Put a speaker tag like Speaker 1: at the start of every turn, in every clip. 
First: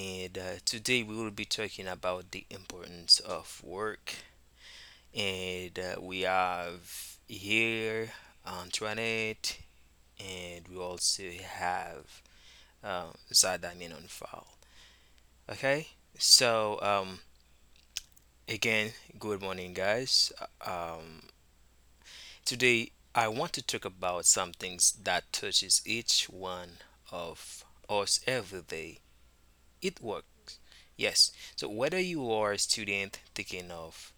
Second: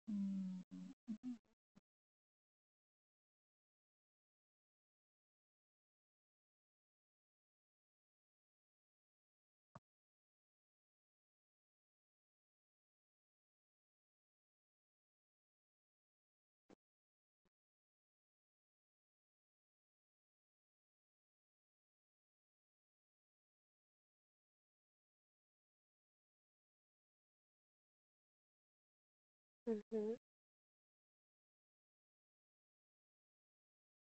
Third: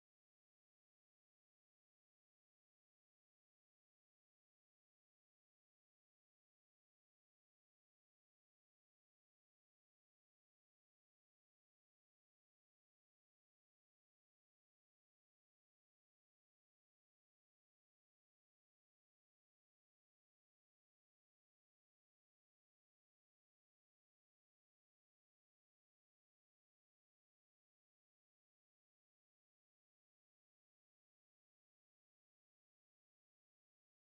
Speaker 1: and today we will be talking about the importance of work. And we have here Antoinette, and we also have Zadamin on file. Okay, so again, good morning, guys. Um, Today I want to talk about some things that touches each one of us every day. It works. Yes. So whether you are a student thinking of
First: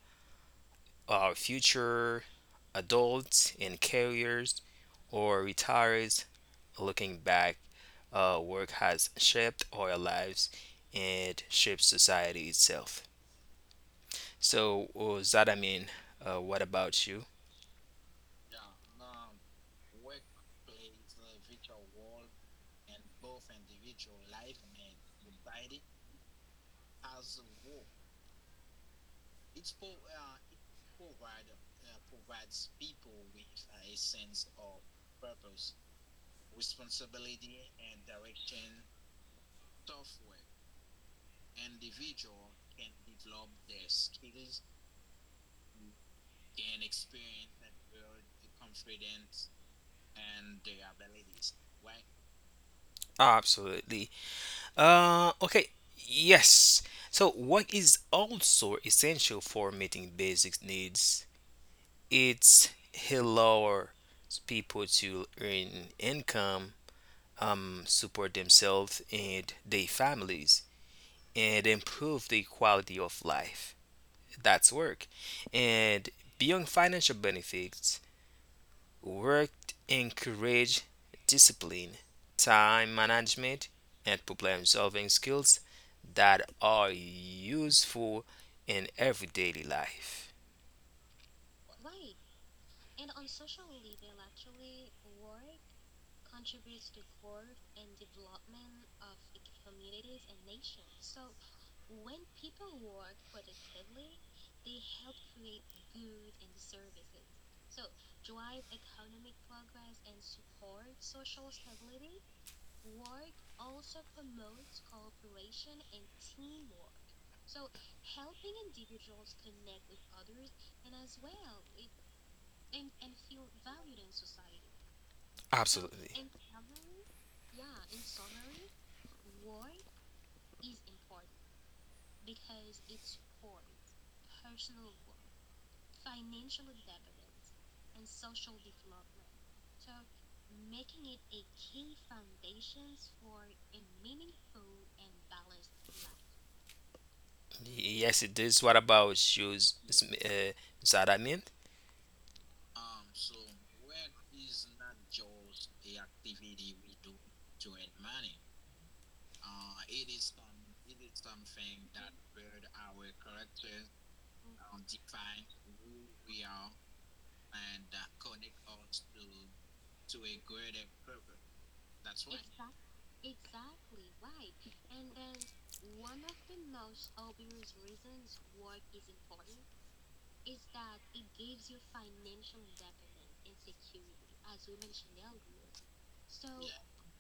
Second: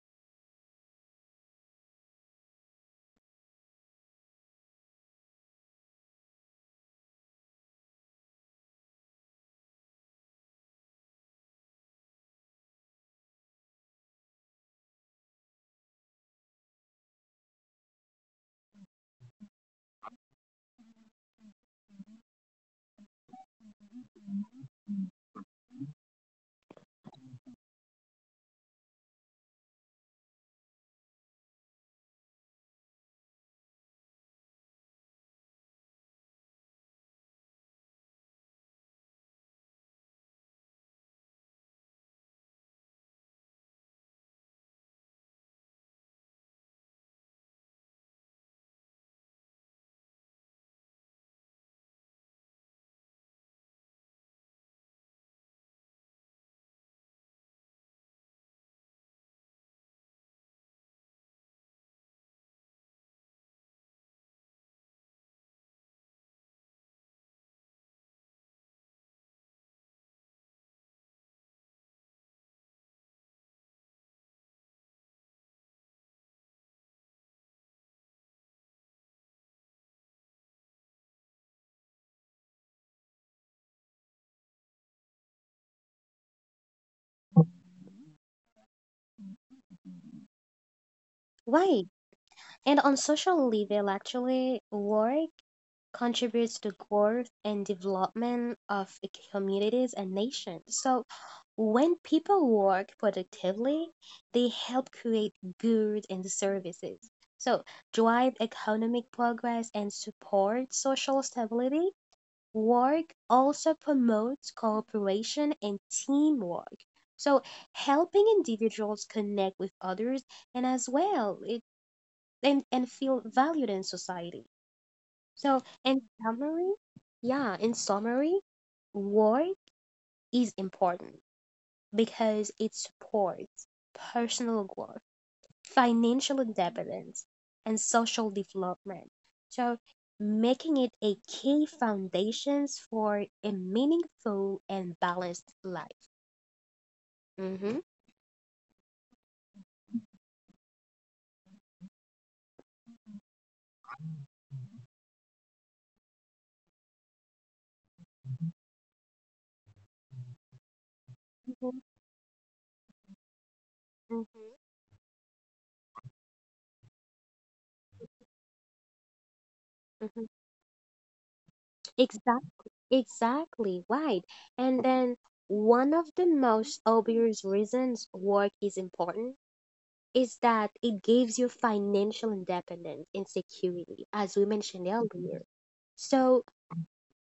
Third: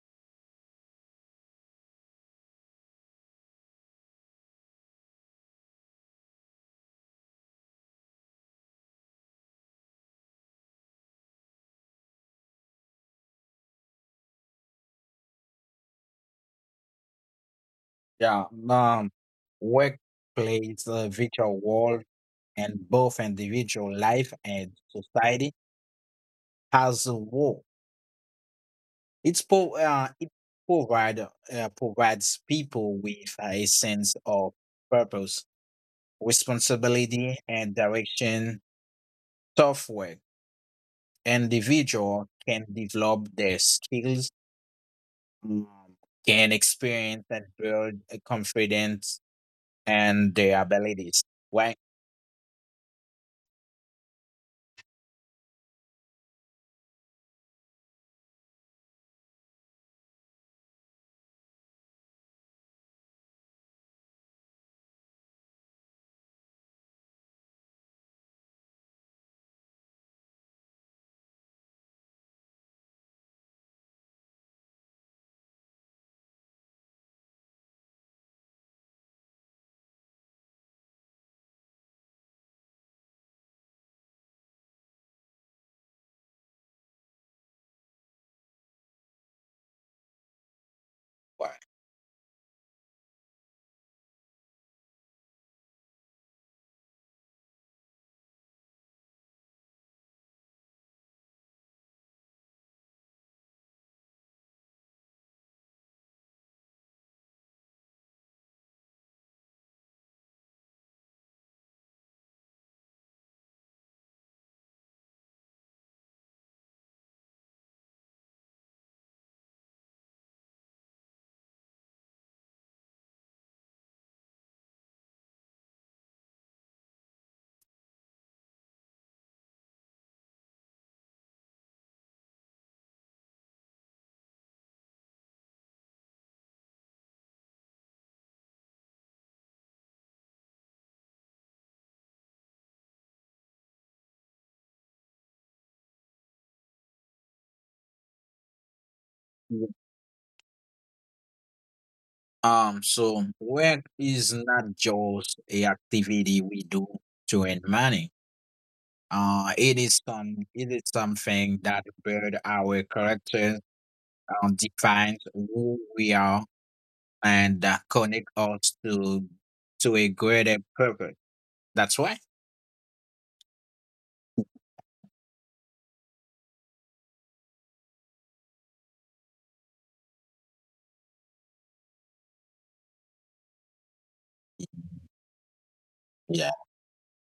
Speaker 1: our future, adults and careers, or retirees looking back, work has shaped our lives and shaped society itself. So, Zadamin, what about you?
Speaker 2: Yeah, um, workplace, plays a vital role both individual life and society has a whole. It provide, provides people with a sense of purpose, responsibility, and direction. Tough work. Individual can develop their skills, um, gain experience, and build a confidence and their abilities. Why?
Speaker 1: Absolutely. Okay. Yes. So, work is also essential for meeting basic needs. It's allows people to earn income, support themselves and their families, and improve the quality of life. That's work. And beyond financial benefits, work encourage discipline, time management, and problem solving skills that are useful in everyday life.
Speaker 3: Right. And on social level, actually, work contributes to growth and development of communities and nations. So when people work productively, they help create goods and services. So drive economic progress and support social stability. Work also promotes cooperation and teamwork. So helping individuals connect with others and as well it and feel valued in society. So in
Speaker 1: Absolutely.
Speaker 3: summary, yeah, in summary, work is important because it supports personal growth financial independence, and social development. So, making it a key foundations for a meaningful and balanced life. Mm-hmm.
Speaker 1: Yes, it is. What about shoes? You, that I mean?
Speaker 2: So work is not just a activity we do to earn money. It is something
Speaker 3: hmm
Speaker 2: that build our character,
Speaker 3: hmm
Speaker 2: defines who we are, and connect us to a greater purpose. That's why.
Speaker 3: Exactly, exactly right. And then one of the most obvious reasons work is important is that it gives you financial independence and security, as we mentioned earlier. So
Speaker 2: Yeah.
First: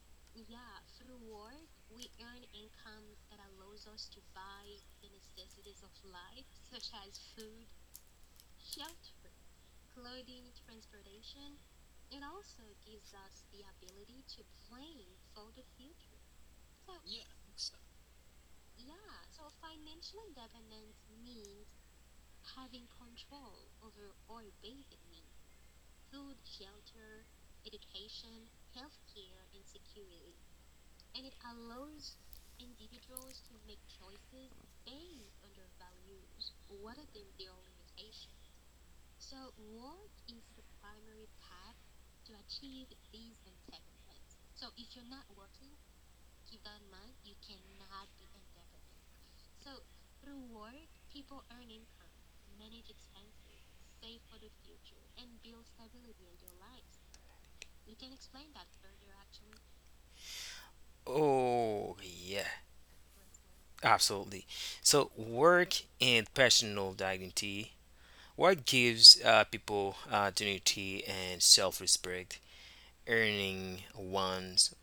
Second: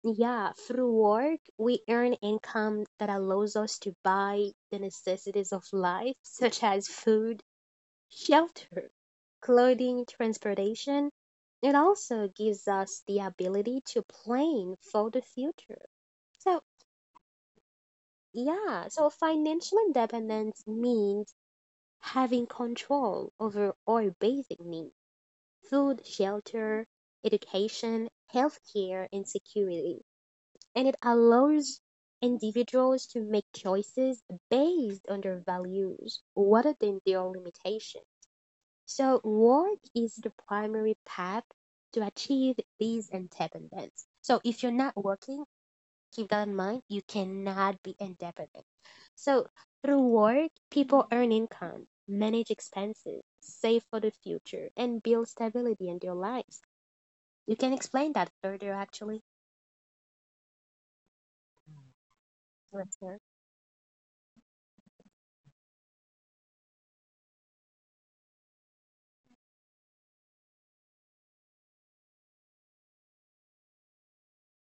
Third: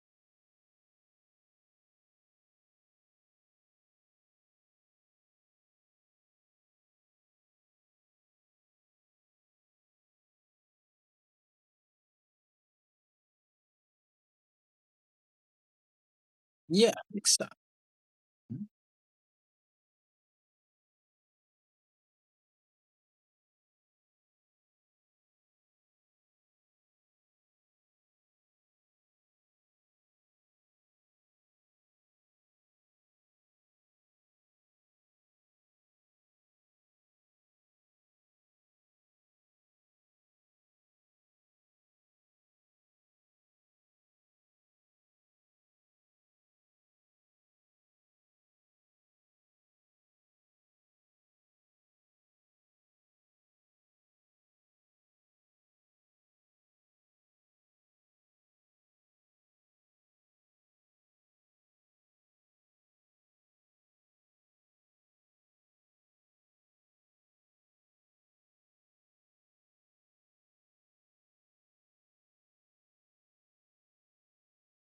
Speaker 3: yeah, through work, we earn income that allows us to buy the necessities of life, such as food, shelter, clothing, transportation. It also gives us the ability to plan for the future. So,
Speaker 2: Yeah. Exactly.
Speaker 3: yeah, so financial independence means having control over our basic needs food, shelter, education, healthcare, and security. And it allows individuals to make choices based on their values rather than their limitations. So, work is the primary path to achieve these independence. So, if you're not working, keep that in mind, you cannot be independent. So, through work, people earn income, manage expenses, save for the future, and build stability in their lives. You can explain that further, actually,
Speaker 1: Oh, yeah,
Speaker 3: listener.
Speaker 1: absolutely. So, work and personal dignity. Work gives people dignity and self-respect. Earning one's,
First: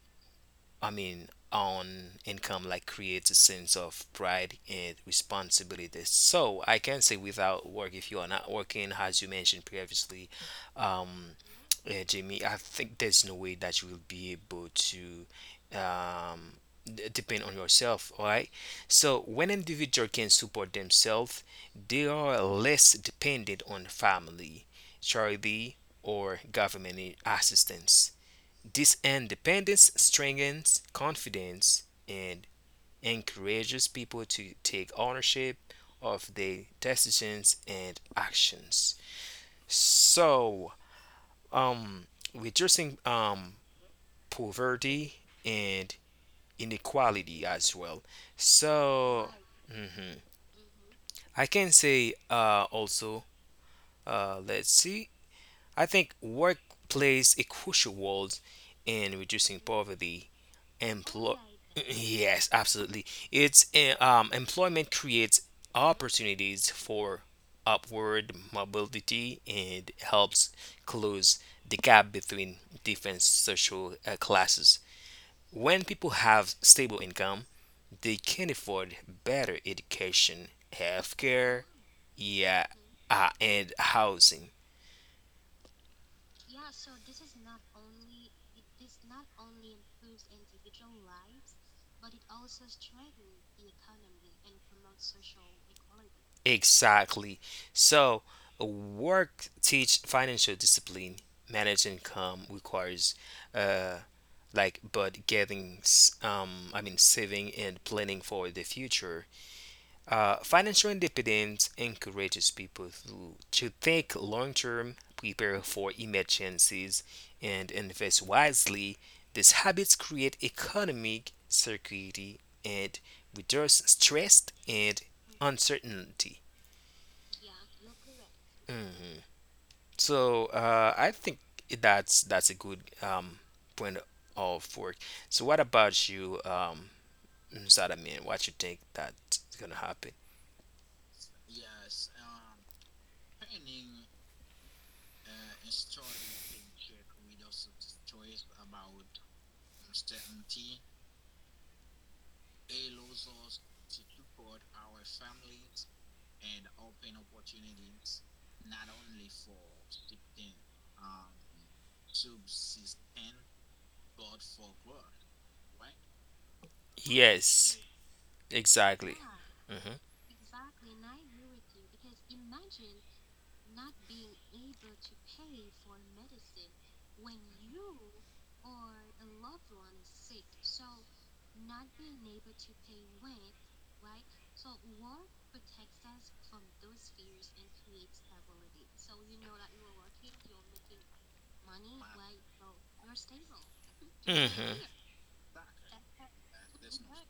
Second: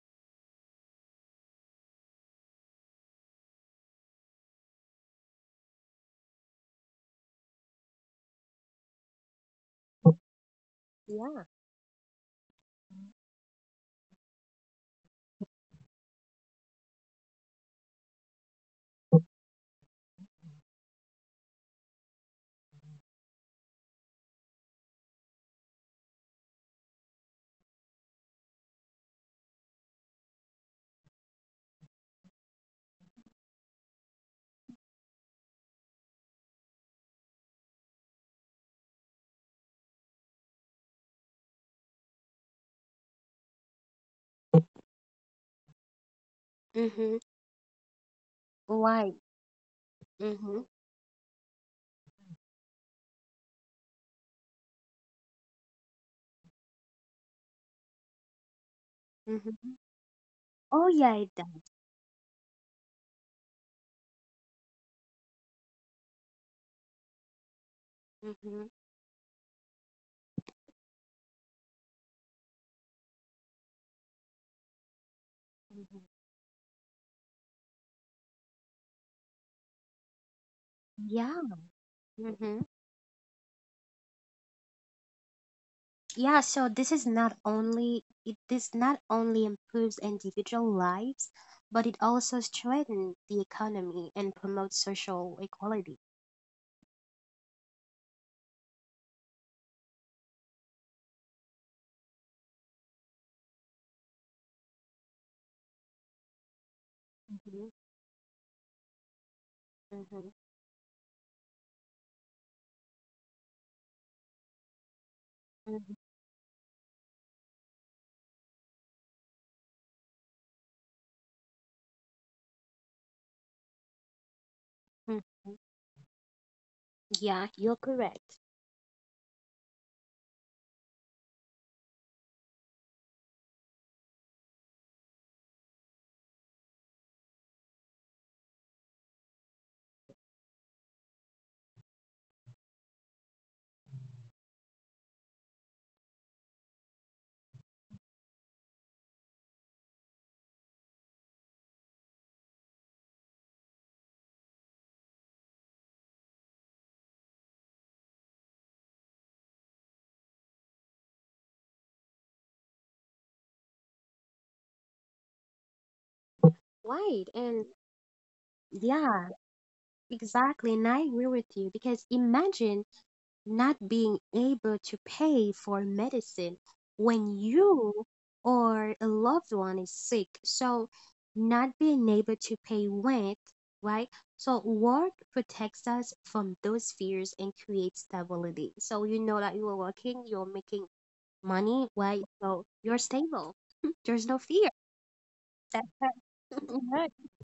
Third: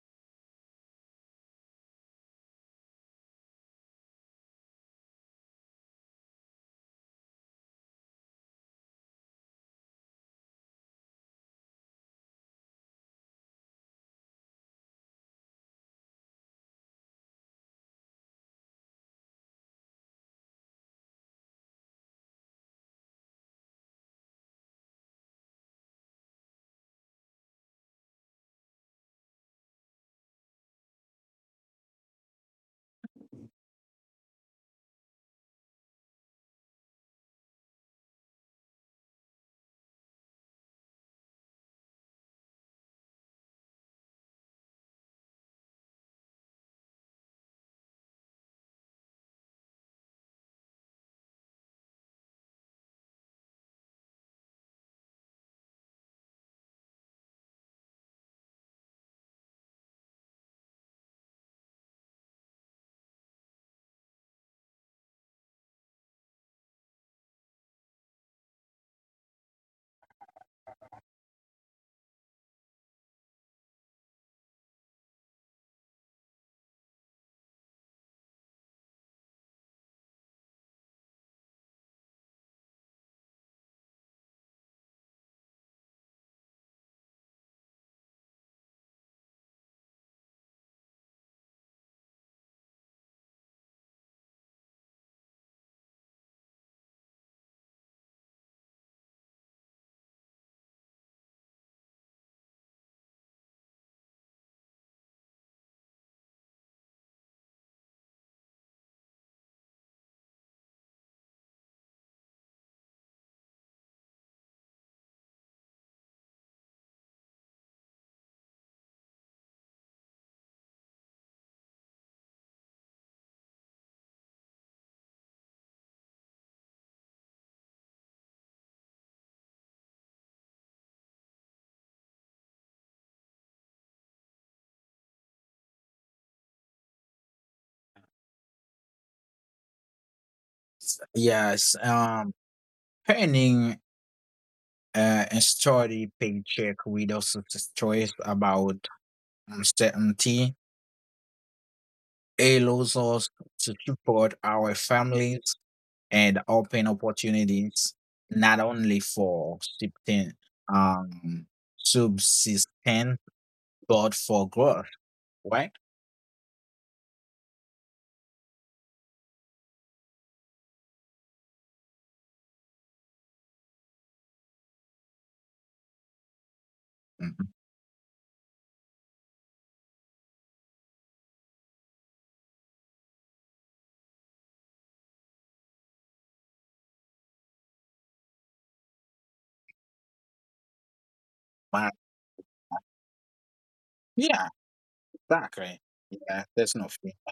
Speaker 1: I mean, own income like creates a sense of pride and responsibility. So I can say without work, if you are not working, as you mentioned previously, um,
Speaker 3: Yeah.
Speaker 1: Yeah, Jamie, I think there's no way that you will be able to um, depend on yourself, all right? So, when individual can support themselves, they are less dependent on family, charity, or government assistance. This independence strengthens confidence and encourages people to take ownership of their decisions and actions. So, um, reducing poverty and
Speaker 3: Mm-hmm.
Speaker 1: inequality as well.
Speaker 3: Why?
Speaker 1: So mhm.
Speaker 3: Mhm.
Speaker 1: I can say also, let's see, I think work plays a crucial role in reducing
Speaker 3: Mhm.
Speaker 1: poverty.
Speaker 3: Oh, yeah, it does.
Speaker 1: Yes, absolutely. It's employment creates opportunities for upward
Speaker 3: Mhm.
Speaker 1: mobility and helps close the gap between different social classes. When
Speaker 3: Mhm.
Speaker 1: people have stable income, they can afford better education,
Speaker 3: Yeah.
Speaker 1: healthcare, yeah,
Speaker 3: Mhm.
Speaker 1: and housing.
Speaker 3: Yeah, so this not only improves individual lives, but it also strengthens the economy and promotes social equality.
Speaker 1: Exactly. So, work teach financial discipline. Manage income requires, uh, like, but getting, I mean, saving
Speaker 3: Mhm.
Speaker 1: and planning for the future.
Speaker 3: Mhm.
Speaker 1: Financial independence encourages people to think long term, prepare for
Speaker 3: Mhm.
Speaker 1: emergencies, and invest wisely. These habits create economic security and reduce stress and
Speaker 3: Mhm.
Speaker 1: uncertainty.
Speaker 3: Yeah, you're correct.
Speaker 1: Mhm. So I think that's a good point of work. So what about you, Zadamin? What you think that's gonna happen?
Speaker 2: Yes. Earning a steady paycheck with also choice about uncertainty allows us to support our families and open opportunities not only for um, subsistence but for growth, right?
Speaker 3: Right. And
Speaker 1: Yes, exactly.
Speaker 3: yeah,
Speaker 1: Hmm.
Speaker 3: exactly. And I agree with you because imagine not being able to pay for medicine when
Speaker 2: Mhm.
Speaker 3: you or a loved one is sick. So, not being able to pay rent, right? So, work protects us from those fears and creates stability. So, you know that you are working, you're making money,
Speaker 2: But,
Speaker 3: right? So, you're stable. There's no
Speaker 2: yeah,
Speaker 3: fear.
Speaker 1: Hmm.
Speaker 3: That's
Speaker 2: exactly. Yeah,
Speaker 3: absolutely
Speaker 2: there's no
Speaker 3: right.
Speaker 2: fee.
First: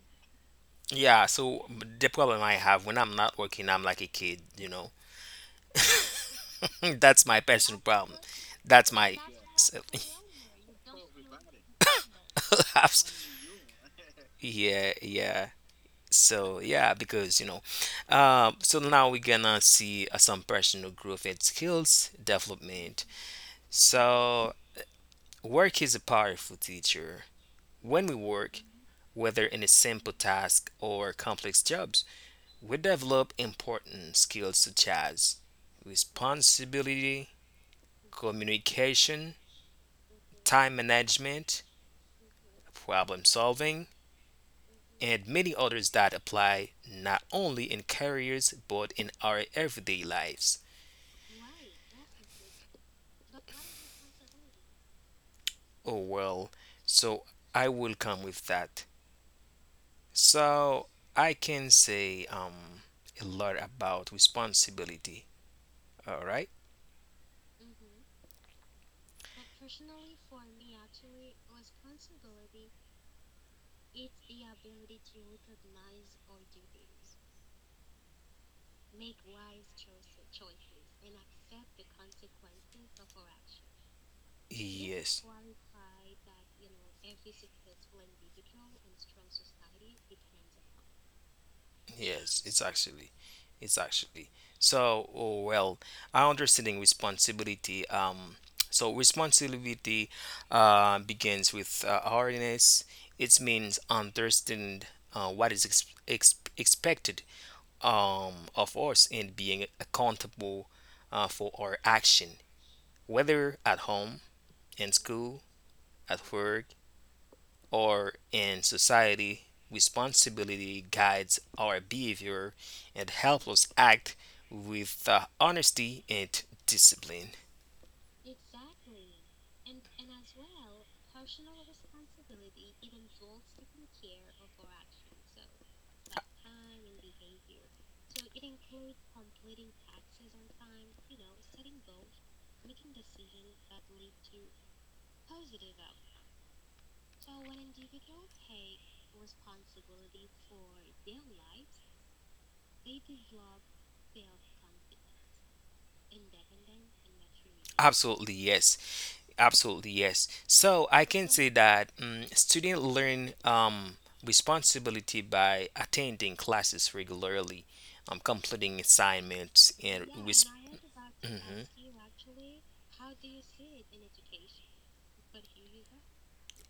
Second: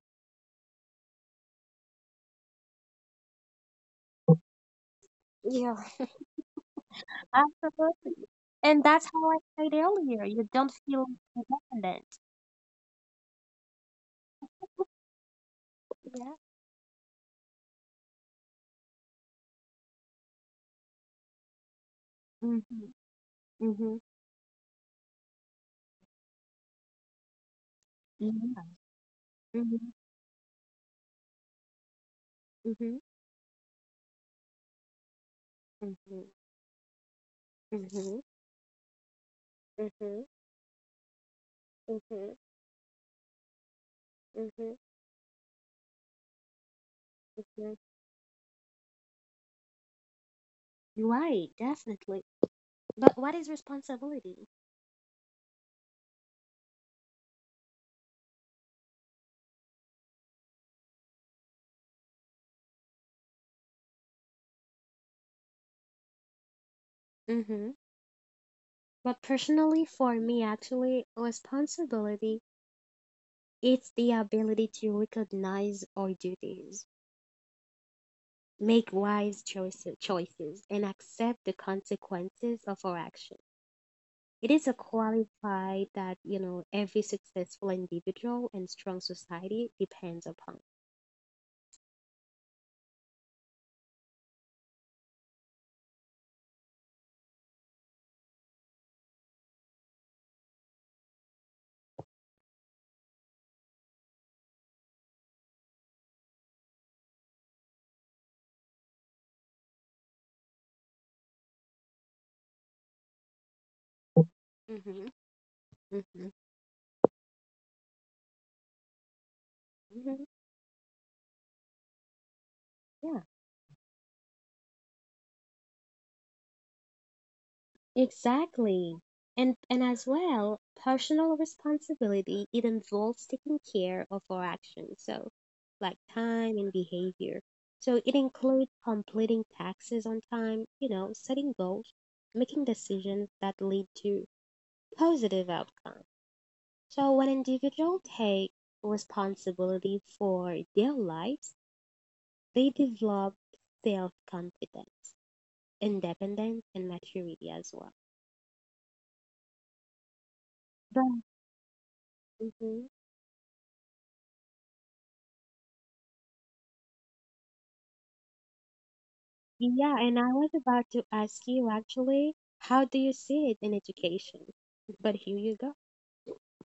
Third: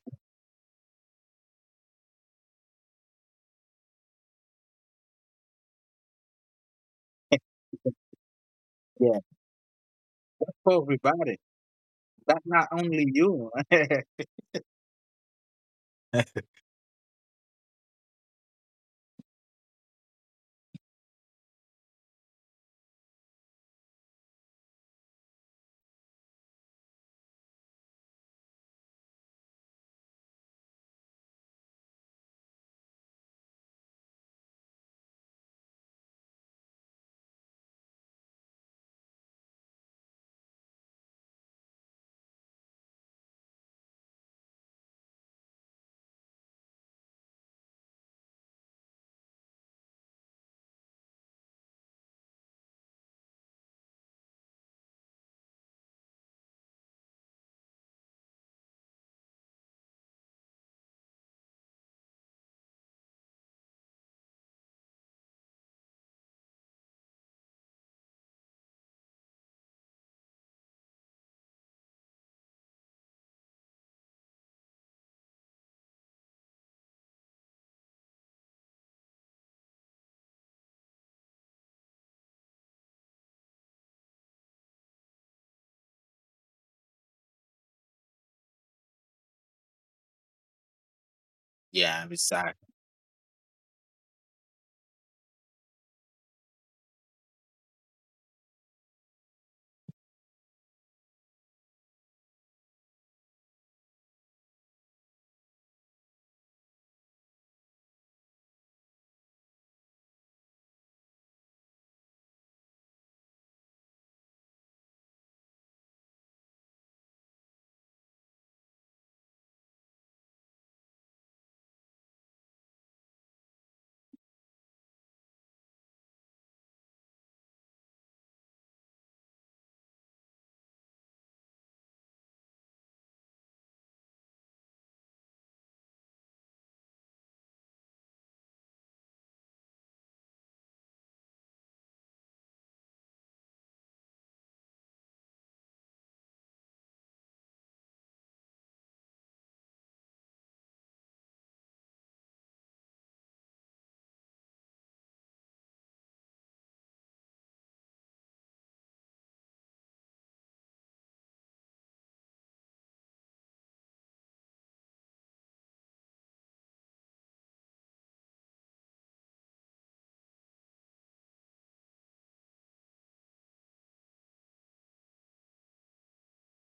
Speaker 1: Yeah. So the problem I have when I'm not working, I'm like a kid.
Speaker 3: Yeah,
Speaker 1: That's my personal problem.
Speaker 3: absolutely. And
Speaker 1: That's
Speaker 3: that's
Speaker 2: Yeah,
Speaker 1: my
Speaker 3: how I said earlier. You don't
Speaker 2: for
Speaker 3: feel
Speaker 2: everybody.
Speaker 3: independent.
Speaker 2: That's not only
Speaker 1: perhaps.
Speaker 2: you.
Speaker 1: Yeah, yeah.
Speaker 3: Yeah.
Speaker 1: So yeah, because so now we're gonna see some personal growth and skills
Speaker 3: Mm-hmm.
Speaker 1: development.
Speaker 3: Mm-hmm.
Speaker 1: So work is a powerful teacher. When we work,
Speaker 3: Yeah.
Speaker 1: whether in a
Speaker 3: Mhm.
Speaker 1: simple task or complex jobs, we
Speaker 3: Mhm.
Speaker 1: develop important skills such as
Speaker 3: Mhm.
Speaker 1: responsibility,
Speaker 3: Mhm.
Speaker 1: communication,
Speaker 3: Mhm.
Speaker 1: time management,
Speaker 3: Mhm.
Speaker 1: problem solving,
Speaker 3: Mhm.
Speaker 1: and many others that apply not only
Speaker 3: Yes.
Speaker 1: in careers but in our everyday lives.
Speaker 3: You're right. Definitely. But what is responsibility?
Speaker 1: Oh, well, so I will come with that. So I can say a lot about responsibility. All right?
Speaker 3: Mhm. But personally, for me, actually, responsibility it's the ability to recognize our duties, make wise choices, and accept the consequences of our actions. It is a
Speaker 1: Yes.
Speaker 3: quality that you know every successful individual and strong society depends upon.
Speaker 2: Yeah,
Speaker 1: Yes, it's
Speaker 2: exactly.
Speaker 1: actually, it's actually. So, oh, well, I understanding responsibility. So responsibility begins with awareness. It means understand what is ex ex expected of us and being accountable for our action, whether at home, in
Speaker 3: Mhm.
Speaker 1: school, at
Speaker 3: Mhm.
Speaker 1: work, or in society,
Speaker 3: Mhm.
Speaker 1: responsibility guides our behavior and
Speaker 3: Yeah,
Speaker 1: helps us act with honesty and discipline.
Speaker 3: exactly. and as well, personal responsibility, it involves taking care of our actions, so like time and behavior. So it includes completing taxes on time, you know, setting goals, making decisions that lead to positive outcome. So when individuals take responsibility for their lives, they develop self-confidence, independence, and maturity as well.
Speaker 1: Absolutely, yes. Absolutely, yes. So I can say that students
Speaker 3: Mhm.
Speaker 1: learn responsibility by attending classes regularly, completing assignments,
Speaker 3: Yeah,
Speaker 1: and
Speaker 3: and I
Speaker 1: resp-
Speaker 3: was about to ask
Speaker 1: Mhm.
Speaker 3: you actually, how do you see it in education? But here you go.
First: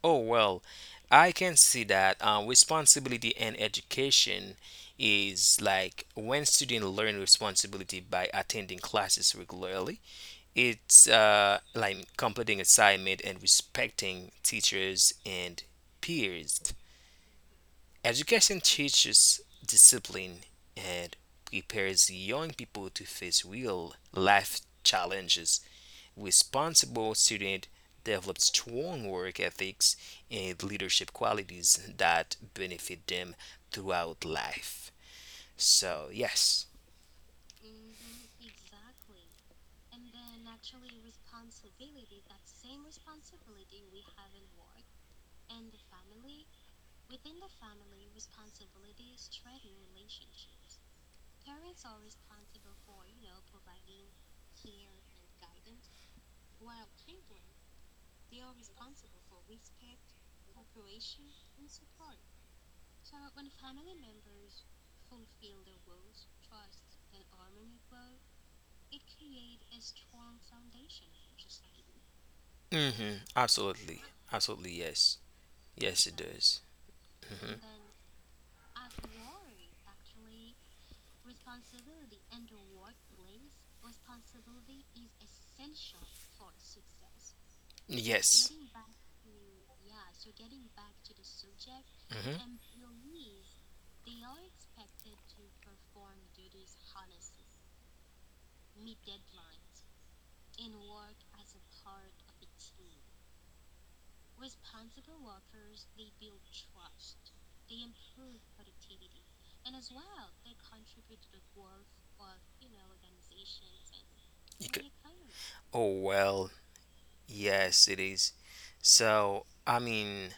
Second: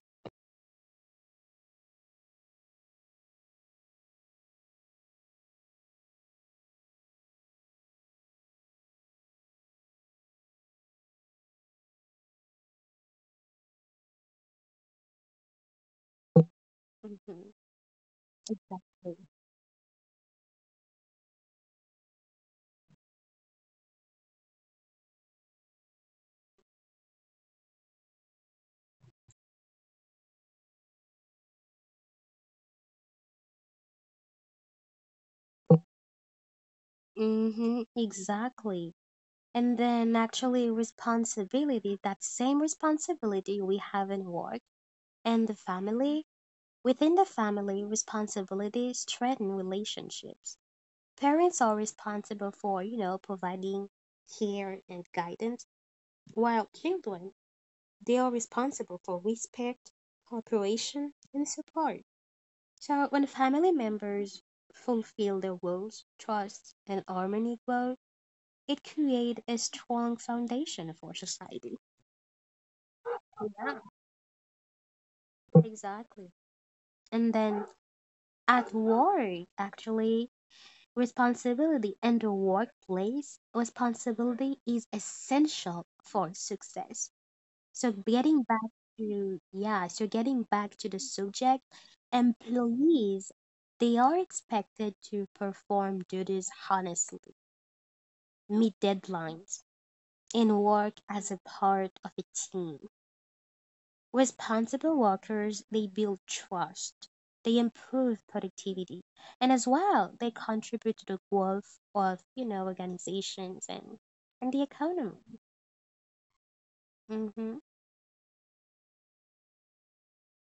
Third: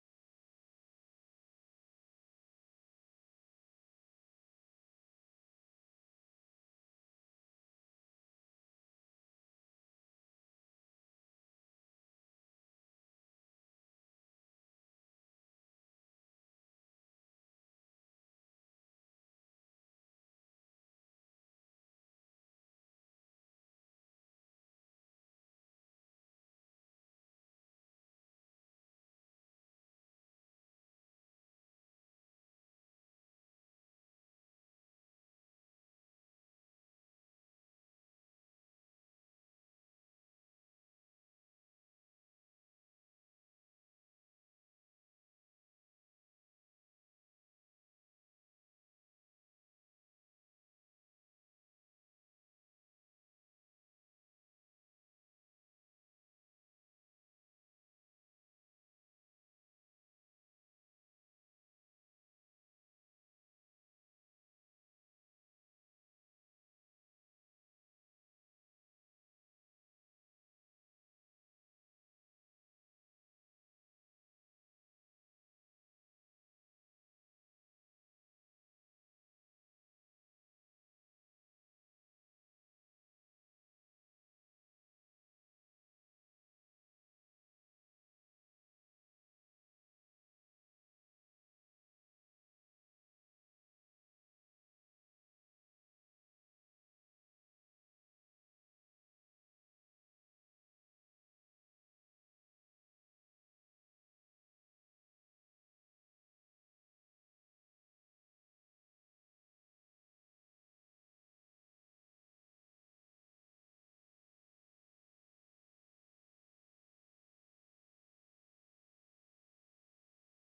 Speaker 1: Oh, well, I can see that responsibility and education is like when students learn responsibility by attending classes regularly. It's like completing assignment and respecting teachers and peers.
Speaker 3: Mhm.
Speaker 1: Education teaches discipline and prepares young people to face real life challenges. Responsible student develops strong work ethics and leadership qualities that benefit them throughout life. So, yes.
Speaker 3: Mm-hmm, exactly. And then actually responsibility, that same responsibility we have in work and the family, within the family, responsibilities threaten relationships. Parents are responsible for, you know, providing care and guidance, while children, they are responsible for respect, cooperation, and support. So when family members fulfill their roles, trust and harmony grow, it creates a strong foundation for society. Yeah,
Speaker 1: Absolutely. Absolutely, yes. Yes, it
Speaker 3: exactly.
Speaker 1: does.
Speaker 3: And
Speaker 1: hmm
Speaker 3: then at work, actually, responsibility in the workplace, responsibility is essential for success. So getting
Speaker 1: Yes.
Speaker 3: back to yeah, so getting back to the subject,
Speaker 1: hmm
Speaker 3: employees they are expected to perform duties honestly, meet deadlines, and work as a part of a team. Responsible workers, they build trust, they improve productivity, and as well, they contribute to the growth of, you know, organizations and the
Speaker 1: You could,
Speaker 3: economy.
Speaker 1: oh, well,
Speaker 3: Mhm.
Speaker 1: yes, it is. So, I mean,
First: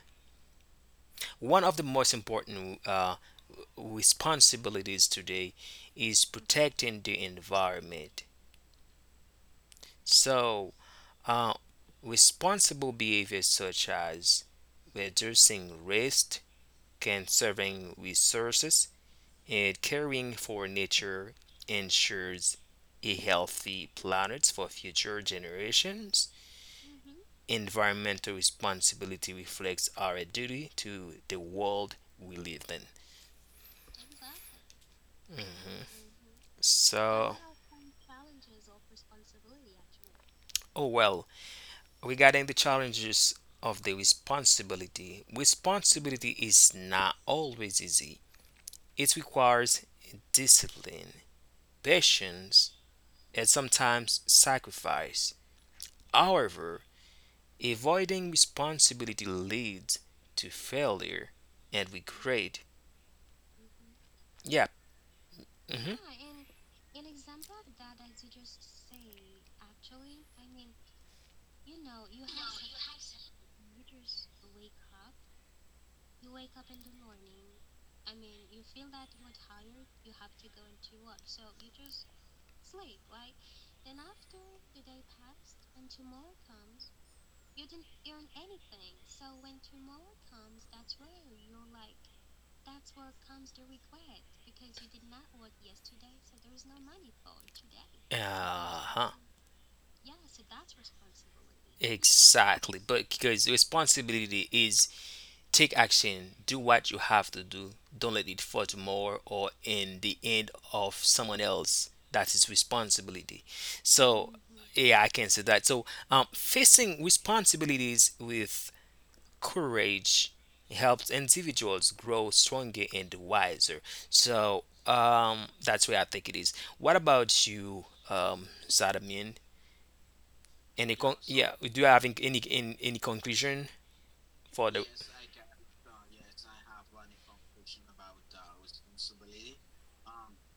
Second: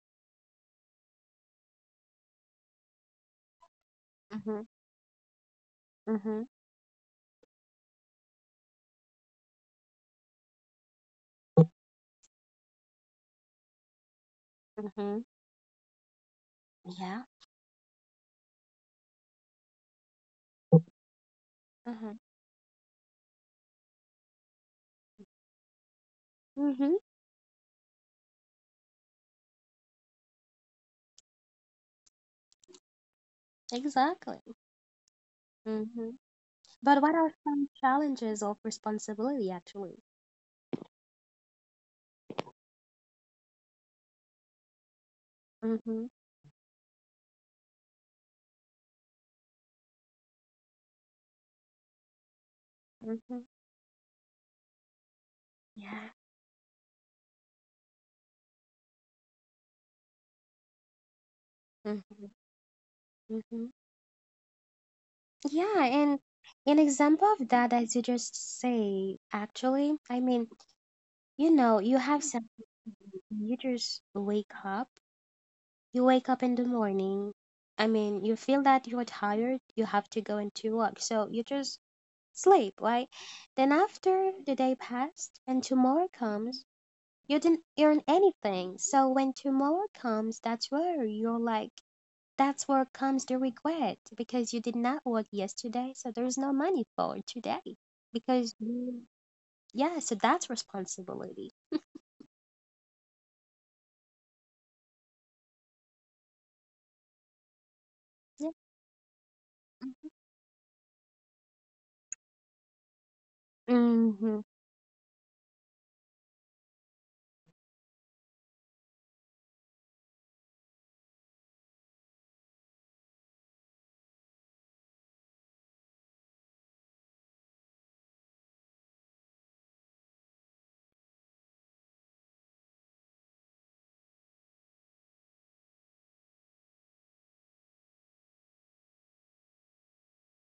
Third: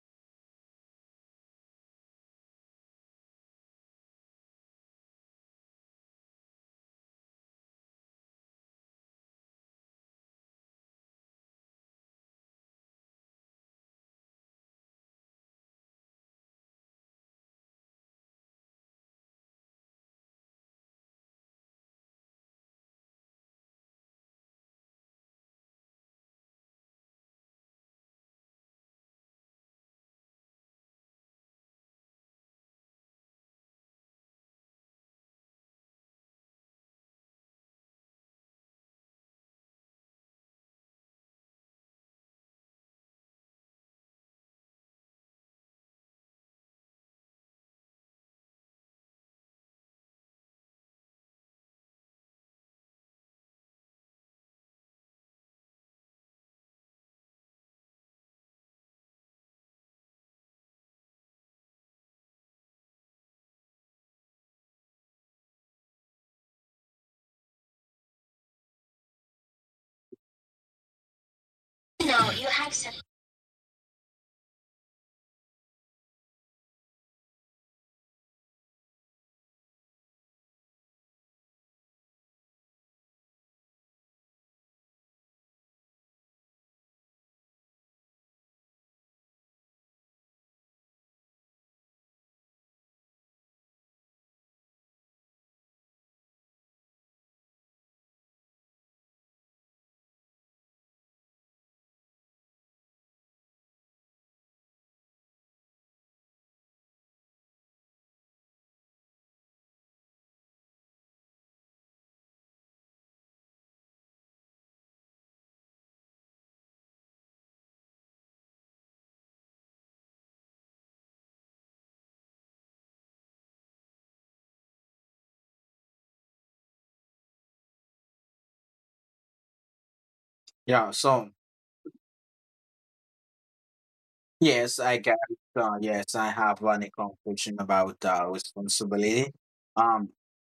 Speaker 1: one of the most important
Speaker 3: Mhm.
Speaker 1: responsibilities today is
Speaker 3: Mhm.
Speaker 1: protecting the environment. So, uh, responsible behaviors such as
Speaker 3: Mhm.
Speaker 1: reducing waste,
Speaker 3: Yeah.
Speaker 1: conserving resources, and caring for nature
Speaker 3: Mhm.
Speaker 1: ensures a healthy planet for future generations.
Speaker 3: Mhm.
Speaker 1: Environmental responsibility reflects our duty to the world we live in.
Speaker 3: Exactly.
Speaker 1: Mhm.
Speaker 3: hmm But what are
Speaker 1: So,
Speaker 3: some challenges of responsibility actually?
Speaker 1: oh well, regarding the challenges of the responsibility,
Speaker 3: Mm-hmm.
Speaker 1: responsibility is not always easy. It requires discipline, patience,
Speaker 3: Mm-hmm.
Speaker 1: and sometimes sacrifice.
Speaker 3: Yeah.
Speaker 1: However, avoiding responsibility leads to failure and
Speaker 3: Mm-hmm.
Speaker 1: regret.
Speaker 3: Mm-hmm.
Speaker 1: Yeah.
Speaker 3: Yeah,
Speaker 1: hmm
Speaker 3: and an example of that, as you just say, actually, I mean, you know, you have
Speaker 2: No,
Speaker 3: some,
Speaker 2: you have some.
Speaker 3: you just wake up, you wake up in the morning. I mean, you feel that you're tired, you have to go into work, so you just sleep, right? Then after the day passed and tomorrow comes, you didn't earn anything, so when tomorrow comes that's where you're like that's where comes the regret because you did not work yesterday, so there's no money for today because
Speaker 1: Uh huh.
Speaker 3: yeah, so that's responsibility.
Speaker 1: Exactly, but because responsibility is. Take action. Do what you have to do. Don't let it
Speaker 3: Yeah.
Speaker 1: fall tomorrow or in the end of someone else. That is responsibility. So,
Speaker 3: Mhm.
Speaker 1: yeah, I can say that. So, facing responsibilities with courage helps individuals grow stronger and wiser. So, that's where I think it is. What about you, Zadamin?
Speaker 2: Yeah, so
Speaker 1: Yeah, do you have any conclusion? For
Speaker 2: yes,
Speaker 1: the.
Speaker 2: I get it. Yes, I have one conclusion about responsibility. Um,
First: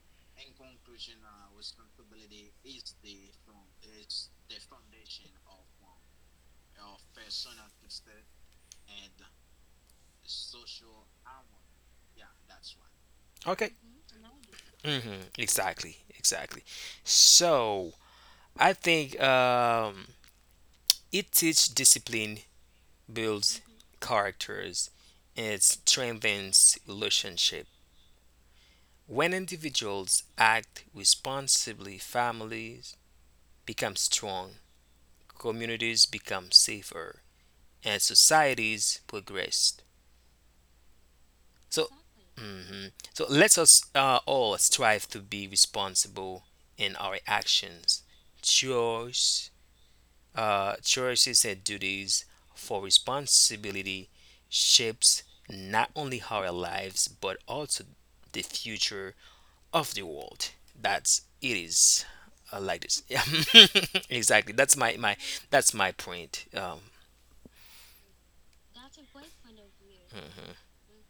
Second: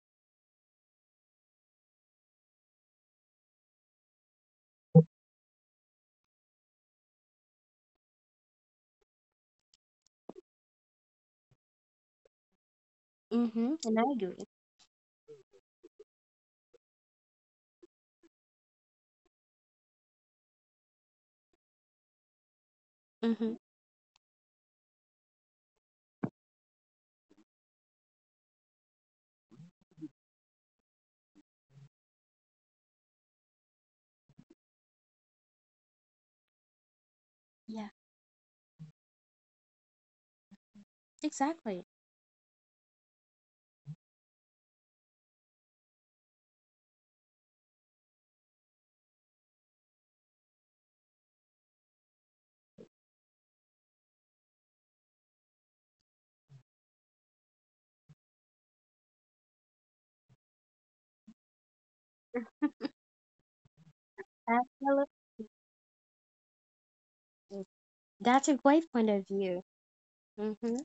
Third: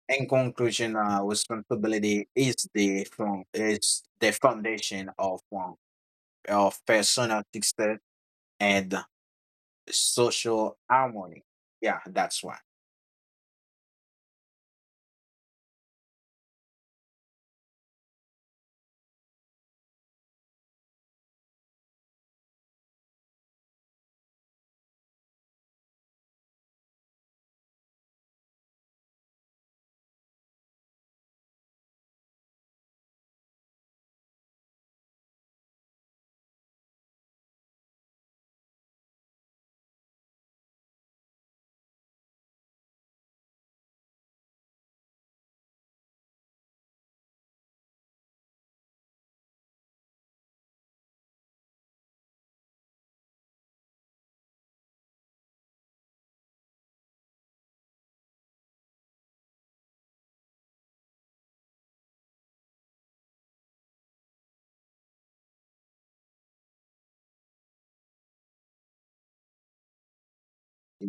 Speaker 2: in conclusion, responsibility is the foundation of personal success and social harmony. Yeah, that's why.
Speaker 1: Okay.
Speaker 3: Mhm. And I agree.
Speaker 1: Exactly. Exactly. So I think it teaches discipline,
Speaker 3: Mhm.
Speaker 1: builds characters, and strengthens relationship. When individuals act responsibly, families become strong, communities become safer,
Speaker 3: Yeah.
Speaker 1: and societies progress. So,
Speaker 3: Exactly.
Speaker 1: mhm. so let us all strive to be responsible in our actions, choice, choices and duties for responsibility shapes not only our lives but also the future of the world. That's it is like this. Yeah. Exactly. That's my my
Speaker 3: Absolutely.
Speaker 1: that's my point.
Speaker 3: That's a great point of view.
Speaker 1: Mhm.
Speaker 3: Mhm.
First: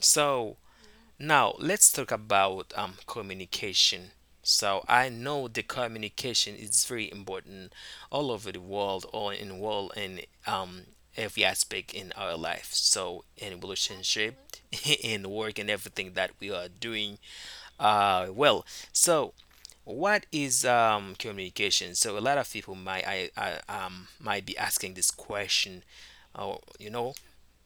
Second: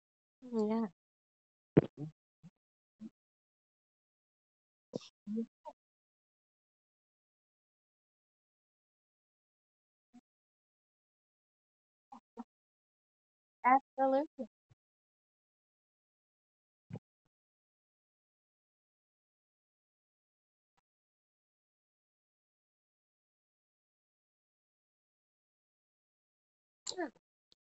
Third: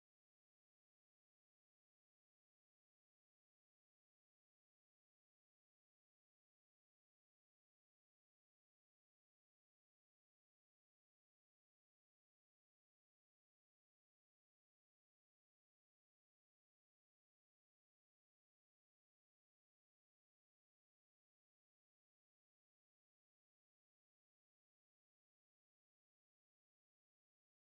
Speaker 1: So.
Speaker 3: Yeah.
Speaker 1: Now let's talk about communication. So I know the communication is very important all over the world, all in world, and every aspect in our life. So in relationship,
Speaker 3: Absolutely.
Speaker 1: in work, and everything that we are doing. Well, so what is communication? So a lot of people might I might be asking this question. Oh,
Speaker 3: Sure.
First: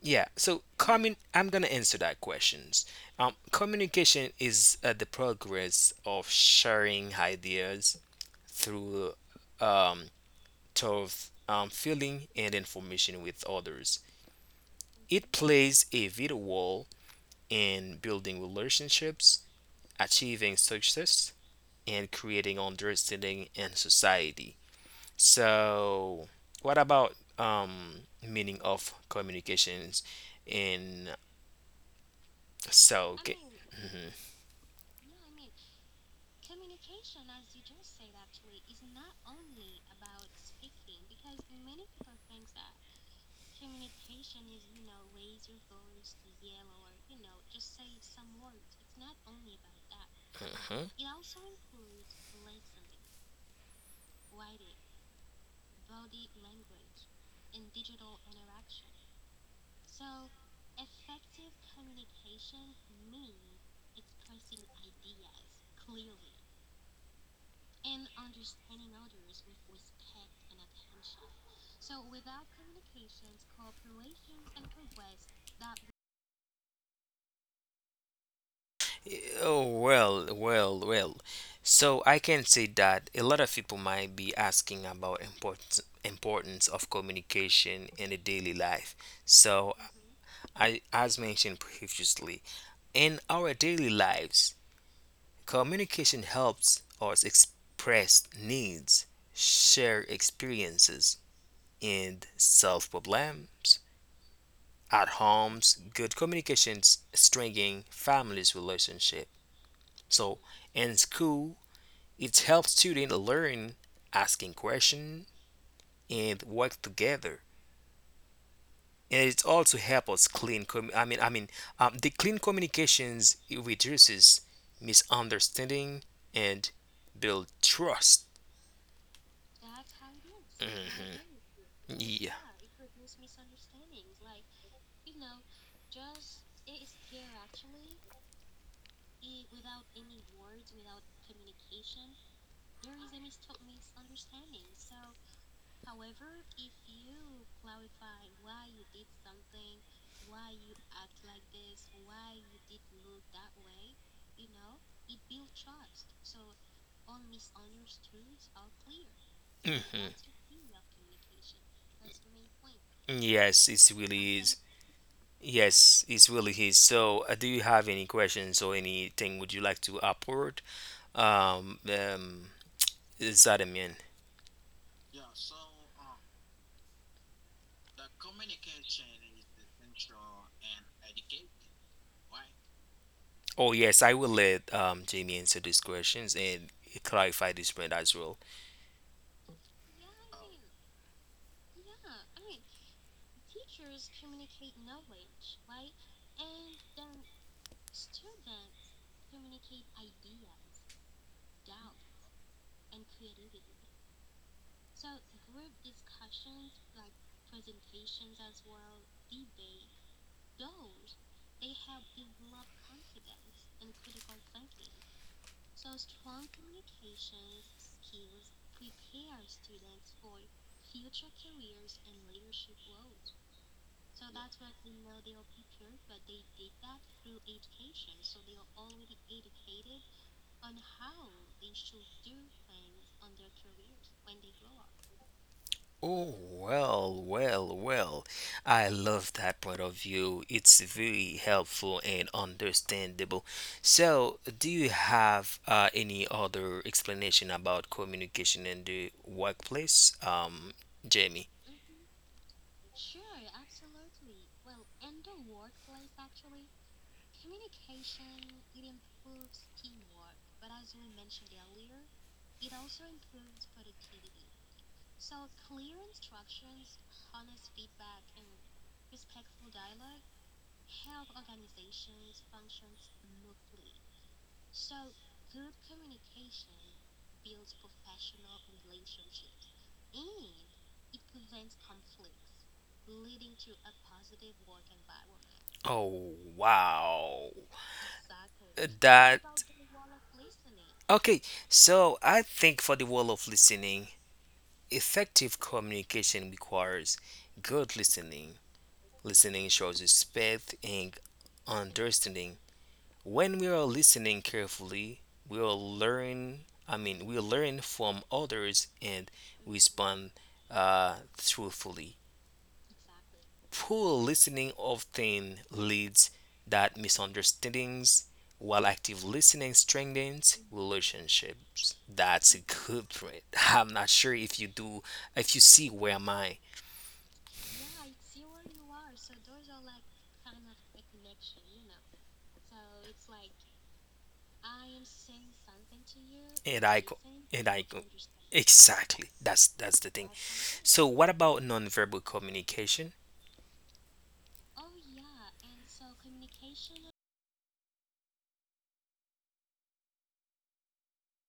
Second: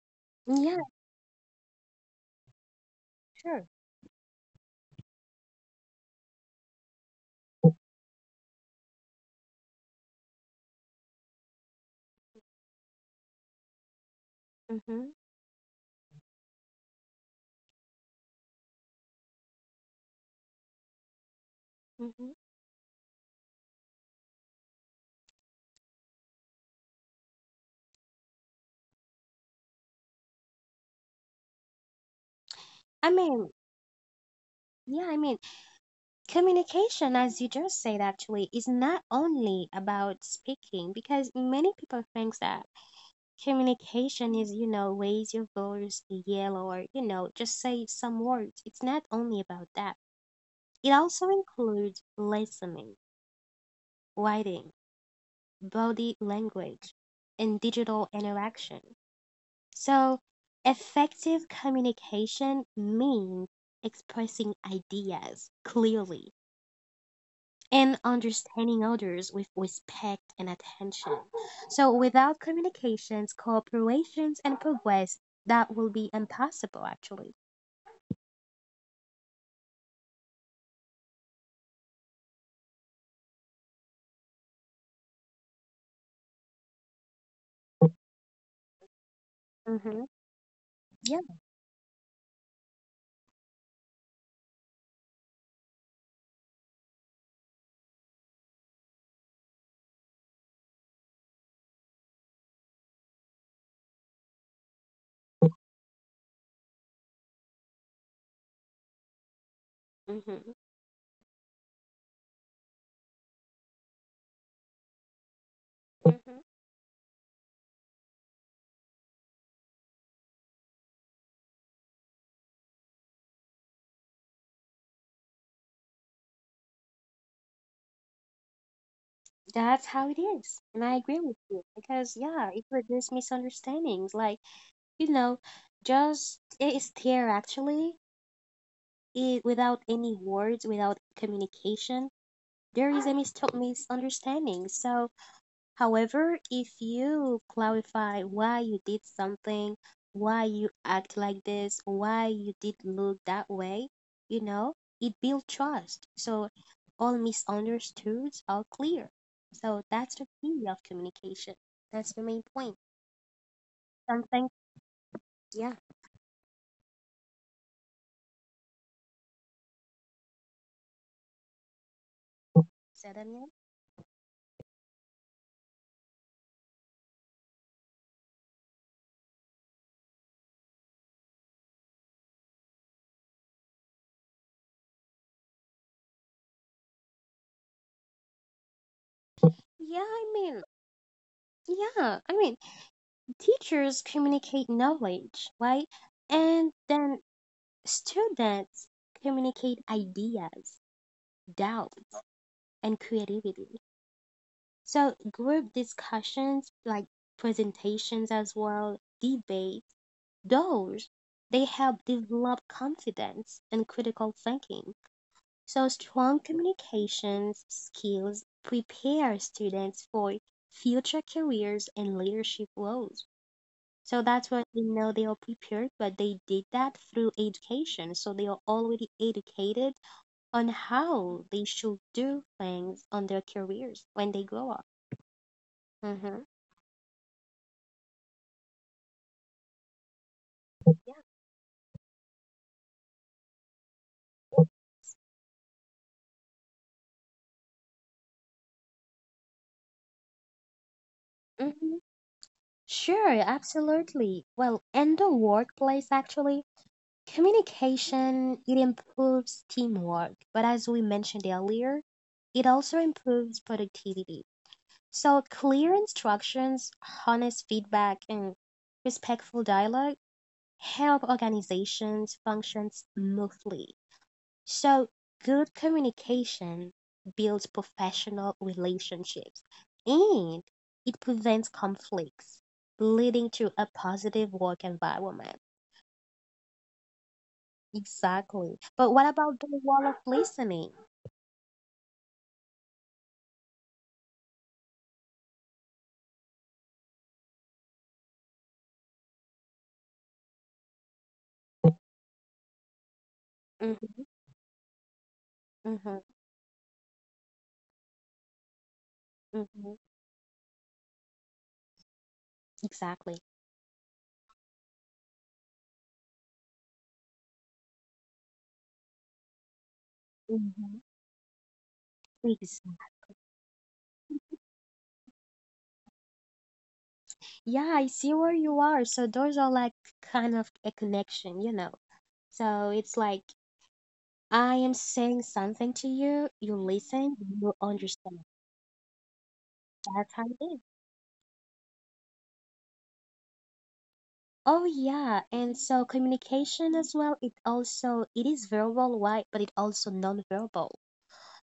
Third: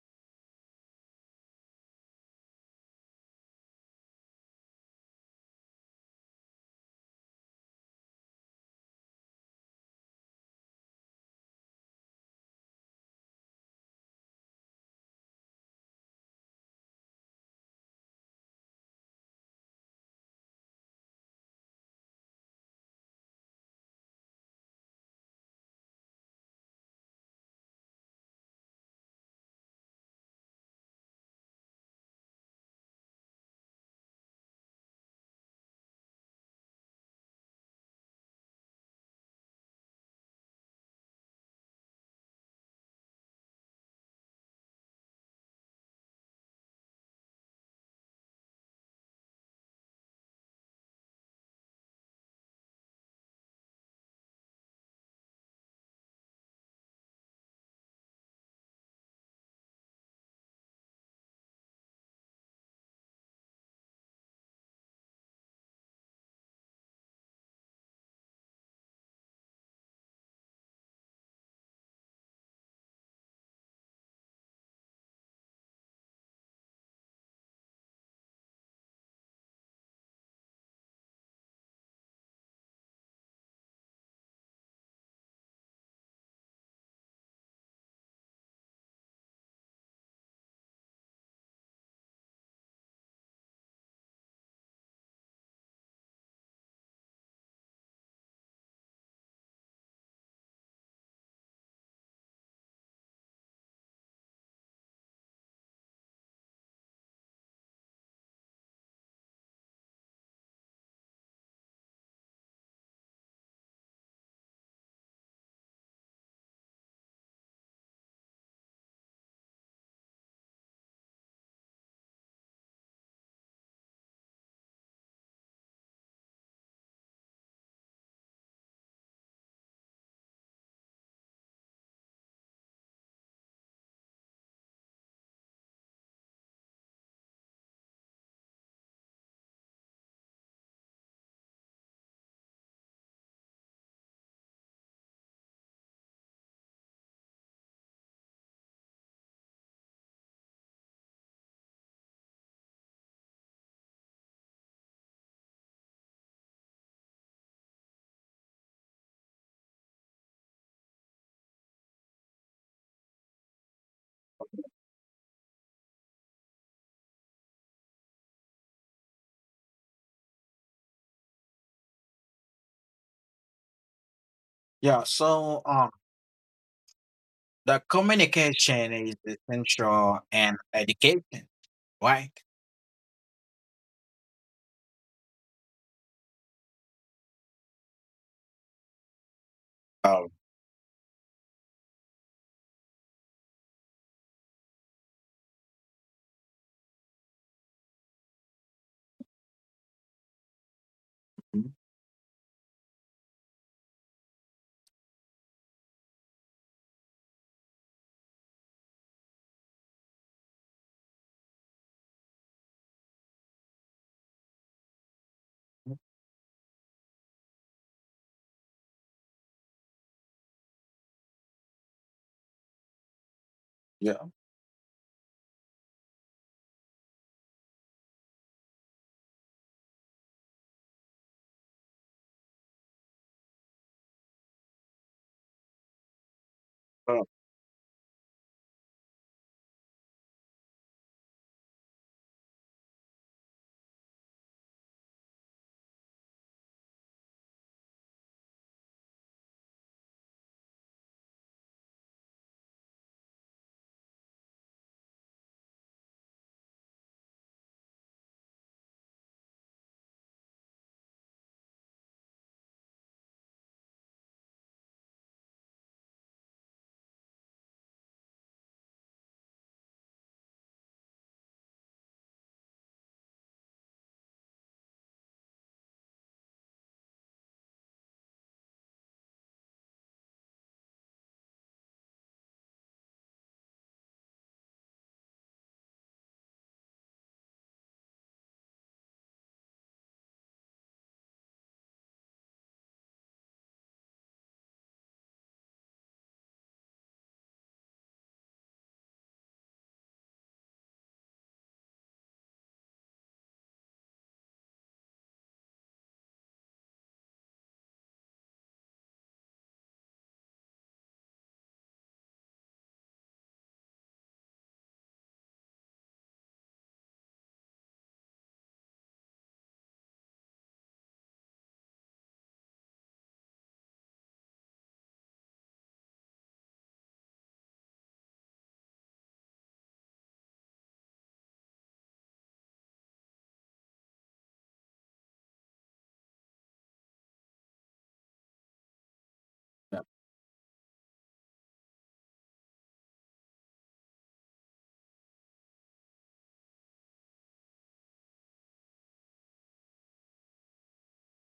Speaker 1: yeah, so
Speaker 3: Yeah.
Speaker 1: commun I'm gonna answer that questions.
Speaker 3: Sure.
Speaker 1: Communication is the progress of sharing ideas through um, thought, feeling, and information with others.
Speaker 3: Mhm.
Speaker 1: It plays a vital role in building relationships, achieving success, and
Speaker 3: Mhm.
Speaker 1: creating understanding in society. So, what about meaning of communications in
Speaker 3: I
Speaker 1: so? Okay.
Speaker 3: mean, yeah. I mean, communication, as you just said, actually, is not only about speaking because many people think that communication is, you know, raise your voice, yell, or, you know, just say some words. It's not only about that. It
Speaker 1: Mhm.
Speaker 3: also includes listening, writing, body language, and digital interaction. So, effective communication means expressing ideas clearly and understanding others with respect and attention. So without communications, cooperations, and progress, that will be impossible actually.
Speaker 1: Oh, well, well, well. So I can say that a lot of people might be asking about importance of communication in a daily life. So
Speaker 3: Mm-hmm.
Speaker 1: I
Speaker 3: Yeah.
Speaker 1: as mentioned previously, in our daily lives, communication helps us express needs, share experiences, and solve problems at homes. Good communications strengthen families' relationship.
Speaker 3: Mm-hmm.
Speaker 1: So in school, it helps students learn asking questions
Speaker 3: Mm-hmm.
Speaker 1: and work together. And it also helps us clean. I mean, the clean communications it reduces misunderstanding and build trust.
Speaker 3: That's how it is. And I agree
Speaker 1: Mhm.
Speaker 3: with you because, yeah,
Speaker 1: Yeah.
Speaker 3: it produces misunderstandings. Like, you know, just it is there actually it, without any words, without communication. There is a misunderstanding. So however, if you clarify why you did something, why you act like this, why you did look that way, you know, it builds trust. So all misunderstoods are clear. So that's the
Speaker 1: Mhm.
Speaker 3: key of communication. That's the main point.
Speaker 1: Yes, it
Speaker 3: Something,
Speaker 1: really is.
Speaker 3: yeah.
Speaker 1: Yes, it really is. So, do you have any questions or anything would you like to upload? Um, um,
Speaker 3: Said Daniel?
Speaker 1: is that a man?
Speaker 2: Yeah, so the communication is essential and education, right?
Speaker 1: Oh, yes, I will let Jamie answer these questions and clarify this point as well.
Speaker 3: Yeah, I
Speaker 2: Um,
Speaker 3: mean, yeah, I mean, teachers communicate knowledge, right? And then students communicate ideas, doubts, and creativity. So group discussions, like presentations as well, debates, those they help develop confidence and critical thinking. So strong communications skills prepare students for future careers and leadership roles. So that's
Speaker 2: yeah.
Speaker 3: what we know they are prepared, but they did that through education. So they are already educated on how they should do things on their careers when they grow up. Mm-hmm.
Speaker 1: Oh, well,
Speaker 2: Oh,
Speaker 1: well, well. I love that point of view. It's
Speaker 3: Yeah.
Speaker 1: very helpful and understandable. So, do you have any other explanation about communication in the workplace, Jamie?
Speaker 3: Mm-hmm. Sure, absolutely. Well, in the workplace, actually, communication, it improves teamwork. But as we mentioned earlier, it also improves productivity. So clear instructions, honest feedback, and respectful dialogue help organizations function smoothly. So, good communication builds professional relationships and it prevents conflicts, leading to a positive work environment.
Speaker 1: Oh, wow.
Speaker 3: Exactly. But what
Speaker 1: That
Speaker 3: about the wall of listening?
Speaker 1: Okay, so I think for the wall of listening, effective communication requires good listening. Listening shows respect and understanding. When we are
Speaker 3: Mm-hmm,
Speaker 1: listening carefully, we'll
Speaker 3: mm-hmm,
Speaker 1: learn, I mean, we learn from others and
Speaker 3: mm-hmm.
Speaker 1: respond truthfully.
Speaker 3: Exactly.
Speaker 1: Poor listening often leads to misunderstandings, while active listening strengthens
Speaker 3: Mm-hmm.
Speaker 1: relationships. That's a
Speaker 3: Exactly.
Speaker 1: good point. I'm not sure if you see where am my
Speaker 3: Yeah, I see where you are. So those are like kind of a connection, you know. So it's like I am saying something to you, you
Speaker 1: and I go
Speaker 3: listen, you
Speaker 1: and I go,
Speaker 3: understand.
Speaker 1: exactly. That's
Speaker 2: yeah.
Speaker 1: the
Speaker 3: That's
Speaker 1: thing.
Speaker 3: how it is.
Speaker 1: So what about nonverbal communication?
Speaker 3: Oh yeah, and so communication as well, it also it is verbal, right? But it also non-verbal.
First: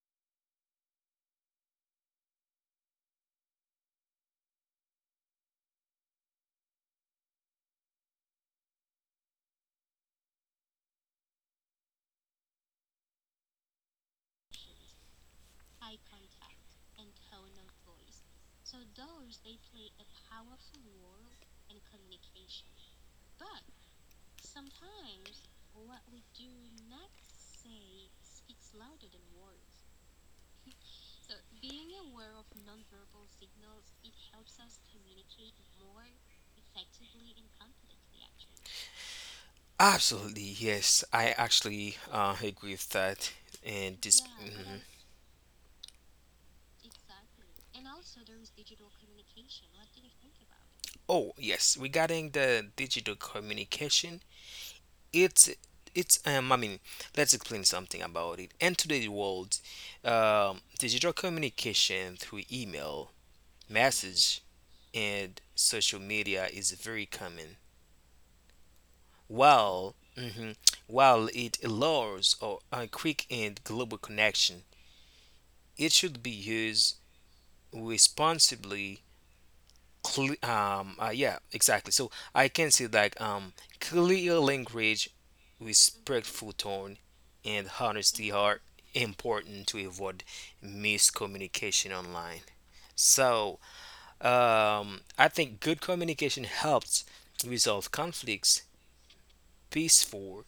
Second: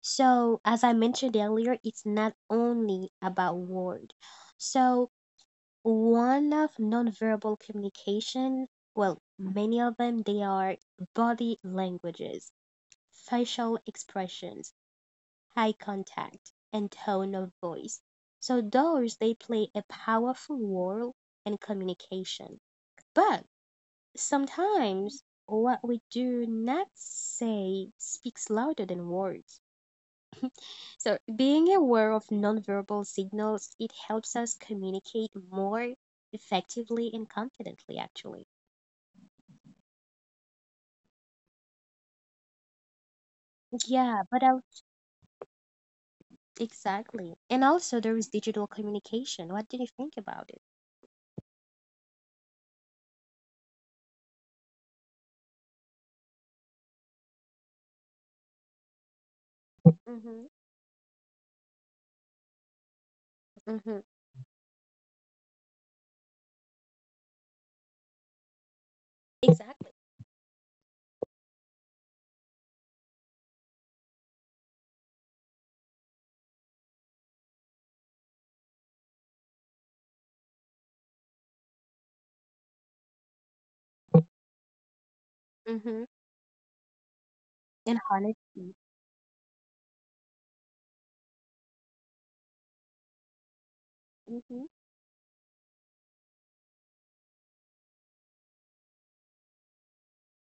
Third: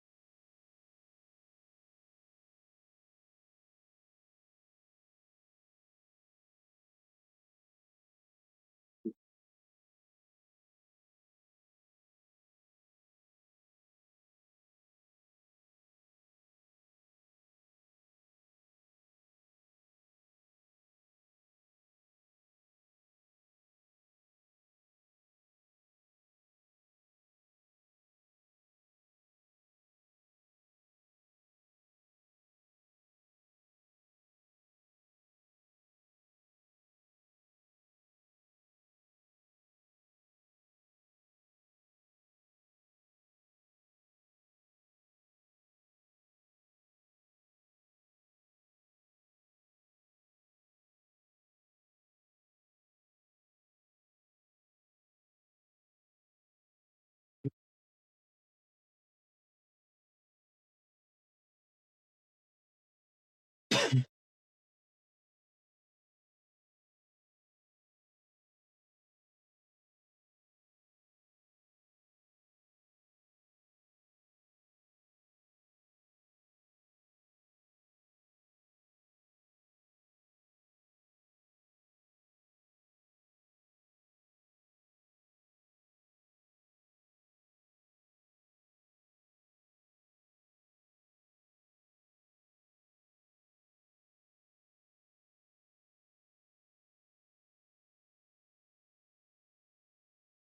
Speaker 3: So as I mentioned earlier, it's not only about word. So one of non-verbal communication, well, many of them they are body languages, facial expressions, eye contact, and tone of voice. So those they play a powerful role in communication. But sometimes what we do not say speaks louder than words. So, being aware of nonverbal signals, it helps us communicate more effectively and confidently, actually.
Speaker 1: Absolutely, yes. I actually agree with that. And
Speaker 3: Yeah,
Speaker 1: this,
Speaker 3: but I
Speaker 1: mhm.
Speaker 3: exactly. And also, there is digital communication. What do you think about it?
Speaker 1: Oh yes, regarding the digital communication, it's it's I mean, let's explain something about it. In today's world,
Speaker 3: Mm-hmm,
Speaker 1: digital communication through email,
Speaker 3: mm-hmm,
Speaker 1: message, and social media is very common.
Speaker 3: exactly.
Speaker 1: While mhm, while it allows a quick and global connection, it should be used responsibly. Yeah, exactly. So I can say like clear language
Speaker 3: Mm-hmm.
Speaker 1: respectful tone, and
Speaker 3: And
Speaker 1: honesty are
Speaker 3: honesty.
Speaker 1: important to avoid miscommunication online. So,
Speaker 3: Mm-hmm,
Speaker 1: I think good communication helps resolve conflicts peaceful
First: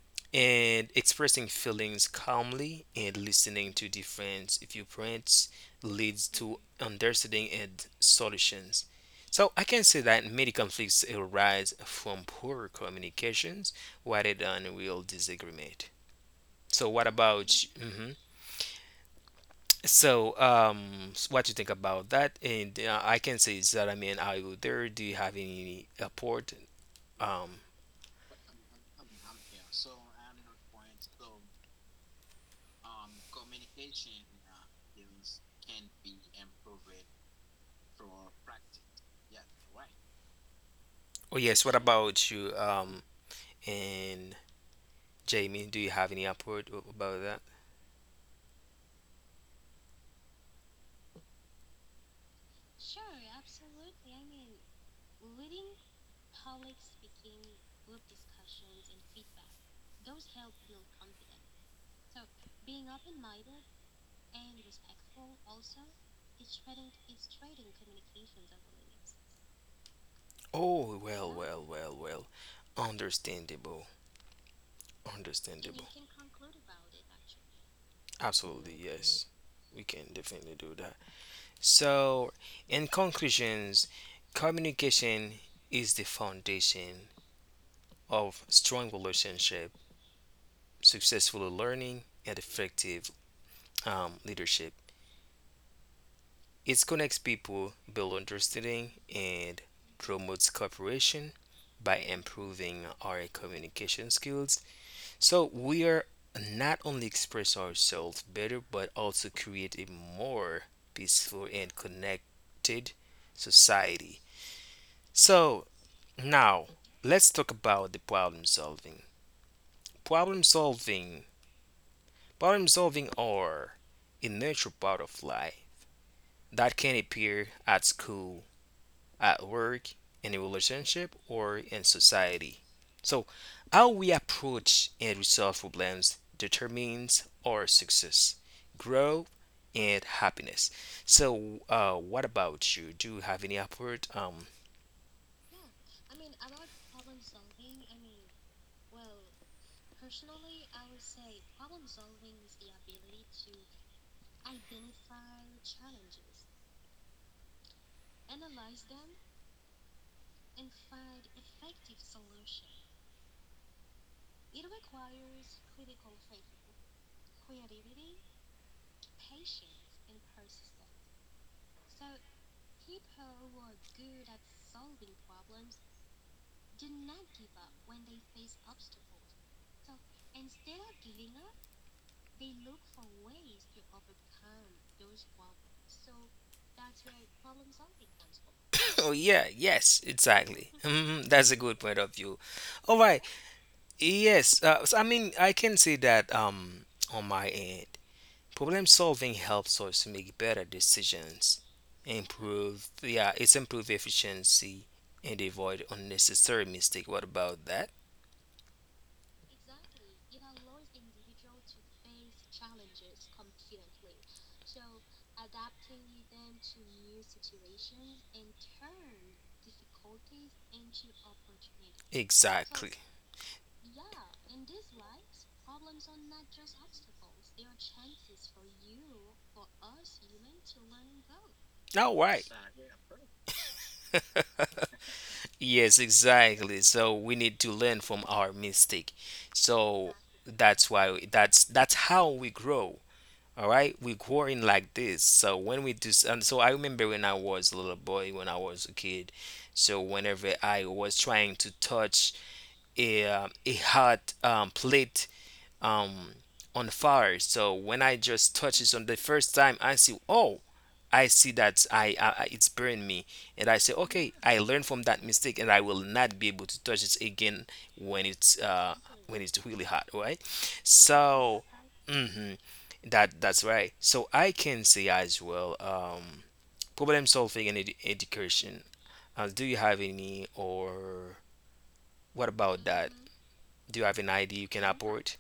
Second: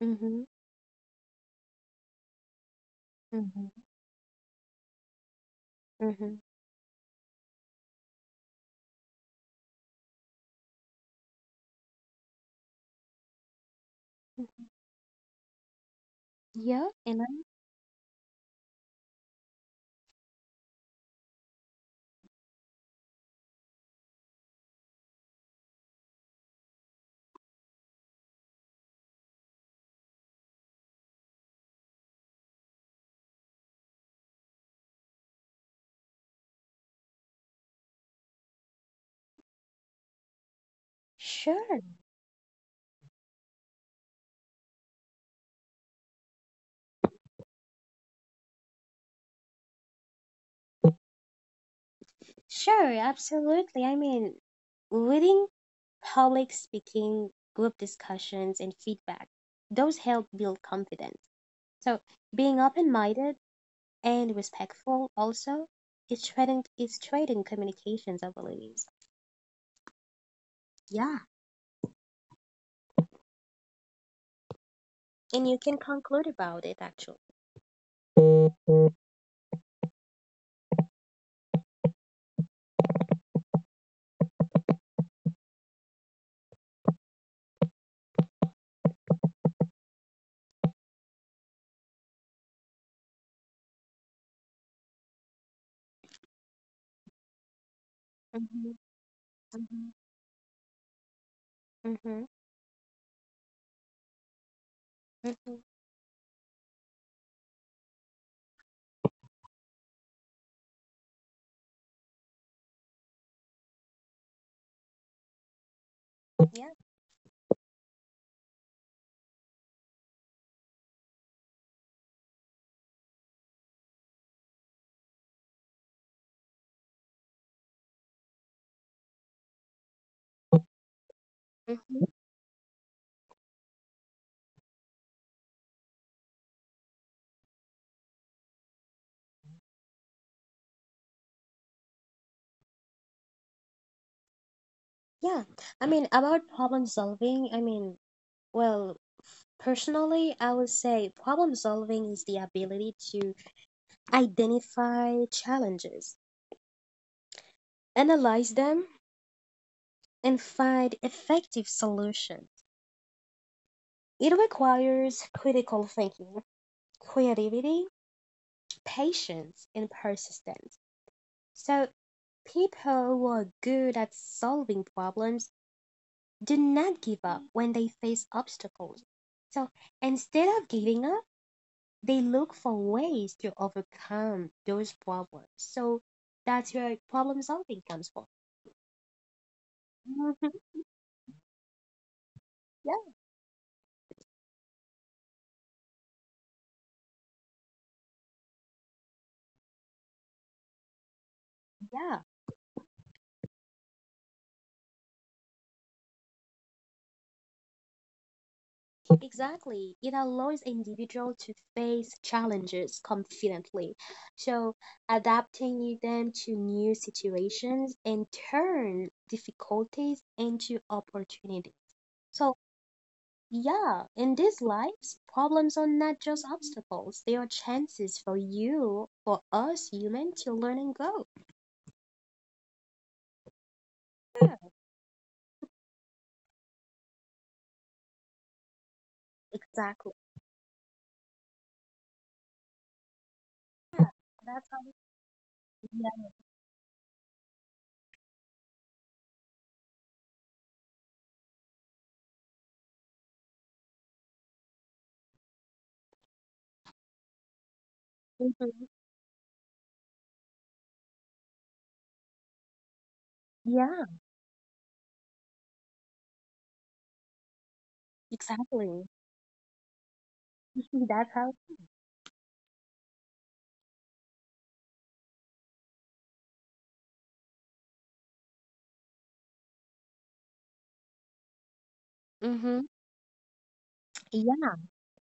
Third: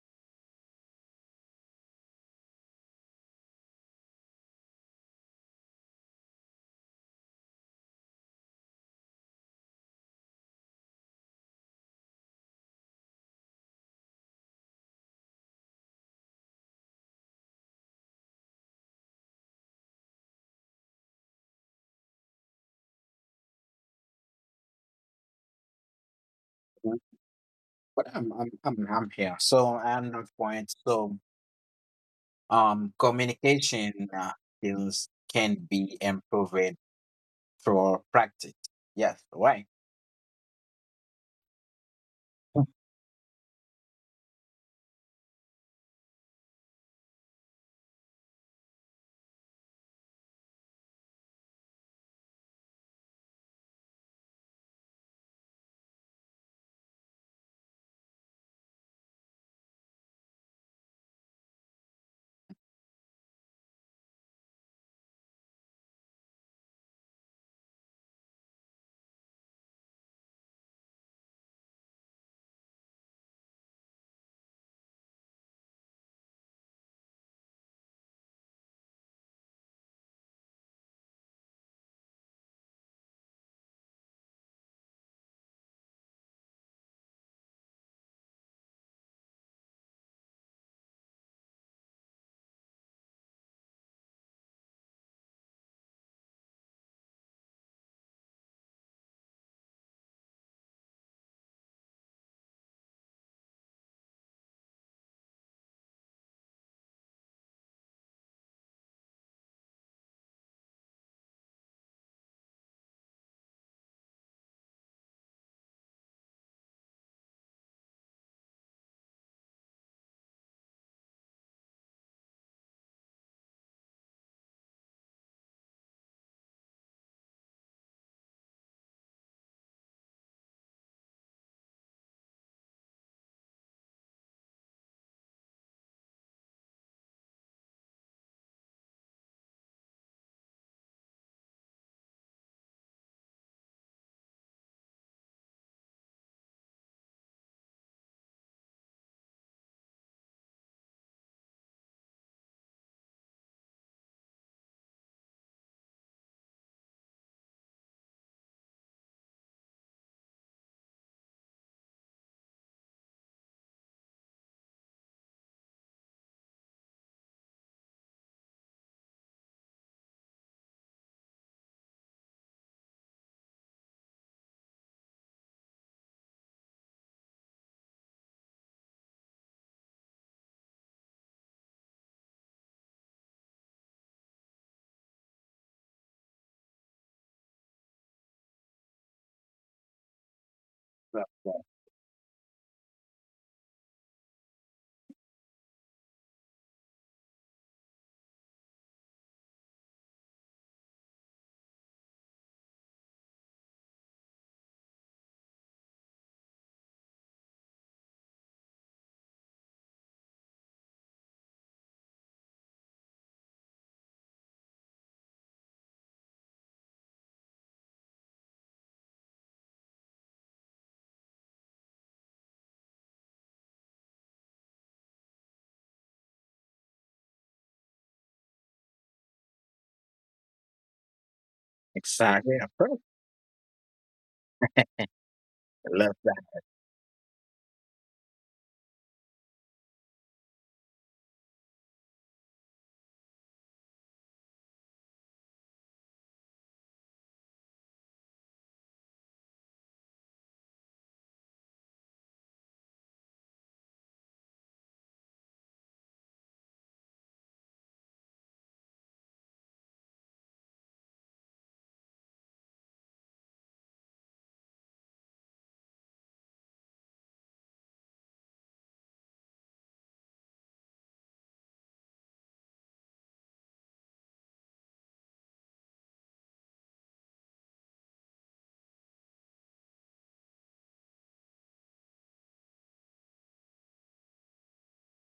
Speaker 3: mm-hmm,
Speaker 1: and expressing feelings calmly and
Speaker 3: mm-hmm,
Speaker 1: listening to different viewpoints leads
Speaker 3: mm-hmm.
Speaker 1: to understanding and solutions. So I can say that many conflicts arise from poor communications rather than real disagreement. So
Speaker 3: Yeah,
Speaker 1: what
Speaker 3: and
Speaker 1: about
Speaker 3: I'm
Speaker 1: what you think about that? And I can say is that I mean are you there? Do you have any apport? Um
Speaker 2: But I'm here, so I'm not point. So communication skills can be improved through practice. Yes, right.
Speaker 1: oh yes, what
Speaker 3: sure.
Speaker 1: about you
Speaker 2: Love
Speaker 1: and Jamie, do you have any apport about that?
Speaker 3: Sure, absolutely. I mean, reading, public speaking, group discussions, and feedback, those help build confidence. So being open-minded and respectful also is trading communications abilities.
Speaker 1: Oh,
Speaker 3: Yeah,
Speaker 1: well, well, well, well, understandable
Speaker 3: and you can
Speaker 1: understandable.
Speaker 3: conclude about it actually.
Speaker 1: Absolutely, yes. We can definitely do that. So, in conclusions, communication is the foundation of strong relationship, successful learning, and effective leadership. It connects people, builds
Speaker 3: Mm-hmm,
Speaker 1: understanding, and
Speaker 3: mm-hmm,
Speaker 1: promotes cooperation by
Speaker 3: mm-hmm,
Speaker 1: improving our communication skills. So
Speaker 3: mm-hmm.
Speaker 1: we are not only express ourselves better, but also create a more peaceful and connected society. So now
Speaker 3: Yeah,
Speaker 1: let's talk about the problem solving. Problem solving Problem solving are a natural part of life that can appear at school, at work, in a relationship, or in
Speaker 3: mm-hmm.
Speaker 1: society. So, how we approach and resolve problems determines our success, growth, and happiness. So, what about you? Do you have any approach?
Speaker 3: Yeah. I mean, about problem solving, I mean, well, personally, I would say problem solving is the ability to identify challenges, analyze them, and find effective solutions. It requires critical thinking, creativity, patience, and persistence. So, people who are good at solving problems do not give up when they face obstacles. So, instead of giving up, they look for ways to overcome those problems. So, that's where problem solving comes from.
Speaker 1: Oh yeah, yes,
Speaker 3: Mhm.
Speaker 1: exactly.
Speaker 2: that.
Speaker 1: Mhm, that's a good point of view. All
Speaker 3: Yeah,
Speaker 1: right. Yes. So, I mean, I can say that on my end. Problem solving helps us make better decisions,
Speaker 3: yeah.
Speaker 1: improve yeah, it's improve efficiency and avoid unnecessary mistake. What about that?
Speaker 3: Exactly. It allows individual to face challenges confidently, so adapting them to new situations and turn difficulties into opportunity. So,
Speaker 1: Exactly.
Speaker 3: yeah, in these lives, problems are not just obstacles, they are chances for you, for us human to learn and grow.
Speaker 1: All right.
Speaker 2: Exactly. Of course.
Speaker 3: Yeah,
Speaker 2: I
Speaker 1: Yes,
Speaker 2: love
Speaker 1: exactly. So we need to learn from our mistake. So
Speaker 3: exactly.
Speaker 1: that's why that's how we grow. All right, we're growing
Speaker 3: That's how,
Speaker 1: like this. So when we do,
Speaker 3: yeah,
Speaker 1: s- and so I remember when I was a little boy, when I was a kid. So whenever I was trying to touch a hot plate um, on fire. So when I just touch
Speaker 3: mhm.
Speaker 1: it on the first time, I see oh. I see that I it's burned me, and I say,
Speaker 3: Yeah,
Speaker 1: okay, I learned from that mistake, and I will not be able to touch it again when it's uh,
Speaker 3: exactly.
Speaker 1: when it's really hot, right?
Speaker 3: That's how,
Speaker 1: So, hmm that's right. So I can say as well, problem solving and education. Do you have any, or what about
Speaker 3: hmm
Speaker 1: that? Do you have an idea you can
Speaker 3: yeah.
Speaker 1: abort?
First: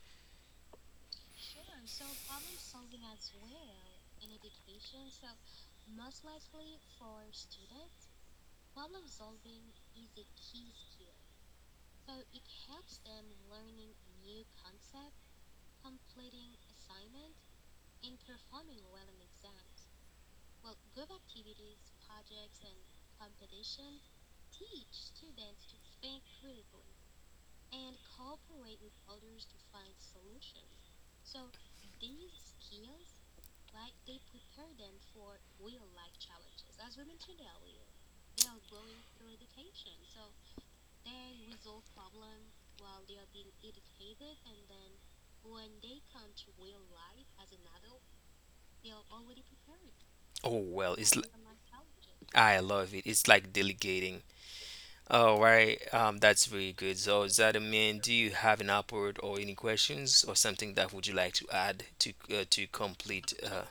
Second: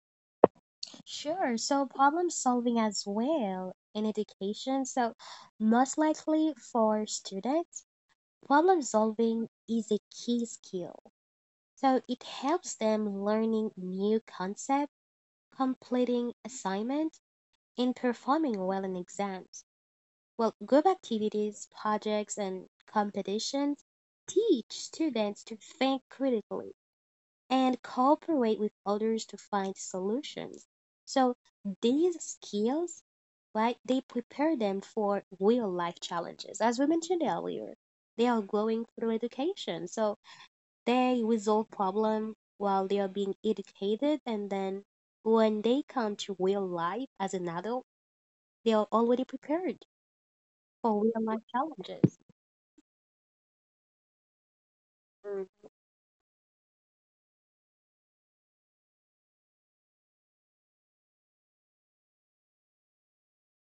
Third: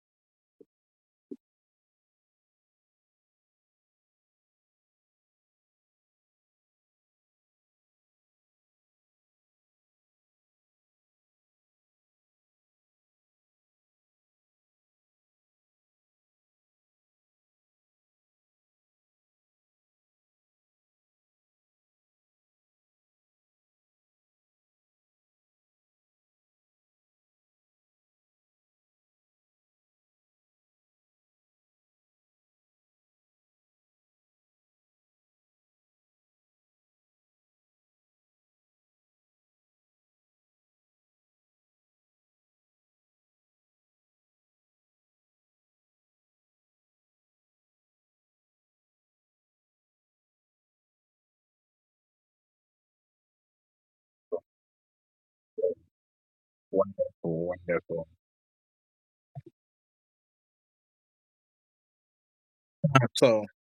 Speaker 3: Sure. So problem solving as well in education. So most likely for students, problem solving is a key skill. So it helps them learning new concept, completing assignment, and performing well in exams. Well, group activities, projects, and competitions teach students to think critically and cooperate with others to find solutions. So these skills, right, they prepare them for real life challenges. As we mentioned earlier, they are growing through education. So they resolve problem while they are being educated and then when they come to real life as an adult, they are already prepared
Speaker 1: Oh well,
Speaker 3: for real
Speaker 1: it's l-
Speaker 3: life challenges.
Speaker 1: I love it. It's like delegating.
Speaker 2: that.
Speaker 3: Mm.
Speaker 1: All right, that's very good.
Speaker 2: Wonderful,
Speaker 1: So, Zadaman,
Speaker 2: wonderful.
Speaker 1: do you have an upward or any questions or something that would you like to add to complete?
Speaker 2: So,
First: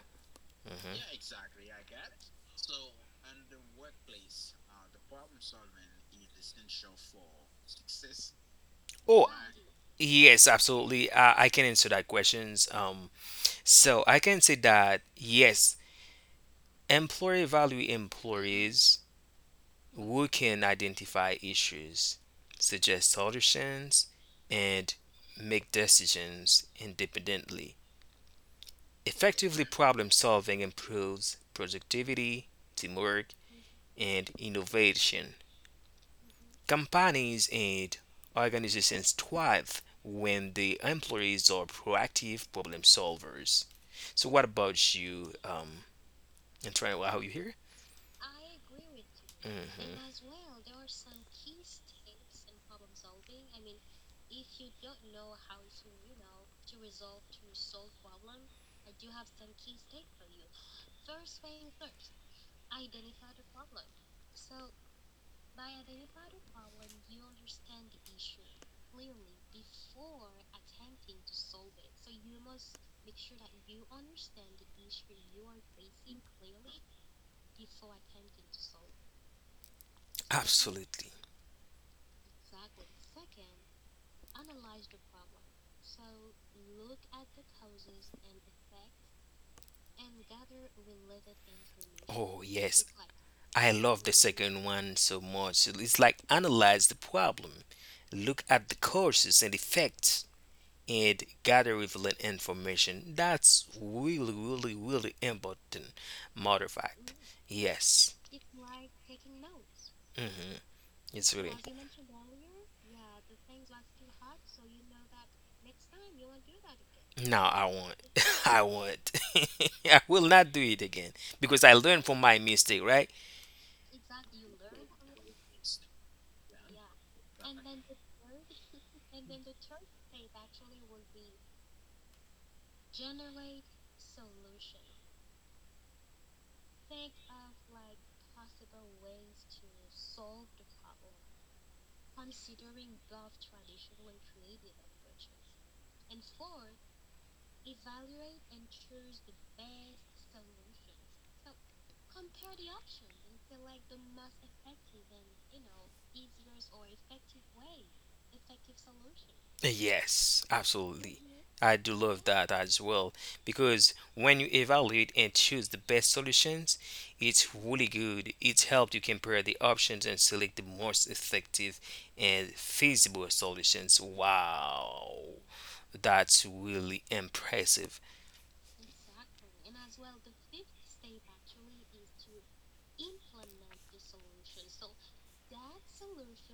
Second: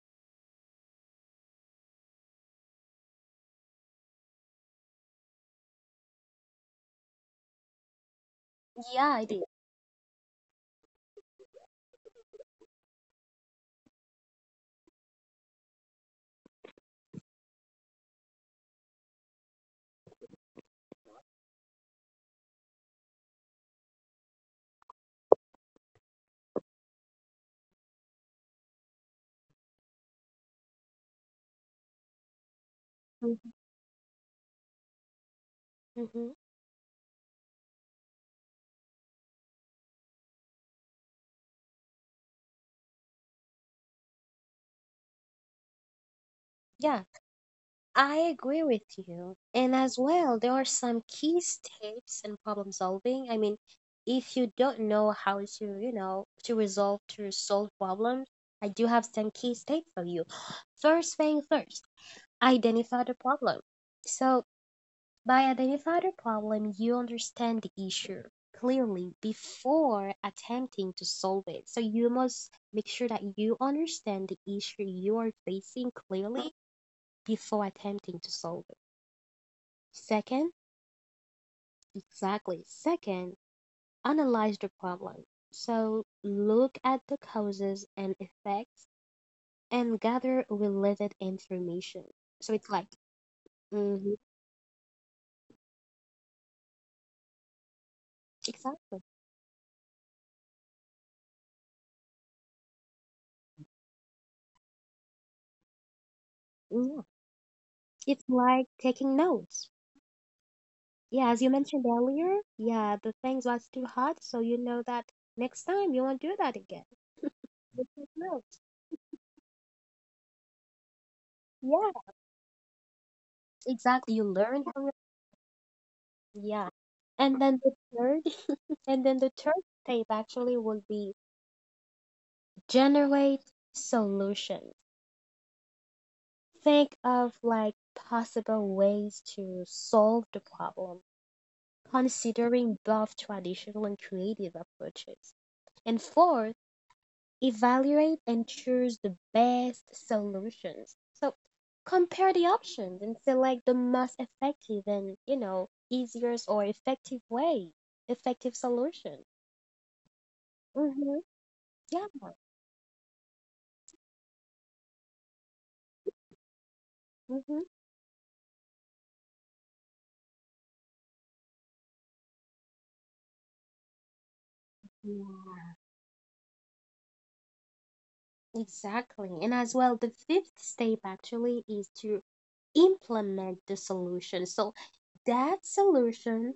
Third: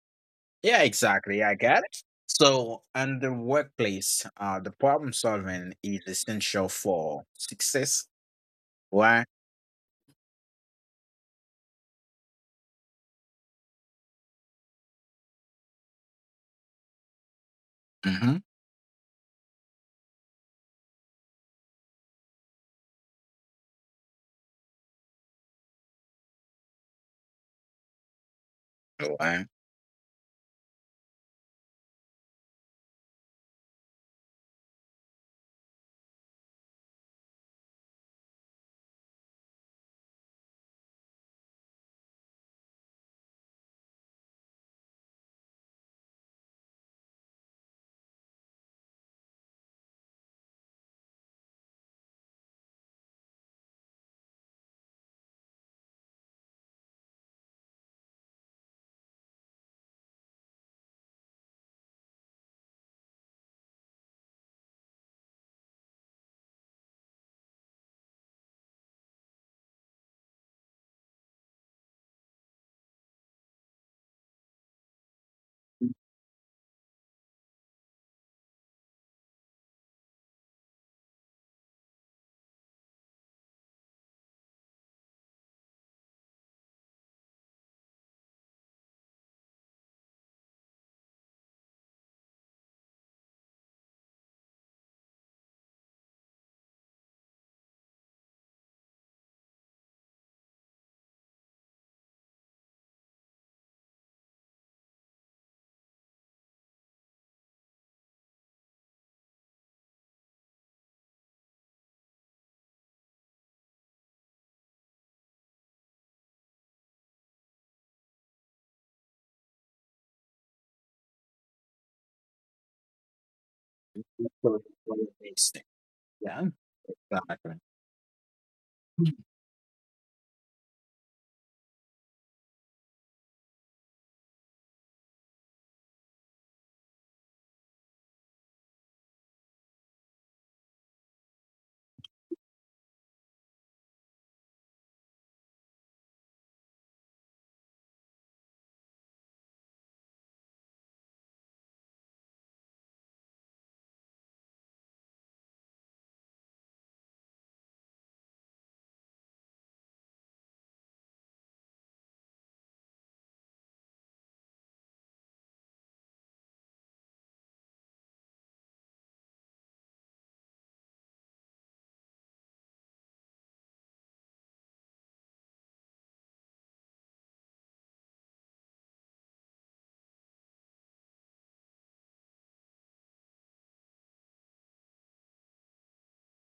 Speaker 2: yeah, exactly. I
Speaker 1: Mhm.
Speaker 2: got it. So, in the workplace, the problem solving is essential for success.
Speaker 3: Yeah, I
Speaker 2: Why?
Speaker 1: Oh,
Speaker 3: did.
Speaker 1: yes, absolutely. I can answer that questions. So I can say that yes, employer value
Speaker 2: Mm-hmm.
Speaker 1: employees who can identify issues, suggest solutions, and make decisions independently.
Speaker 2: Why?
Speaker 1: Effectively problem solving improves productivity, teamwork,
Speaker 3: hmm
Speaker 1: and innovation. Companies and organizations thrive when the employees are proactive problem solvers. So, what about you,
Speaker 3: Yeah.
Speaker 1: Antoine? How you here?
Speaker 3: I agree with you. And as well, there are some key steps in problem solving.
Speaker 1: hmm
Speaker 3: If you don't know how to, you know, to resolve to solve problems, I do have some key steps for you. First thing first, identify the problem. So, by identify the problem, you understand the issue clearly before attempting to solve it. So, you must make sure that you understand the issue you are facing clearly before attempting to solve it. Second,
Speaker 1: Absolutely.
Speaker 3: exactly. Second, analyze the problem. So look at the causes and effects and gather related information.
Speaker 1: Oh,
Speaker 3: So it's
Speaker 1: yes.
Speaker 3: like,
Speaker 1: I love
Speaker 3: hmm
Speaker 1: the second one so much. It's like analyze the problem, look at the
Speaker 3: exactly.
Speaker 1: causes and effects, and gather relevant information. That's really, really, really important. Matter of
Speaker 3: Yeah.
Speaker 1: fact, yes,
Speaker 3: It's like taking notes.
Speaker 1: hmm
Speaker 3: Yeah,
Speaker 1: it's
Speaker 3: as you
Speaker 1: really
Speaker 3: mentioned
Speaker 1: important.
Speaker 3: earlier, yeah, the things was too hot, so you know that next time you won't do that again.
Speaker 1: No, I won't.
Speaker 3: Take notes.
Speaker 1: I won't. I will not do it again because I
Speaker 3: Yeah,
Speaker 1: learned from my mistake, right?
Speaker 3: exactly. You learn from it.
Speaker 2: Yeah,
Speaker 3: Yeah. And then
Speaker 2: exactly.
Speaker 3: the third, and then the third step actually will be generate solutions. Think of like possible ways to solve the problem, considering both traditional and creative approaches. And fourth, evaluate and choose the best solutions. So compare the options and select the most effective and, you know, easiest or effective effective solution.
Speaker 1: Yes,
Speaker 3: Mm-hmm.
Speaker 1: absolutely. I do
Speaker 3: Yeah.
Speaker 1: love that as well because when you evaluate and choose the best solutions, it's
Speaker 3: Mm-hmm.
Speaker 1: really good. It helps you compare the options and select the most effective and feasible solutions. Wow, that's really impressive.
Speaker 3: Exactly. And as well, the fifth step actually is to implement the solution. So that solution,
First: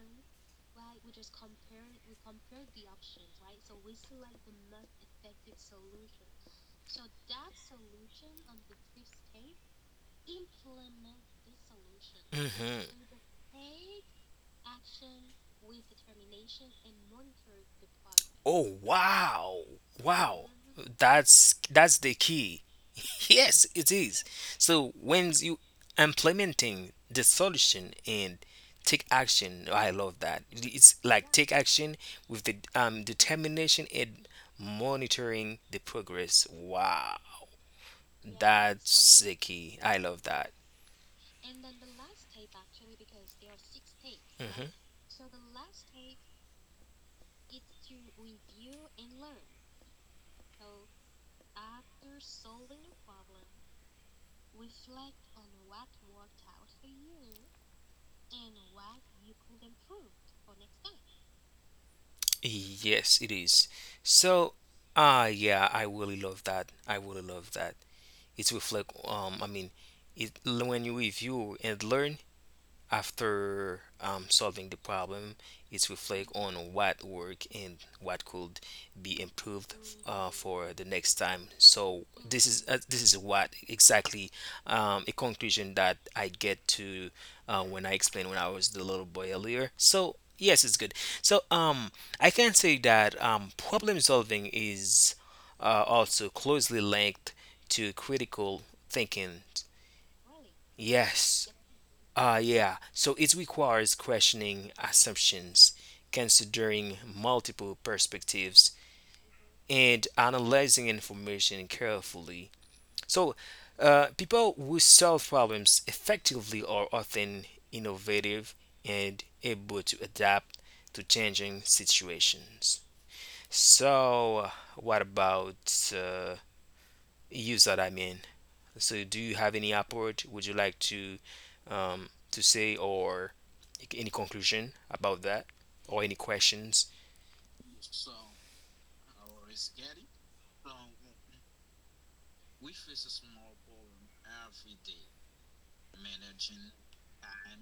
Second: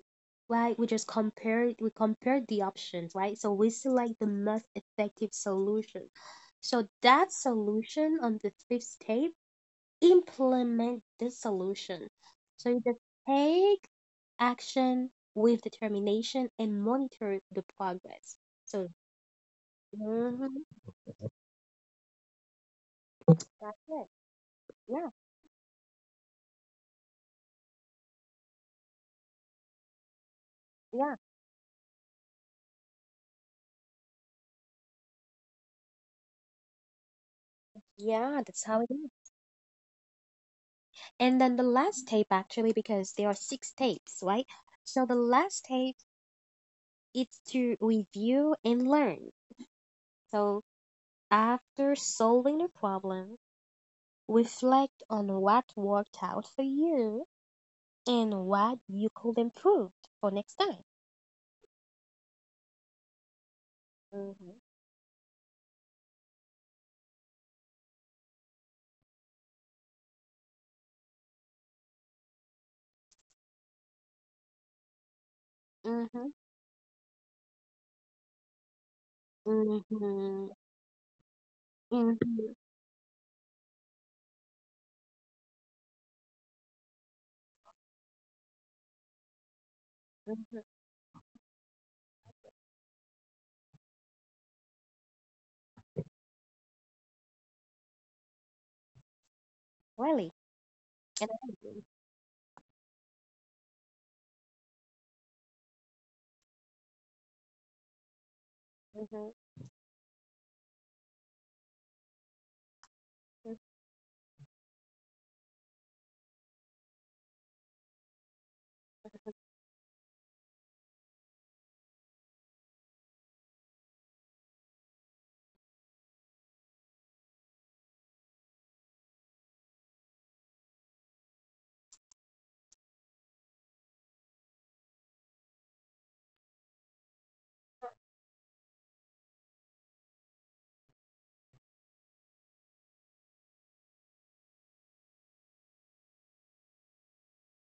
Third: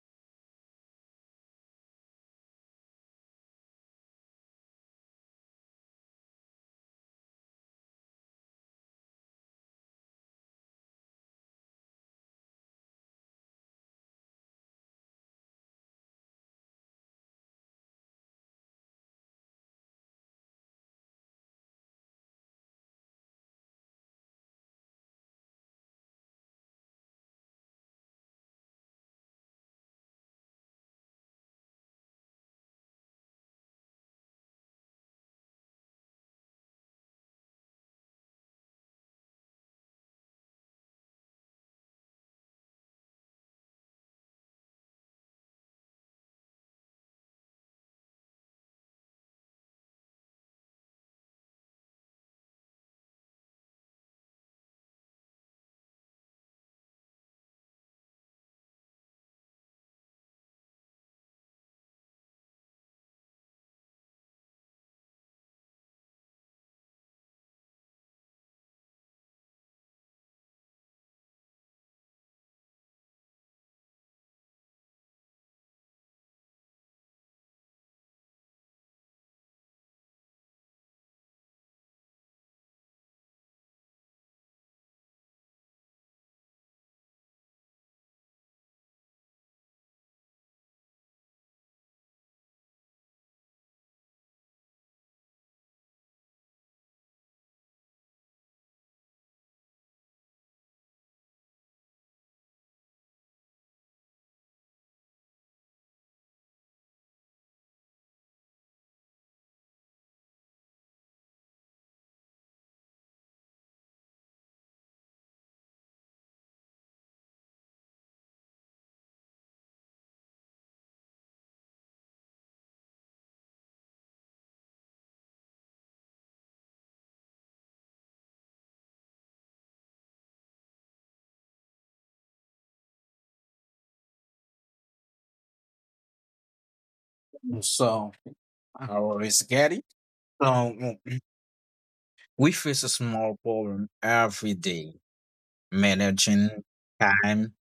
Speaker 3: right, we just compare. We compare the options, right? So we select the most effective solution. So that solution on the fifth step, implement the solution. So you
Speaker 1: hmm
Speaker 3: just take action with determination and monitor the progress.
Speaker 1: Oh
Speaker 3: So
Speaker 1: wow, wow,
Speaker 3: mhm,
Speaker 1: that's the key. Yes,
Speaker 3: that's
Speaker 1: it
Speaker 3: it.
Speaker 1: is. So
Speaker 3: Yeah,
Speaker 1: when you implementing the solution and take action, oh, I love that. It's
Speaker 3: yeah.
Speaker 1: like take action with the determination and monitoring the progress. Wow,
Speaker 3: Yeah, that's how it
Speaker 1: that's
Speaker 3: is.
Speaker 1: the key. I love that.
Speaker 3: And then the last tape, actually, because there are six tapes, right?
Speaker 1: hmm
Speaker 3: So the last tape is to review and learn. So after solving the problem, reflect on what worked out for you and what you could improve for next time.
Speaker 1: Yes, it is. So,
Speaker 3: Mm-hmm.
Speaker 1: ah, yeah, I really love that. I really love that. It's reflect. I mean, it when you review and learn, after solving the problem, it's
Speaker 3: Mm-hmm.
Speaker 1: reflect on what worked and what could be improved
Speaker 3: Mm-hmm.
Speaker 1: for the next time. So
Speaker 3: Mm-hmm.
Speaker 1: this is what exactly a conclusion that I get to when I explained when I was the little boy earlier. So
Speaker 3: Mm-hmm.
Speaker 1: yes, it's good. So I can say that problem solving is also closely linked to critical thinking.
Speaker 3: Really?
Speaker 1: Yes, yeah, so it requires questioning assumptions, considering multiple perspectives,
Speaker 3: Mm-hmm.
Speaker 1: and analyzing information carefully. So, people who solve problems effectively are often innovative and able to adapt to changing situations. So, what about user? I mean, so, do you have any upward? Would you like to say or any conclusion about that or any questions?
Speaker 2: So, I always get it. So, we face a small problem every day managing time,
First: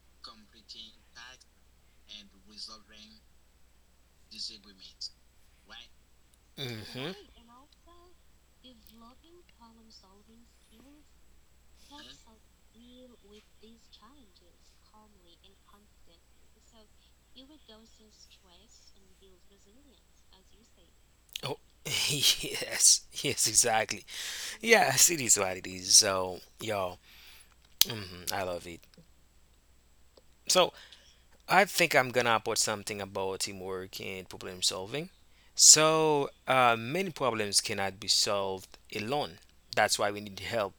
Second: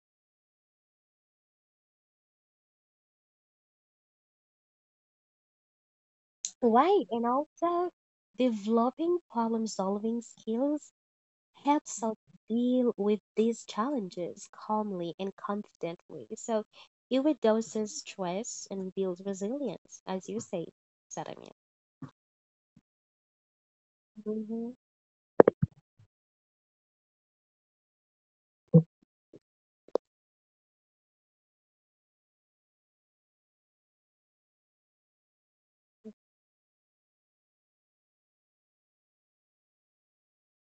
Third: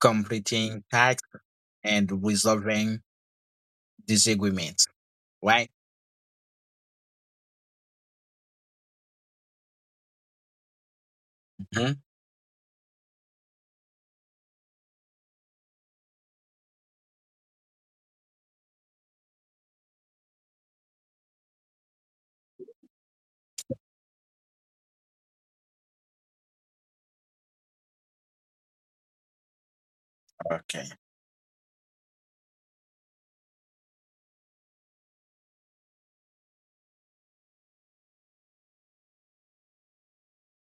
Speaker 2: completing tasks, and resolving disagreements, right?
Speaker 3: Right.
Speaker 1: hmm
Speaker 3: And also developing problem solving skills
Speaker 2: Hmm.
Speaker 3: helps us deal with these challenges calmly and confidently. So it reduces stress and builds resilience, as you say, Sadamir.
Speaker 1: Oh, yes, yes, exactly.
Speaker 3: Mm-hmm,
Speaker 1: Yes, it is what it is. So, yo, mhm, I love it. So,
Speaker 2: Okay.
Speaker 1: I think I'm gonna put something about teamwork and problem solving. So, many problems cannot be solved alone. That's why we need help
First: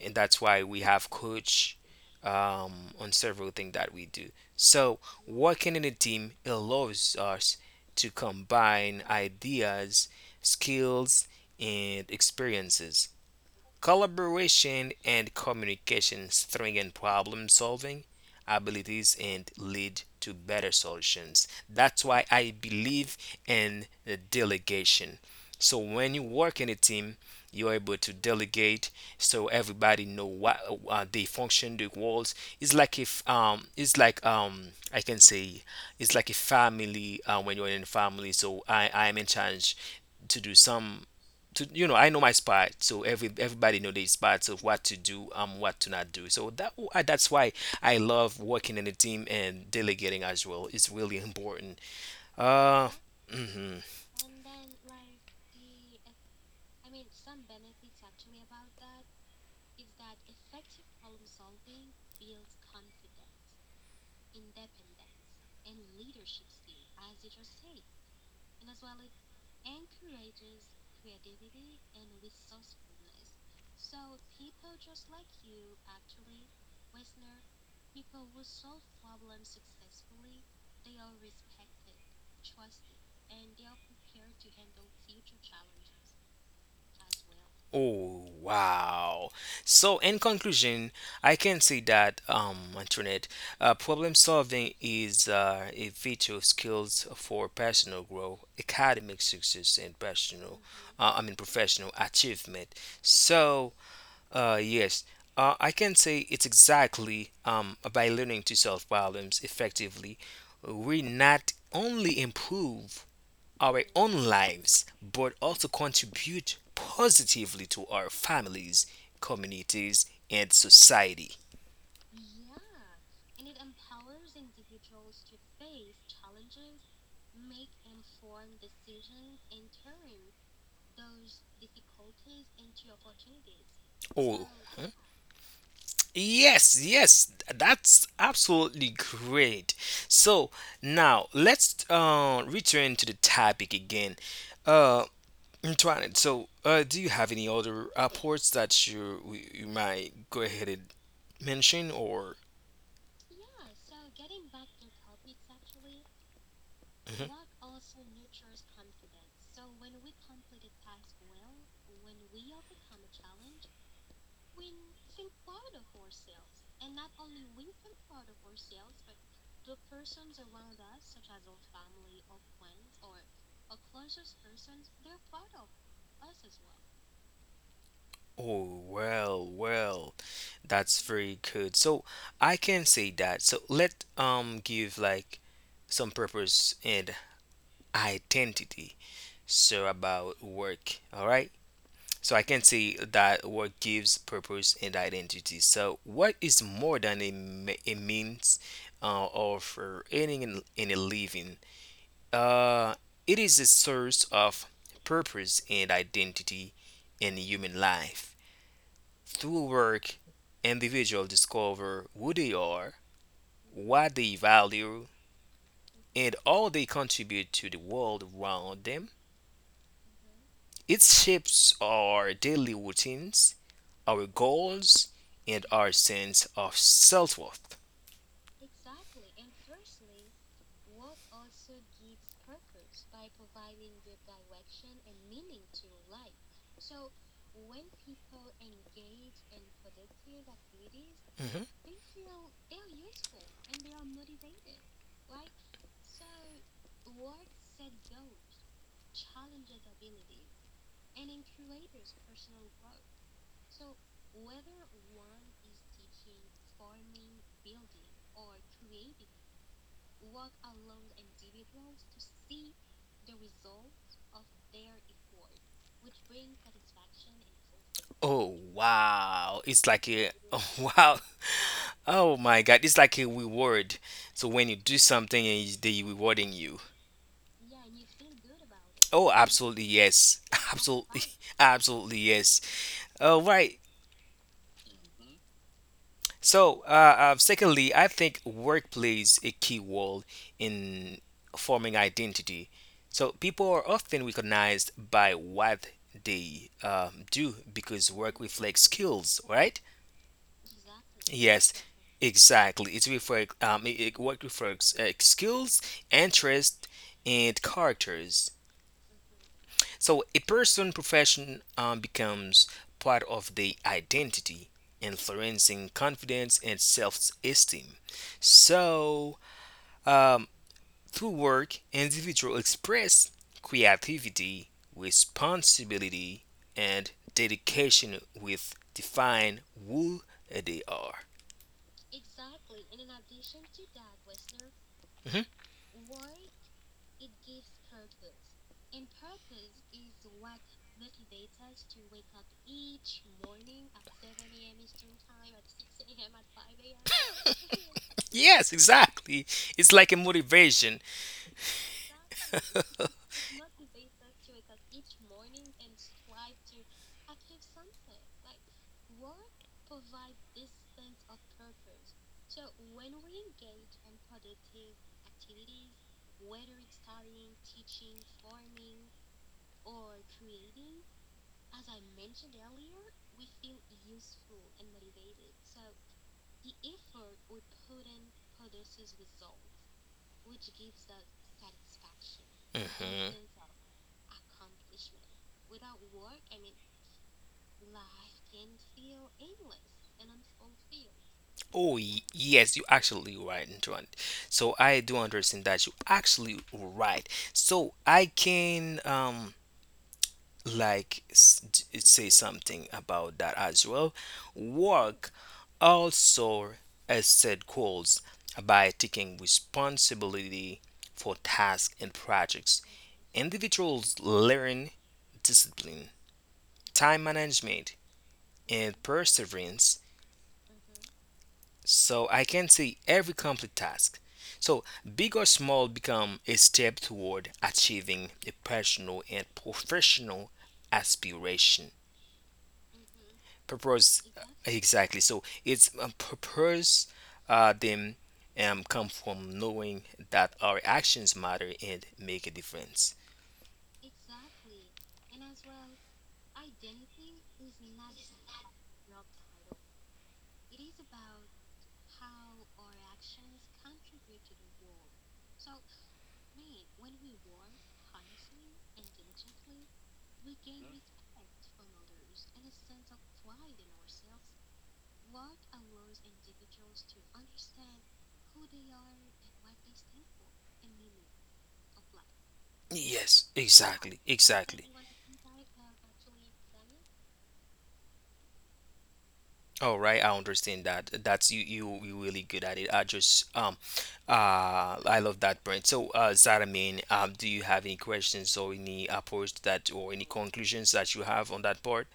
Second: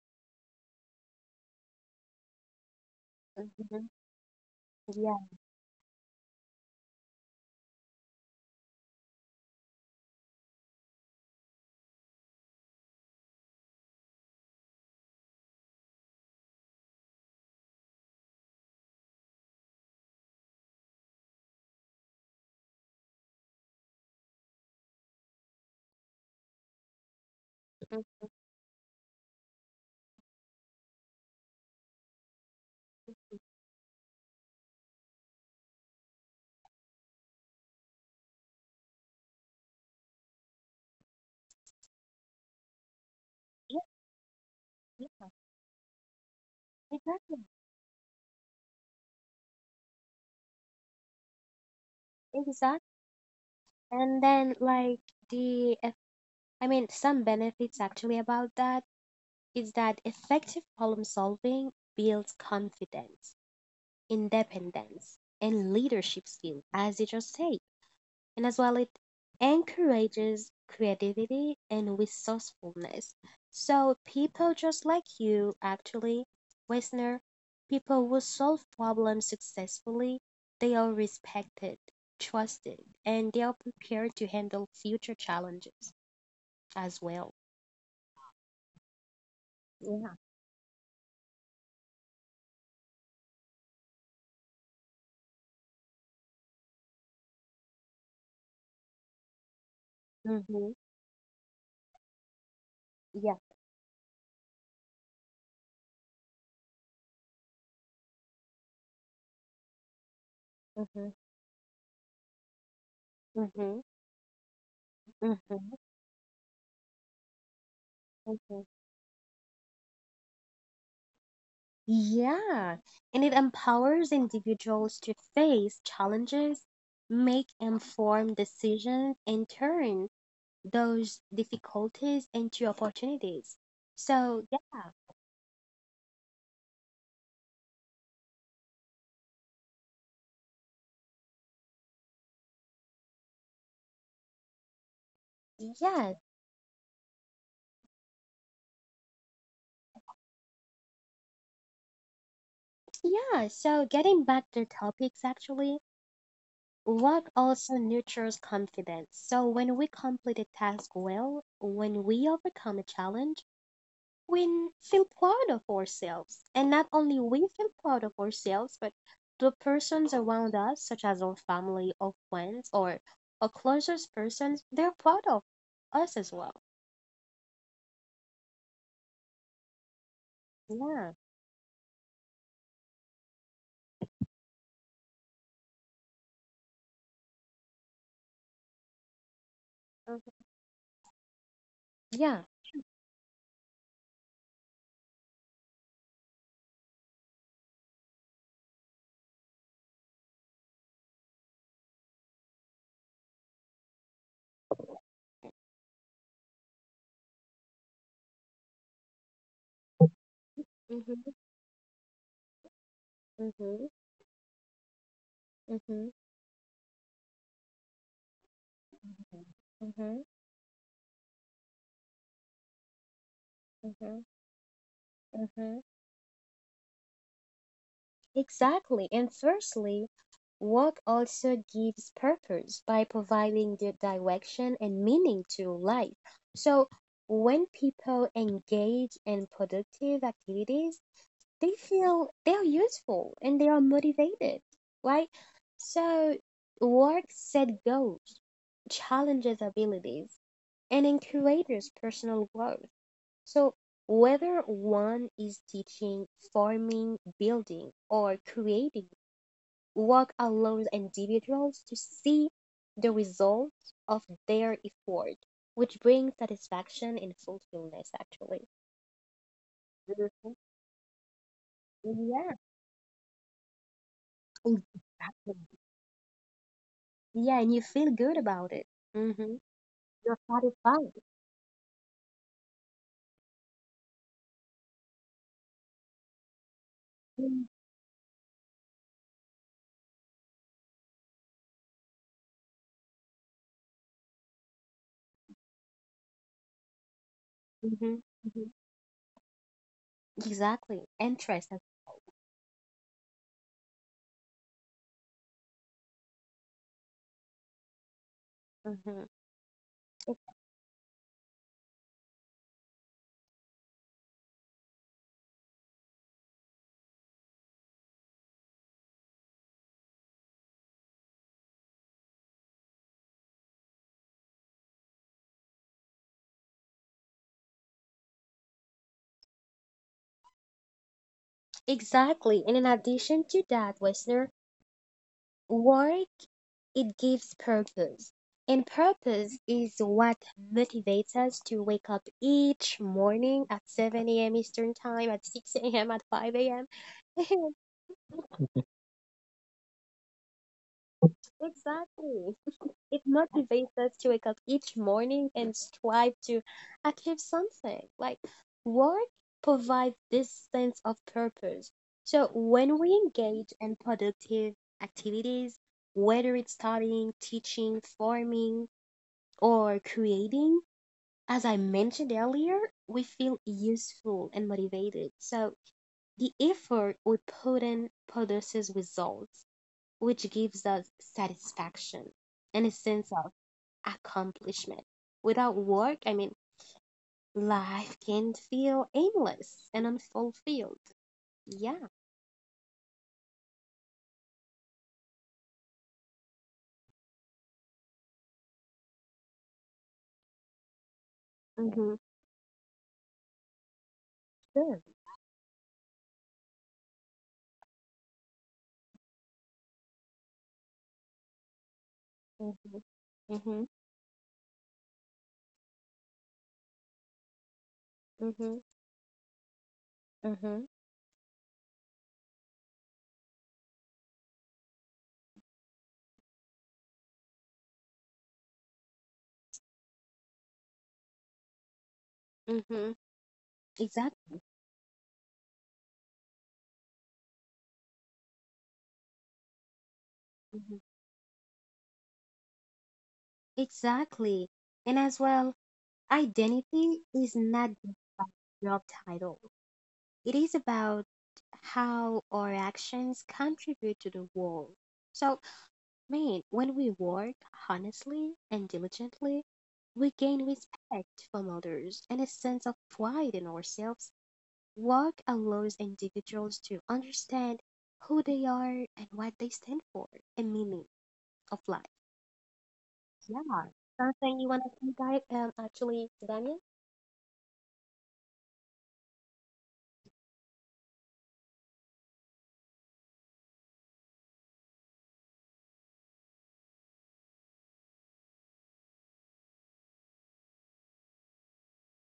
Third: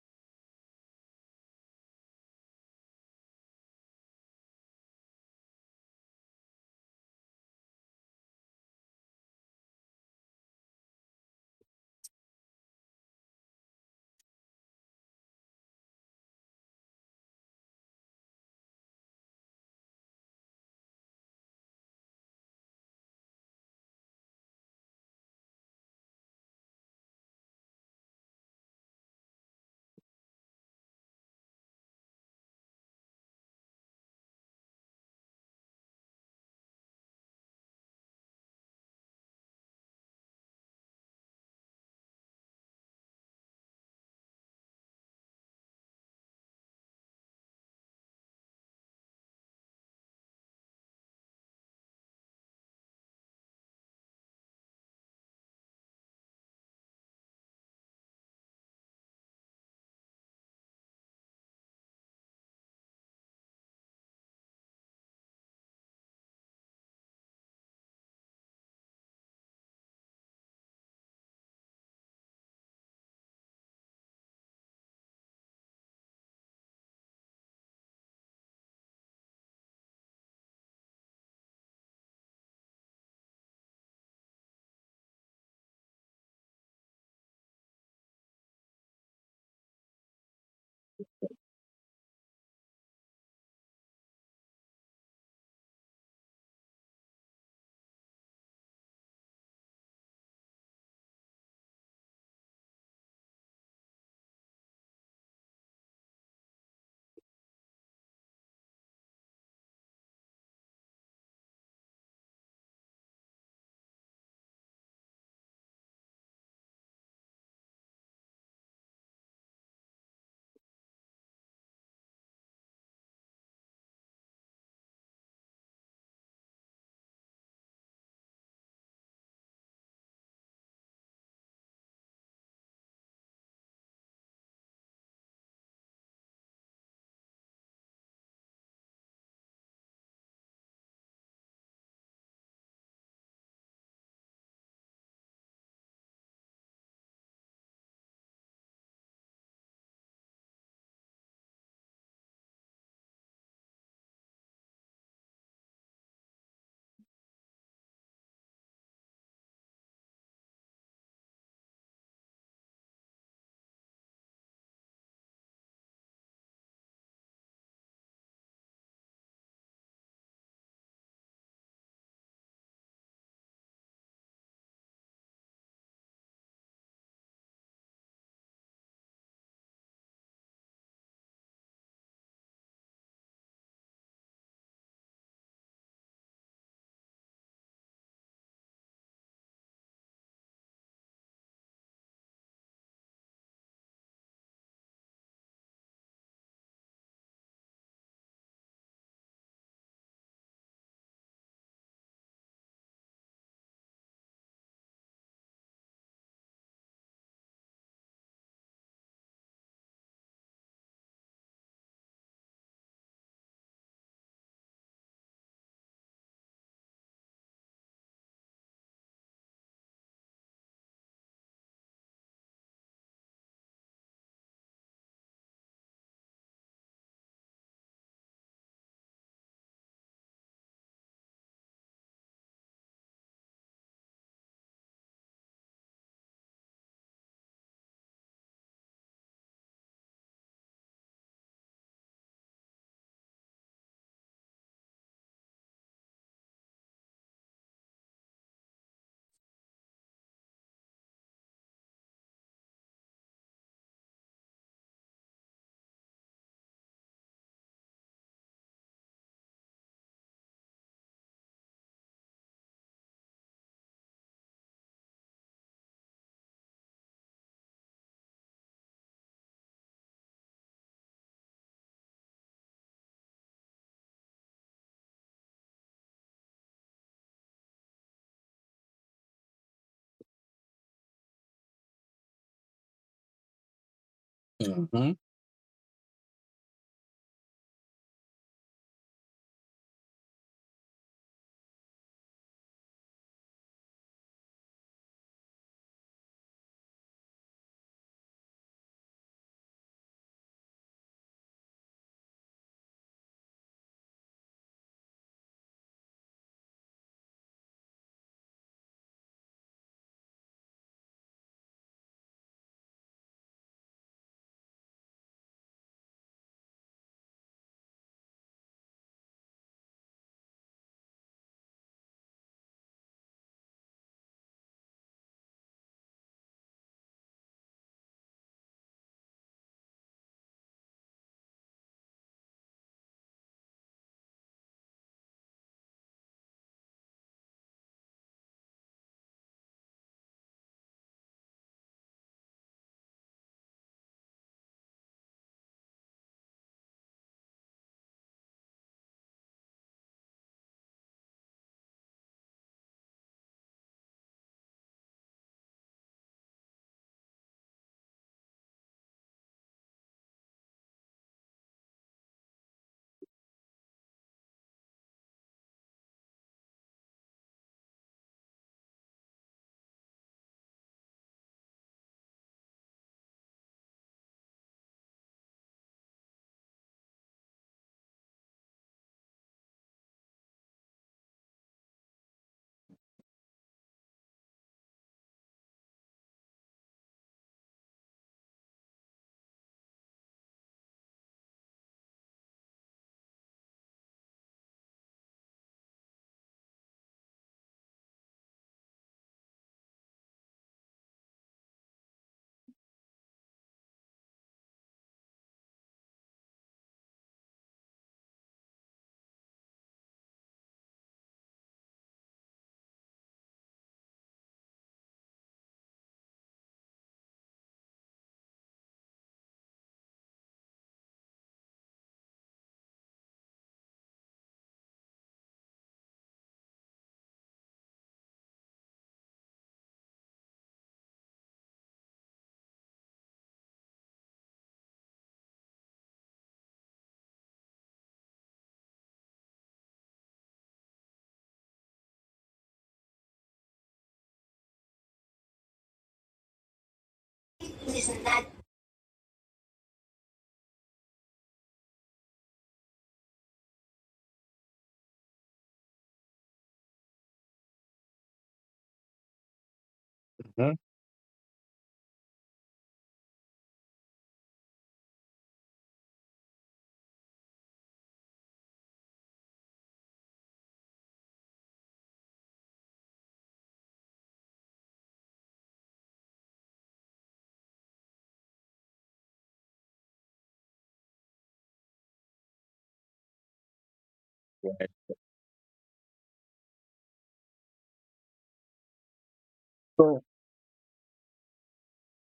Speaker 1: and that's why we have coach on several things
Speaker 3: mm-hmm.
Speaker 1: that we do. So
Speaker 3: Yeah,
Speaker 1: working in a team allows us to combine ideas, skills, and experiences collaboration and communication strengthen problem solving abilities and lead to better solutions. That's why I believe in the delegation. So when you work in a team, you're able to delegate so everybody know what they function the roles. It's like if it's like I can say it's like a family when you're in a family. So I'm in charge to do some to you know I know my spot, so everybody
Speaker 3: yeah,
Speaker 1: know their spots of what to do
Speaker 3: yeah,
Speaker 1: what to not do. So that's
Speaker 3: exactly,
Speaker 1: why I love working in a team and delegating as well. It's really important.
Speaker 3: exactly.
Speaker 1: Uh. Mhm.
Speaker 3: And then, like, the, eff- some benefits actually about that is that effective problem solving builds confidence, independence, and leadership skills, as you just said. And as well it encourages creativity and resourcefulness. So people just like you, actually, listener, people who solve problems successfully, they are respected, trusted, and they are prepared to handle future challenges as well.
Speaker 1: Oh wow! So
Speaker 3: Yeah.
Speaker 1: in conclusion, I can say that internet problem solving is a feature of skills for personal growth, academic success, and
Speaker 3: Mm-hmm.
Speaker 1: I mean professional achievement.
Speaker 3: Yeah.
Speaker 1: So yes, I can say it's exactly by learning to solve problems effectively, we
Speaker 3: Mm-hmm.
Speaker 1: not only improve
Speaker 3: Mm-hmm.
Speaker 1: our own lives but also
Speaker 3: Mm-hmm.
Speaker 1: contribute positively to our families, communities, and society.
Speaker 3: Yeah, and it empowers individuals to face challenges, make informed decisions, and turn those difficulties into opportunities.
Speaker 1: Oh,
Speaker 3: So,
Speaker 1: hmm? Yes, yes, that's absolutely great. So now let's return to the topic again. Uh, Antoinette,
Speaker 3: yeah,
Speaker 1: so do you have any other ports that you might go ahead and mention or?
Speaker 3: yeah. So, getting back to topics, actually,
Speaker 1: Mhm.
Speaker 3: work also nurtures confidence. So, when we complete a task well, when we overcome a challenge, we feel proud of ourselves. And not only we feel proud of ourselves, but the persons around us, such as our family or friends or a closest persons, they're proud of us as well.
Speaker 1: Oh well, well, that's
Speaker 3: Yeah.
Speaker 1: very good. So I can say that. So let give like some purpose and identity. So about
Speaker 3: Mhm.
Speaker 1: work, all right? So I
Speaker 3: Yeah.
Speaker 1: can see that what gives purpose and identity. So what is more than a means of earning and a living? Uh, it is a source of purpose and identity in human life. Through work, individuals
Speaker 3: Mhm.
Speaker 1: discover who they are,
Speaker 3: Mhm.
Speaker 1: what they value,
Speaker 3: Mhm.
Speaker 1: and how they contribute to the world around them.
Speaker 3: Mhm.
Speaker 1: It shapes our daily routines
Speaker 3: Mhm.
Speaker 1: our goals, and
Speaker 3: Mhm.
Speaker 1: our sense of self worth.
Speaker 3: Exactly. And firstly, work also gives purpose by providing the direction and meaning to life. So when people engage in productive activities, they feel they are useful and they are motivated, right? So work set goals, challenges abilities, and encourages personal growth. So whether one is teaching, farming, building, or creating walk-alone individuals to see the result of their effort, which brings satisfaction and fulfillment,
Speaker 1: Oh
Speaker 3: actually.
Speaker 1: wow! It's like a
Speaker 3: Mhm.
Speaker 1: oh, wow. Oh
Speaker 3: Yeah,
Speaker 1: my God! It's like a reward. So when you do something
Speaker 3: exactly.
Speaker 1: and you- they rewarding you.
Speaker 3: Yeah, and you feel good about it.
Speaker 1: Oh,
Speaker 3: Mm-hmm.
Speaker 1: absolutely
Speaker 3: You're
Speaker 1: yes. Absolutely,
Speaker 3: satisfied.
Speaker 1: absolutely yes. All right.
Speaker 2: Hmm.
Speaker 1: So,
Speaker 3: Mm,
Speaker 1: secondly, I think work plays a key role in forming identity. So, people are often recognized by what they do because
Speaker 3: hmm
Speaker 1: work
Speaker 3: mhm.
Speaker 1: reflects skills, right?
Speaker 3: Exactly.
Speaker 1: Yes,
Speaker 3: Interest.
Speaker 1: exactly. It reflects work reflects skills, interest, and characters.
Speaker 3: Mm-hmm.
Speaker 1: So a person' profession becomes part of the identity, influencing confidence and self-esteem. So um, through work, individuals express creativity, responsibility, and dedication with define who they are.
Speaker 3: Exactly. And in addition to that, listener,
Speaker 1: Mhm.
Speaker 3: work it gives purpose. And purpose is what motivates us to wake up each morning at 7 a.m. Eastern Time, at 6 a.m., at 5 a.m.
Speaker 1: Yes, exactly. It's like a motivation.
Speaker 3: exactly. It motivates us to wake up each morning and strive to achieve something. Like work provides this sense of purpose. So when we engage in productive activities, whether it's studying, teaching, farming, or creating, as I mentioned earlier, we feel useful and motivated. So the effort we put in produces results, which gives us satisfaction and a sense
Speaker 1: Mhm.
Speaker 3: of accomplishment. Without life can feel aimless and unfulfilled. Yeah.
Speaker 1: Oh, yes, you actually right, Antoine. So I do understand that you actually right. So I can like
Speaker 3: Mm-hmm.
Speaker 1: say something about that as well.
Speaker 3: Sure.
Speaker 1: Work also has set goals by taking responsibility for tasks and projects.
Speaker 3: Mm-hmm. Mm-hmm.
Speaker 1: Individuals learn discipline, time management,
Speaker 3: Mm-hmm.
Speaker 1: and perseverance.
Speaker 3: Mm-hmm.
Speaker 1: So I can see every complete task. So big or small become a step toward achieving a personal and professional aspiration.
Speaker 3: Mm-hmm.
Speaker 1: Purpose
Speaker 3: Exactly.
Speaker 1: exactly. So it's purpose them come from knowing that our actions matter and make a difference.
Speaker 3: Exactly. And as well, identity is not just about job title. It is about how our actions contribute to the world. So, man, when we work honestly and diligently, we gain
Speaker 2: Mhm.
Speaker 3: respect from others and a sense of pride in ourselves. Work allows individuals to understand who they are and what they stand for, a meaning of life.
Speaker 1: Yes,
Speaker 3: Yeah.
Speaker 1: exactly,
Speaker 3: Something you want to
Speaker 1: exactly.
Speaker 3: say, guy? Actually, Daniel?
Speaker 1: All right, I understand that. That's you. You really good at it. I just
Speaker 2: Right.
Speaker 1: I love that, Brent. So, Zadamin, do you have any questions or any approach to that
Speaker 2: So,
Speaker 1: or any conclusions that you have on that part?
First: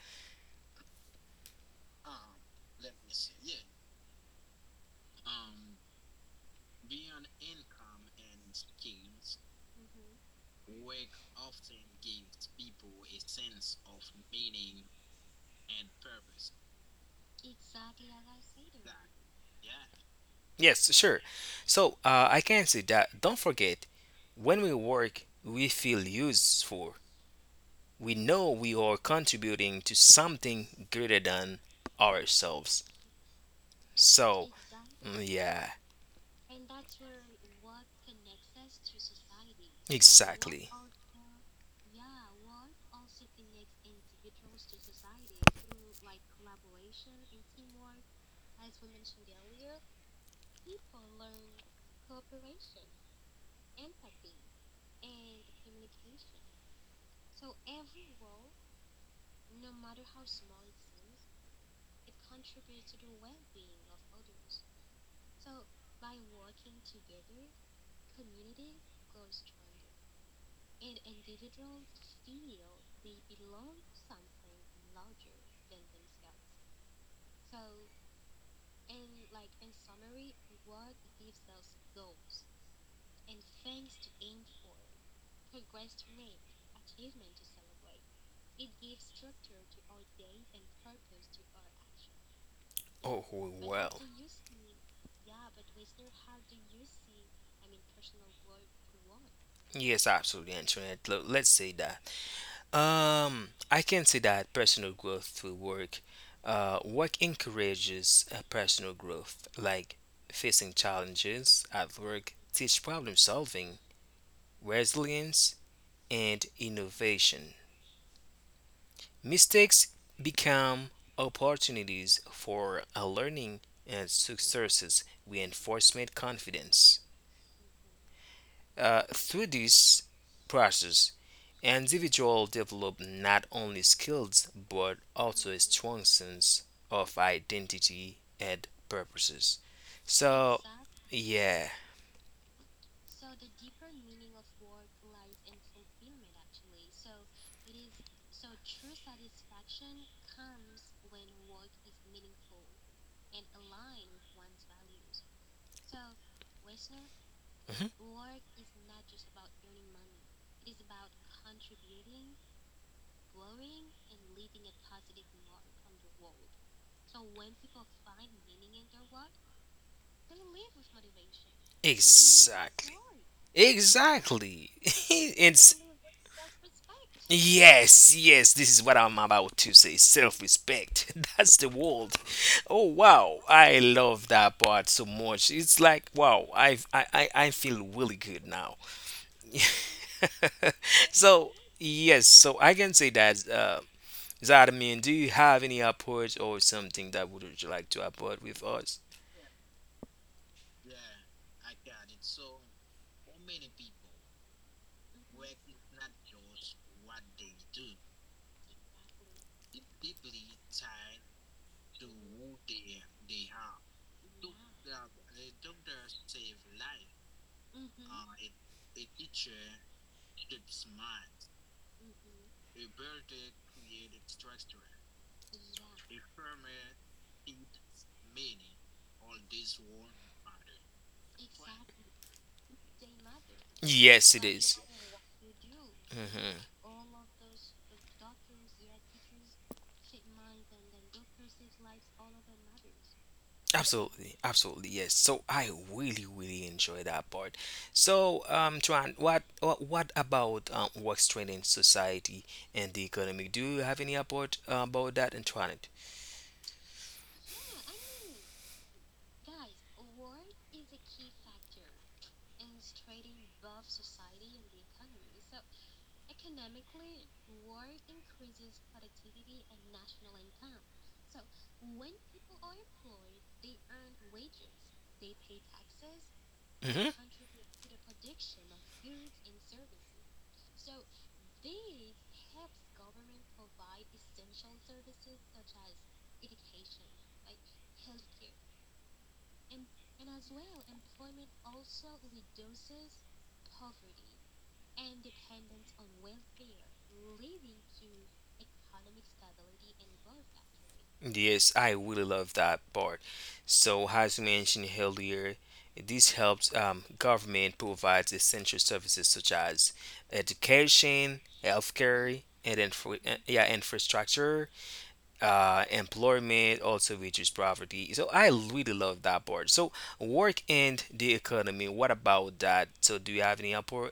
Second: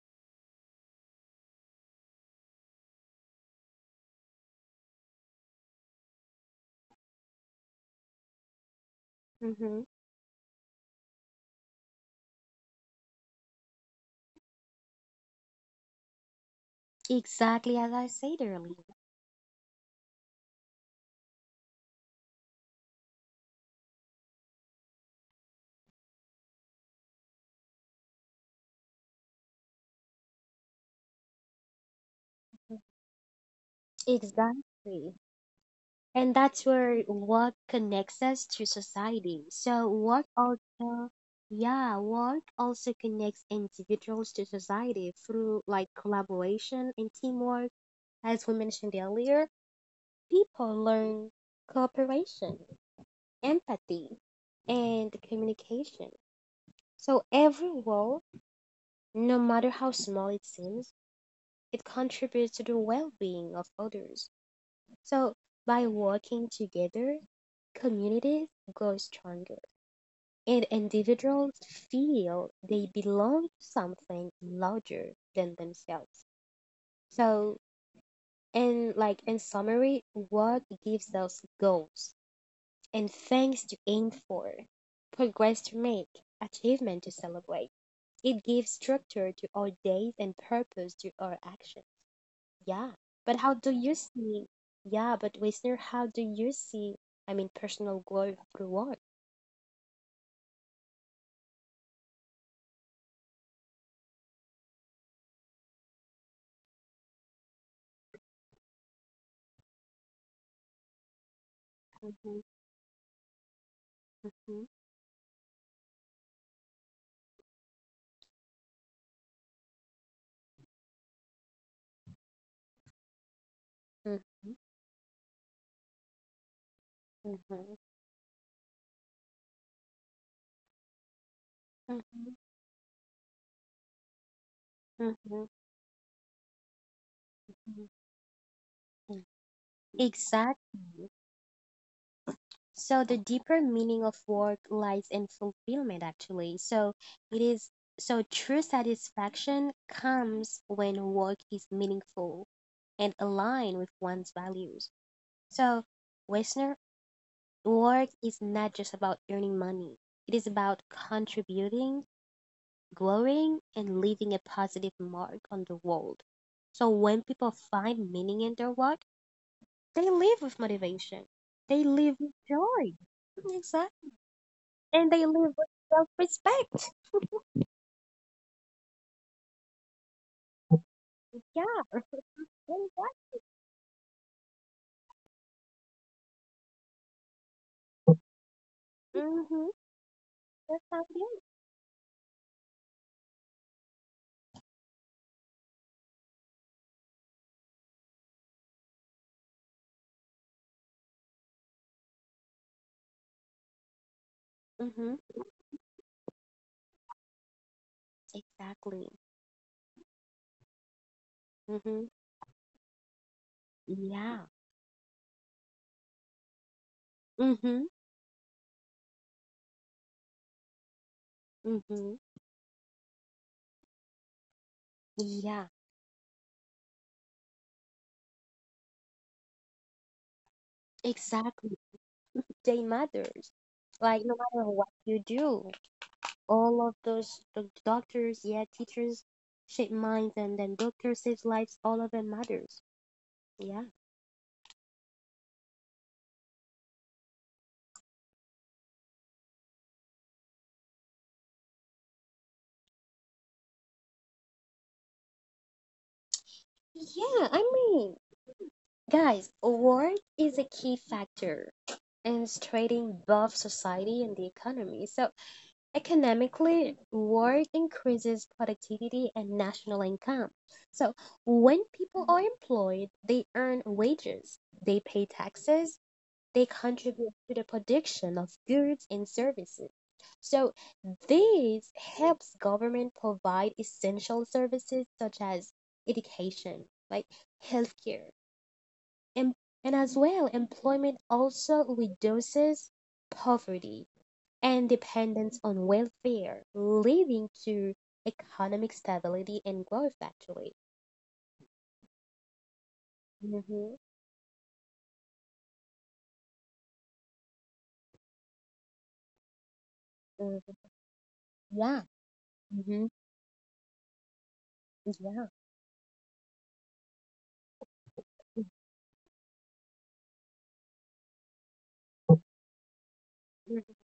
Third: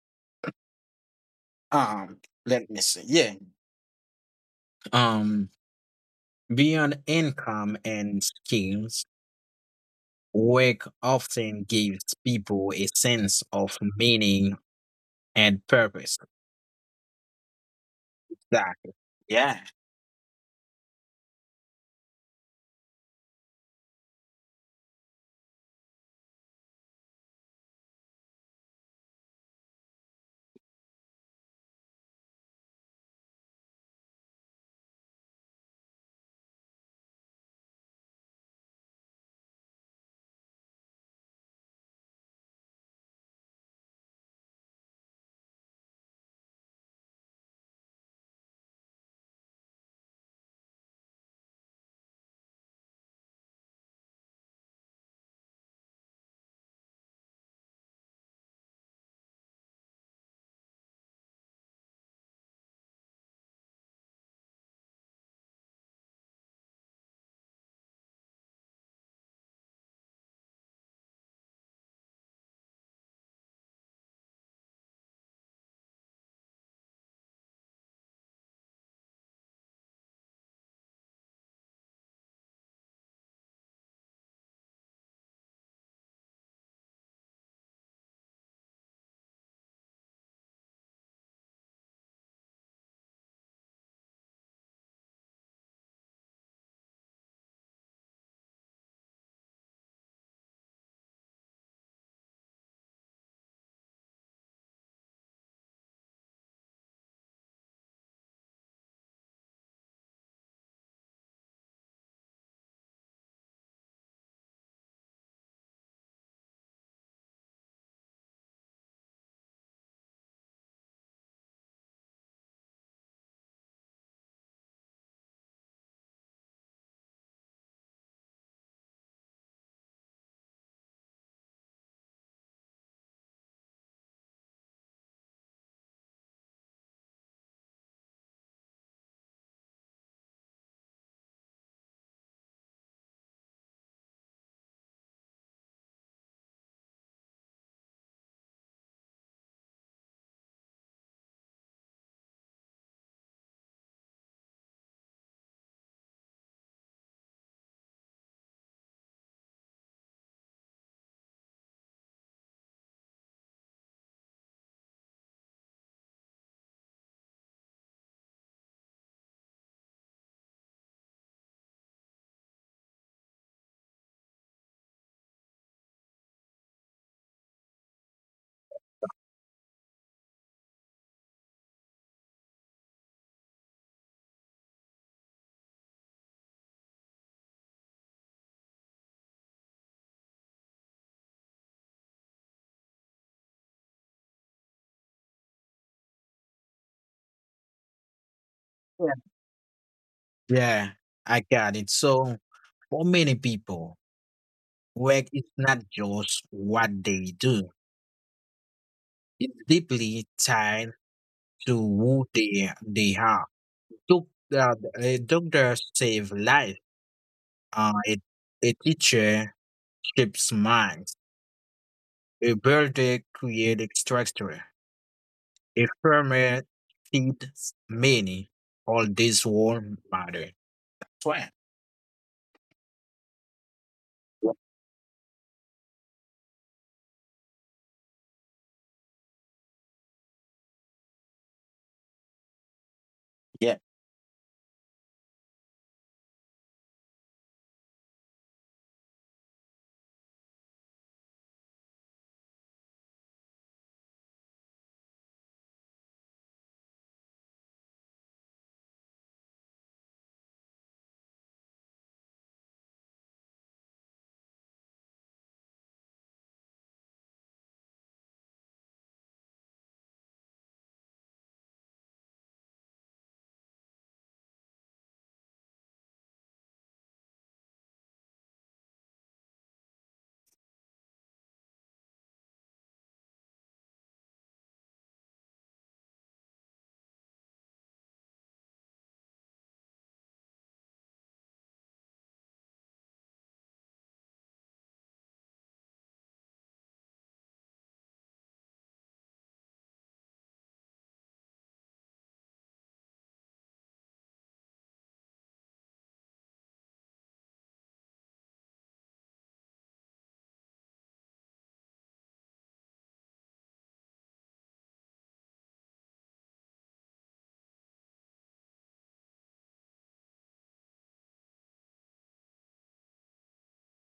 Speaker 2: um, let me see. Yeah. Um, Beyond income and skills,
Speaker 3: Mm-hmm.
Speaker 2: work often gives people a sense of meaning and purpose.
Speaker 3: Exactly as I said earlier.
Speaker 2: Exactly. Yeah.
Speaker 1: Yes, sure. So, I can say that don't forget, when we work, we feel useful. We know we are contributing to something greater than ourselves. So,
Speaker 3: Exactly.
Speaker 1: mm, yeah,
Speaker 3: And that's where work connects us to society. So work
Speaker 1: exactly.
Speaker 3: also, yeah, work also connects individuals to society through like collaboration and teamwork. As we mentioned earlier, people learn cooperation, empathy, and communication. So every role, no matter how small it seems, it contributes to the well-being of others. So by working together, communities grow stronger and individuals feel they belong to something larger than themselves. So, and like in summary, work gives us goals and things to aim for, progress to make, achievement to celebrate. It gives structure to our days and purpose to our actions. Yeah,
Speaker 1: Oh,
Speaker 3: but how do
Speaker 1: well.
Speaker 3: you see? Yeah, but Wister, how do you see? Personal growth through work.
Speaker 1: Yes, absolutely, Antoinette. Let's say that. I can say that personal growth through work. Work encourages personal growth, like facing challenges at work,
Speaker 3: Mhm,
Speaker 1: teach problem solving,
Speaker 3: mhm,
Speaker 1: resilience, and innovation. Mistakes become opportunities for learning and
Speaker 3: Mm,
Speaker 1: successes, reinforcement confidence.
Speaker 3: mhm,
Speaker 1: Through this process,
Speaker 3: mhm,
Speaker 1: individuals develop not only skills but
Speaker 3: mhm,
Speaker 1: also a strong sense of
Speaker 3: mhm.
Speaker 1: identity and
Speaker 3: Mhm.
Speaker 1: purposes.
Speaker 3: Exactly.
Speaker 1: So, yeah.
Speaker 3: So the deeper meaning of work lies in fulfillment, actually. So it is so true satisfaction comes when work is meaningful and aligned with one's values. So, listener,
Speaker 1: Mm-hmm.
Speaker 3: work is not just about earning money, it is about contributing, growing, and leaving a positive mark on the world. So when people find meaning in their work, they live with motivation, they live with joy,
Speaker 1: Exactly.
Speaker 3: exactly.
Speaker 1: Exactly.
Speaker 3: And they live
Speaker 1: it's
Speaker 3: with self respect.
Speaker 1: yes, yes, this is what I'm about to say. Self-respect. That's the
Speaker 3: Yeah.
Speaker 1: word. Oh
Speaker 3: Exactly.
Speaker 1: wow, I love that part so much. It's like wow, I have I feel really good now.
Speaker 3: Mm-hmm. That's how
Speaker 1: So
Speaker 3: it
Speaker 1: yes, so I can say that Zadamian, do you have any approach or something that would you like to approach with us?
Speaker 2: Yeah, I got it. So, for many people,
Speaker 3: is. Mm-hmm.
Speaker 2: work is not just what they do,
Speaker 3: Exactly.
Speaker 2: it's deeply tied to
Speaker 3: Mm-hmm.
Speaker 2: who they are. Doc-
Speaker 3: Yeah.
Speaker 2: A doctor saves life, uh,
Speaker 3: Mm-hmm.
Speaker 2: a, a teacher shapes minds,
Speaker 3: Mm-hmm.
Speaker 2: a builder creates structure,
Speaker 3: Yeah.
Speaker 2: a farmer feeds many. All this will matter. That's why.
Speaker 3: Exactly. They matters. Like
Speaker 1: Yes,
Speaker 3: no
Speaker 1: it
Speaker 3: matter
Speaker 1: is.
Speaker 3: what you do,
Speaker 1: Mm-hmm.
Speaker 3: all of those the doctors, yeah, teachers shape minds, and then doctors save lives. All of them matters.
Speaker 2: Yeah,
Speaker 3: Yeah.
Speaker 1: Absolutely, absolutely, yes. So I really, really enjoy that part. So, Tran, what about works training society and the economy? Do you have any report about that, and Tran?
Speaker 3: Yeah, I mean, Guys, work is a key factor in trading both society and the economy. So, economically, work increases productivity and national income. So, when people are employed, they earn wages, they pay taxes, they
Speaker 1: Mm-hmm.
Speaker 3: contribute to the production of goods and services. So this helps government provide essential services such as education, like healthcare, and, and as well employment also reduces poverty and dependence on welfare, leading to economic stability and growth actually.
Speaker 1: Yes, I really love that part.
Speaker 3: Hmm.
Speaker 1: So, as you mentioned earlier, this helps government provides essential services such as education,
Speaker 3: Yeah.
Speaker 1: healthcare, and
Speaker 3: Hmm.
Speaker 1: yeah, infrastructure,
Speaker 3: Yeah.
Speaker 1: employment also reaches poverty. So I really love that part. So work and the economy. What about that? So do you have any upward?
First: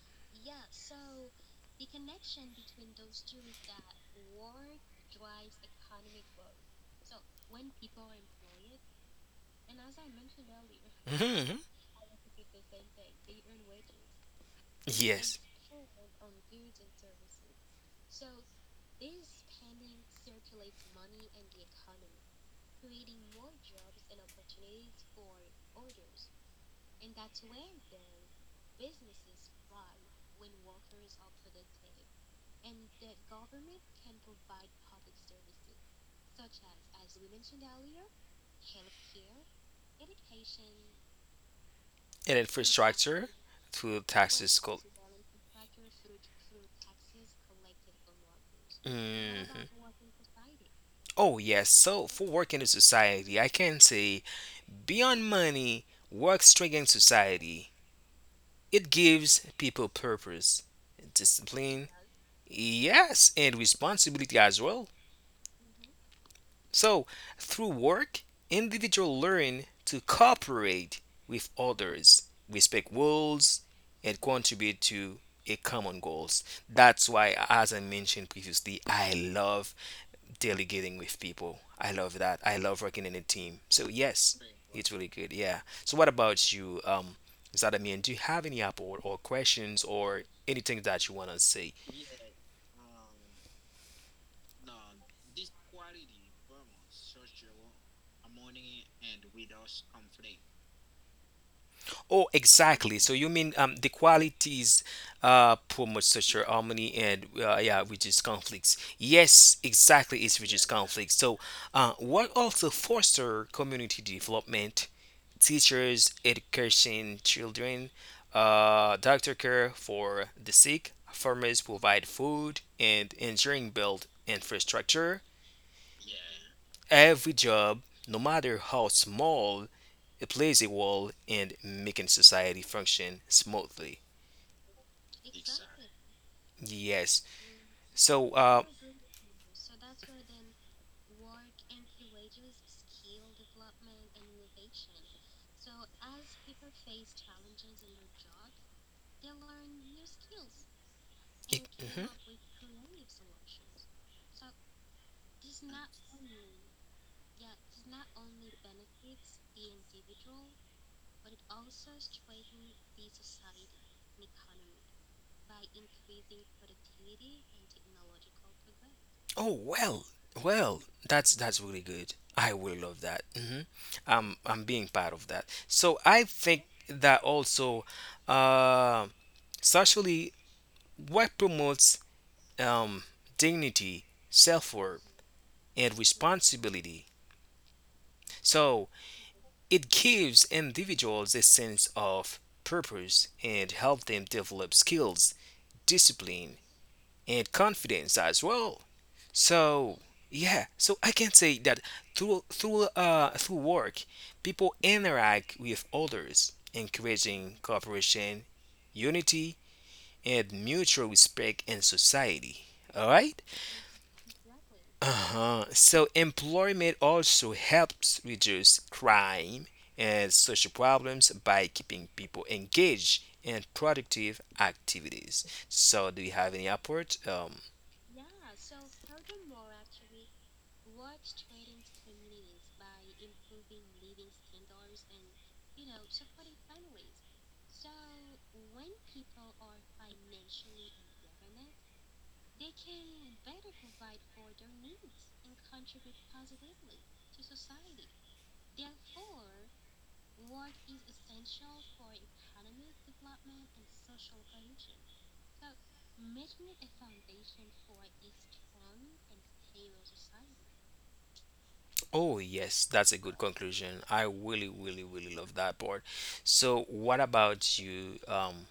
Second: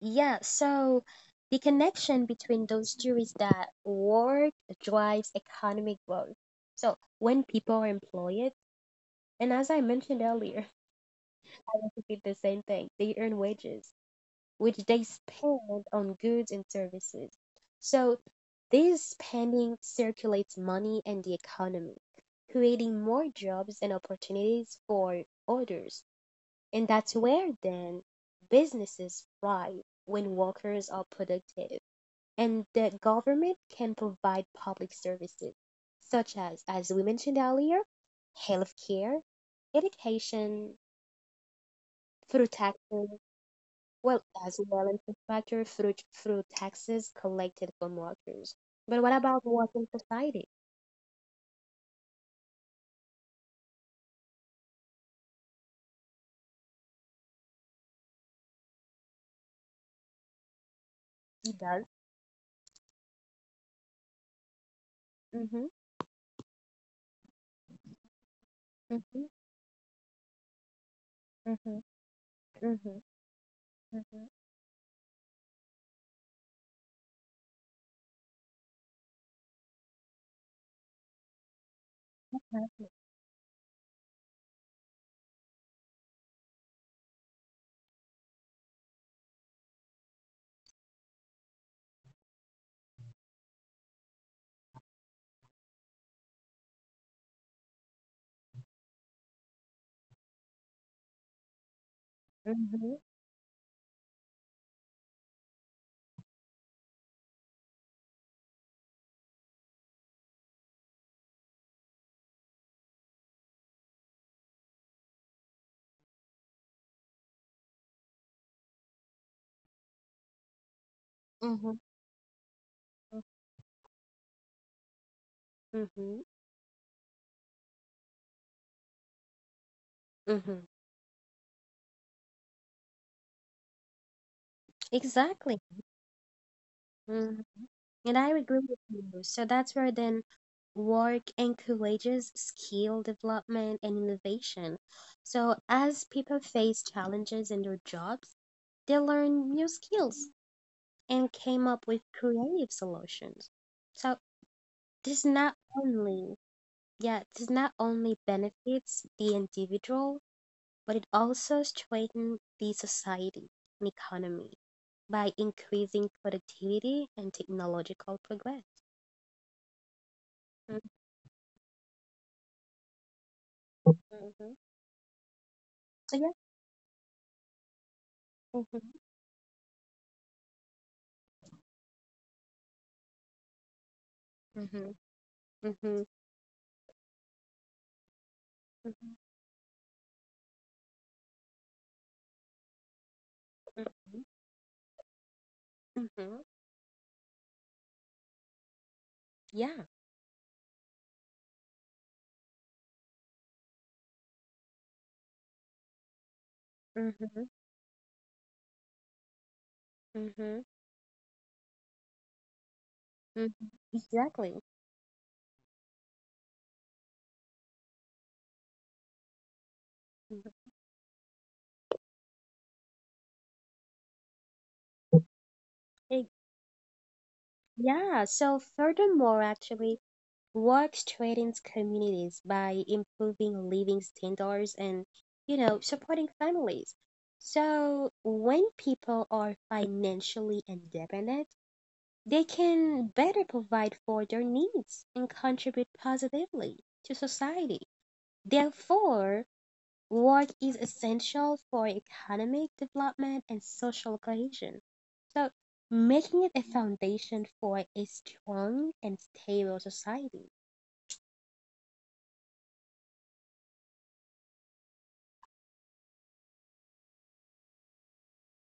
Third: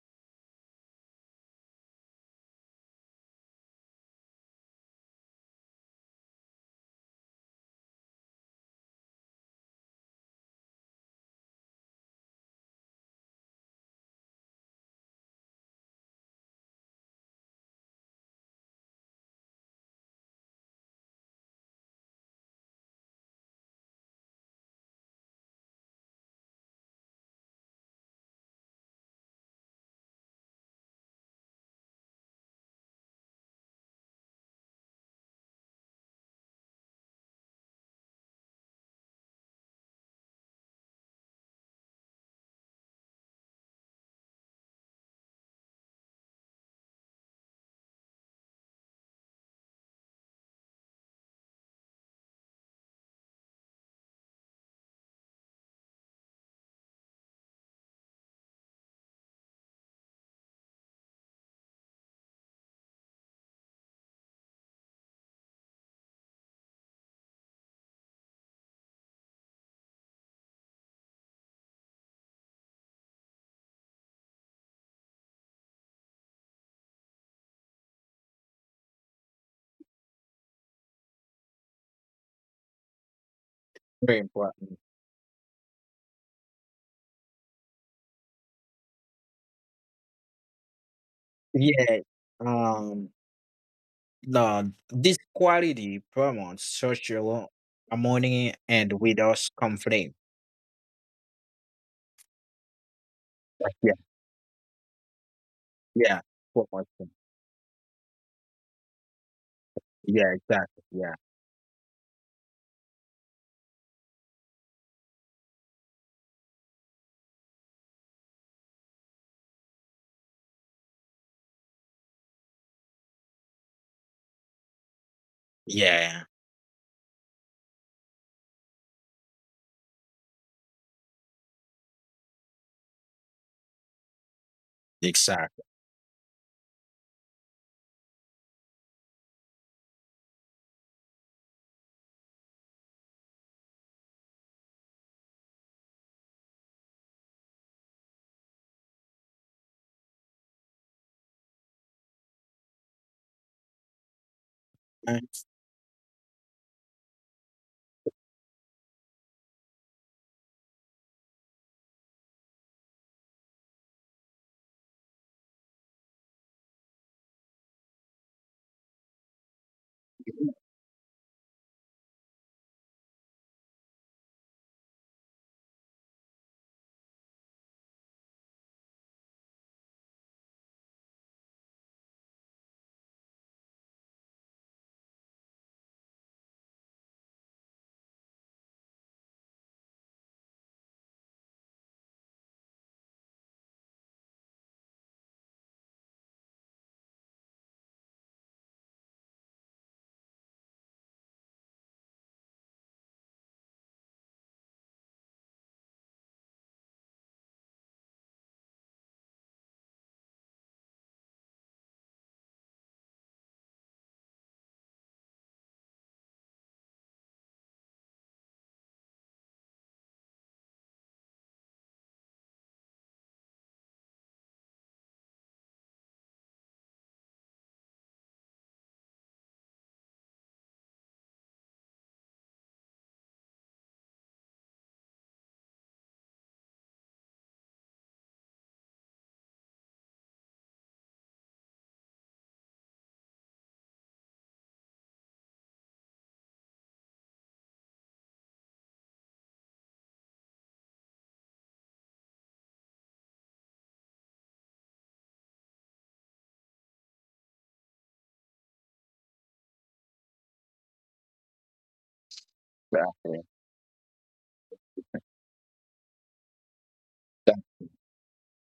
Speaker 3: Yeah, so the connection between those two is that work drives economic growth. So when people are employed, and as I mentioned earlier,
Speaker 1: Mhm.
Speaker 3: I want to repeat the same thing, they earn wages, which they
Speaker 1: Yes,
Speaker 3: spend on goods and services. So this spending circulates money in the economy, creating more jobs and opportunities for others. And that's where then businesses thrive when workers are productive. And the government can provide public services such as we mentioned earlier, healthcare, education,
Speaker 1: and
Speaker 3: through taxes,
Speaker 1: infrastructure through
Speaker 3: well, as
Speaker 1: taxes. Called.
Speaker 3: well infrastructure through taxes collected from workers. But what about
Speaker 1: Mhm.
Speaker 3: working society?
Speaker 1: Oh yes. So for working in society, I can say beyond money, work strengthens society. It gives people purpose,
Speaker 3: It does.
Speaker 1: discipline, yes, and responsibility as well.
Speaker 3: Mm-hmm,
Speaker 1: So, through work, individuals
Speaker 3: mm-hmm,
Speaker 1: learn to cooperate with
Speaker 3: mm-hmm,
Speaker 1: others, respect
Speaker 3: mm-hmm,
Speaker 1: rules, and
Speaker 3: mm-hmm,
Speaker 1: contribute to a common goals. That's why, as I mentioned previously, I love delegating with people. I love that. I love
Speaker 3: exactly.
Speaker 1: working in a team. So
Speaker 2: very
Speaker 1: yes,
Speaker 2: important.
Speaker 1: it's really good. Yeah. So what about you, Zadamian? Do you have any app or questions or anything that you wanna say?
Speaker 2: Yeah. Um, Now, this quality promotes social harmony and without conflict.
Speaker 1: Oh,
Speaker 3: Mm-hmm,
Speaker 1: exactly. So you mean the
Speaker 2: Yeah,
Speaker 1: qualities promote
Speaker 2: yeah,
Speaker 1: social
Speaker 2: promotes
Speaker 1: harmony
Speaker 2: it.
Speaker 1: and yeah reduce conflicts. Yes, exactly.
Speaker 2: Yeah,
Speaker 1: It's reduce
Speaker 2: exactly. Yeah,
Speaker 1: conflicts. So what also foster community development teachers education children, doctor care for the sick, farmers
Speaker 3: mm-hmm,
Speaker 1: provide food, and engineering build infrastructure.
Speaker 3: mm-hmm,
Speaker 2: yeah,
Speaker 1: Every job, no matter how small, it plays a
Speaker 3: mm-hmm.
Speaker 1: role in making society function smoothly.
Speaker 3: Exactly.
Speaker 2: exactly.
Speaker 1: Yes.
Speaker 3: And
Speaker 1: So,
Speaker 3: I agree with you. So that's where then work encourages skill development and innovation. So as people face challenges in their jobs, they learn new skills and came up
Speaker 1: mhm.
Speaker 3: with creative solutions. So
Speaker 2: Uh,
Speaker 3: this not only, yeah, this not only benefits the individual, but it also strengthens the society and economy by increasing productivity and technological progress.
Speaker 1: Oh well, well,
Speaker 3: Mhm.
Speaker 1: that's really good. I will love that. Hmm. I'm
Speaker 3: Mhm.
Speaker 1: I'm being part of that. So
Speaker 3: So
Speaker 1: I
Speaker 3: yeah,
Speaker 1: think that also,
Speaker 3: mhm,
Speaker 1: uh, socially, what promotes um, dignity,
Speaker 3: mhm,
Speaker 1: self-worth, and
Speaker 3: mhm,
Speaker 1: responsibility. So
Speaker 3: mhm,
Speaker 1: it gives individuals a sense of purpose and help
Speaker 3: mhm,
Speaker 1: them develop skills,
Speaker 3: mhm.
Speaker 1: discipline, and confidence as well.
Speaker 3: Yeah.
Speaker 1: So yeah, so I can say that through work, people interact with others,
Speaker 3: Mhm,
Speaker 1: encouraging cooperation, unity, and
Speaker 3: mhm,
Speaker 1: mutual respect in society. All right.
Speaker 3: mhm. Exactly.
Speaker 1: Uh-huh. So employment also helps reduce crime and
Speaker 3: Mhm.
Speaker 1: social problems by keeping people engaged in productive activities. So do
Speaker 3: Ex-
Speaker 1: you have any report?
Speaker 3: Yeah, so furthermore, actually, work strengthens communities by improving living standards and, you know, supporting families. So when people are financially independent, they can better provide for their needs and contribute positively to society. Therefore, work is essential for economic development and social cohesion. So, making it a foundation for a strong and stable society.
Speaker 1: Oh, yes, that's a good conclusion. I really, really, really love that part. So, what about you,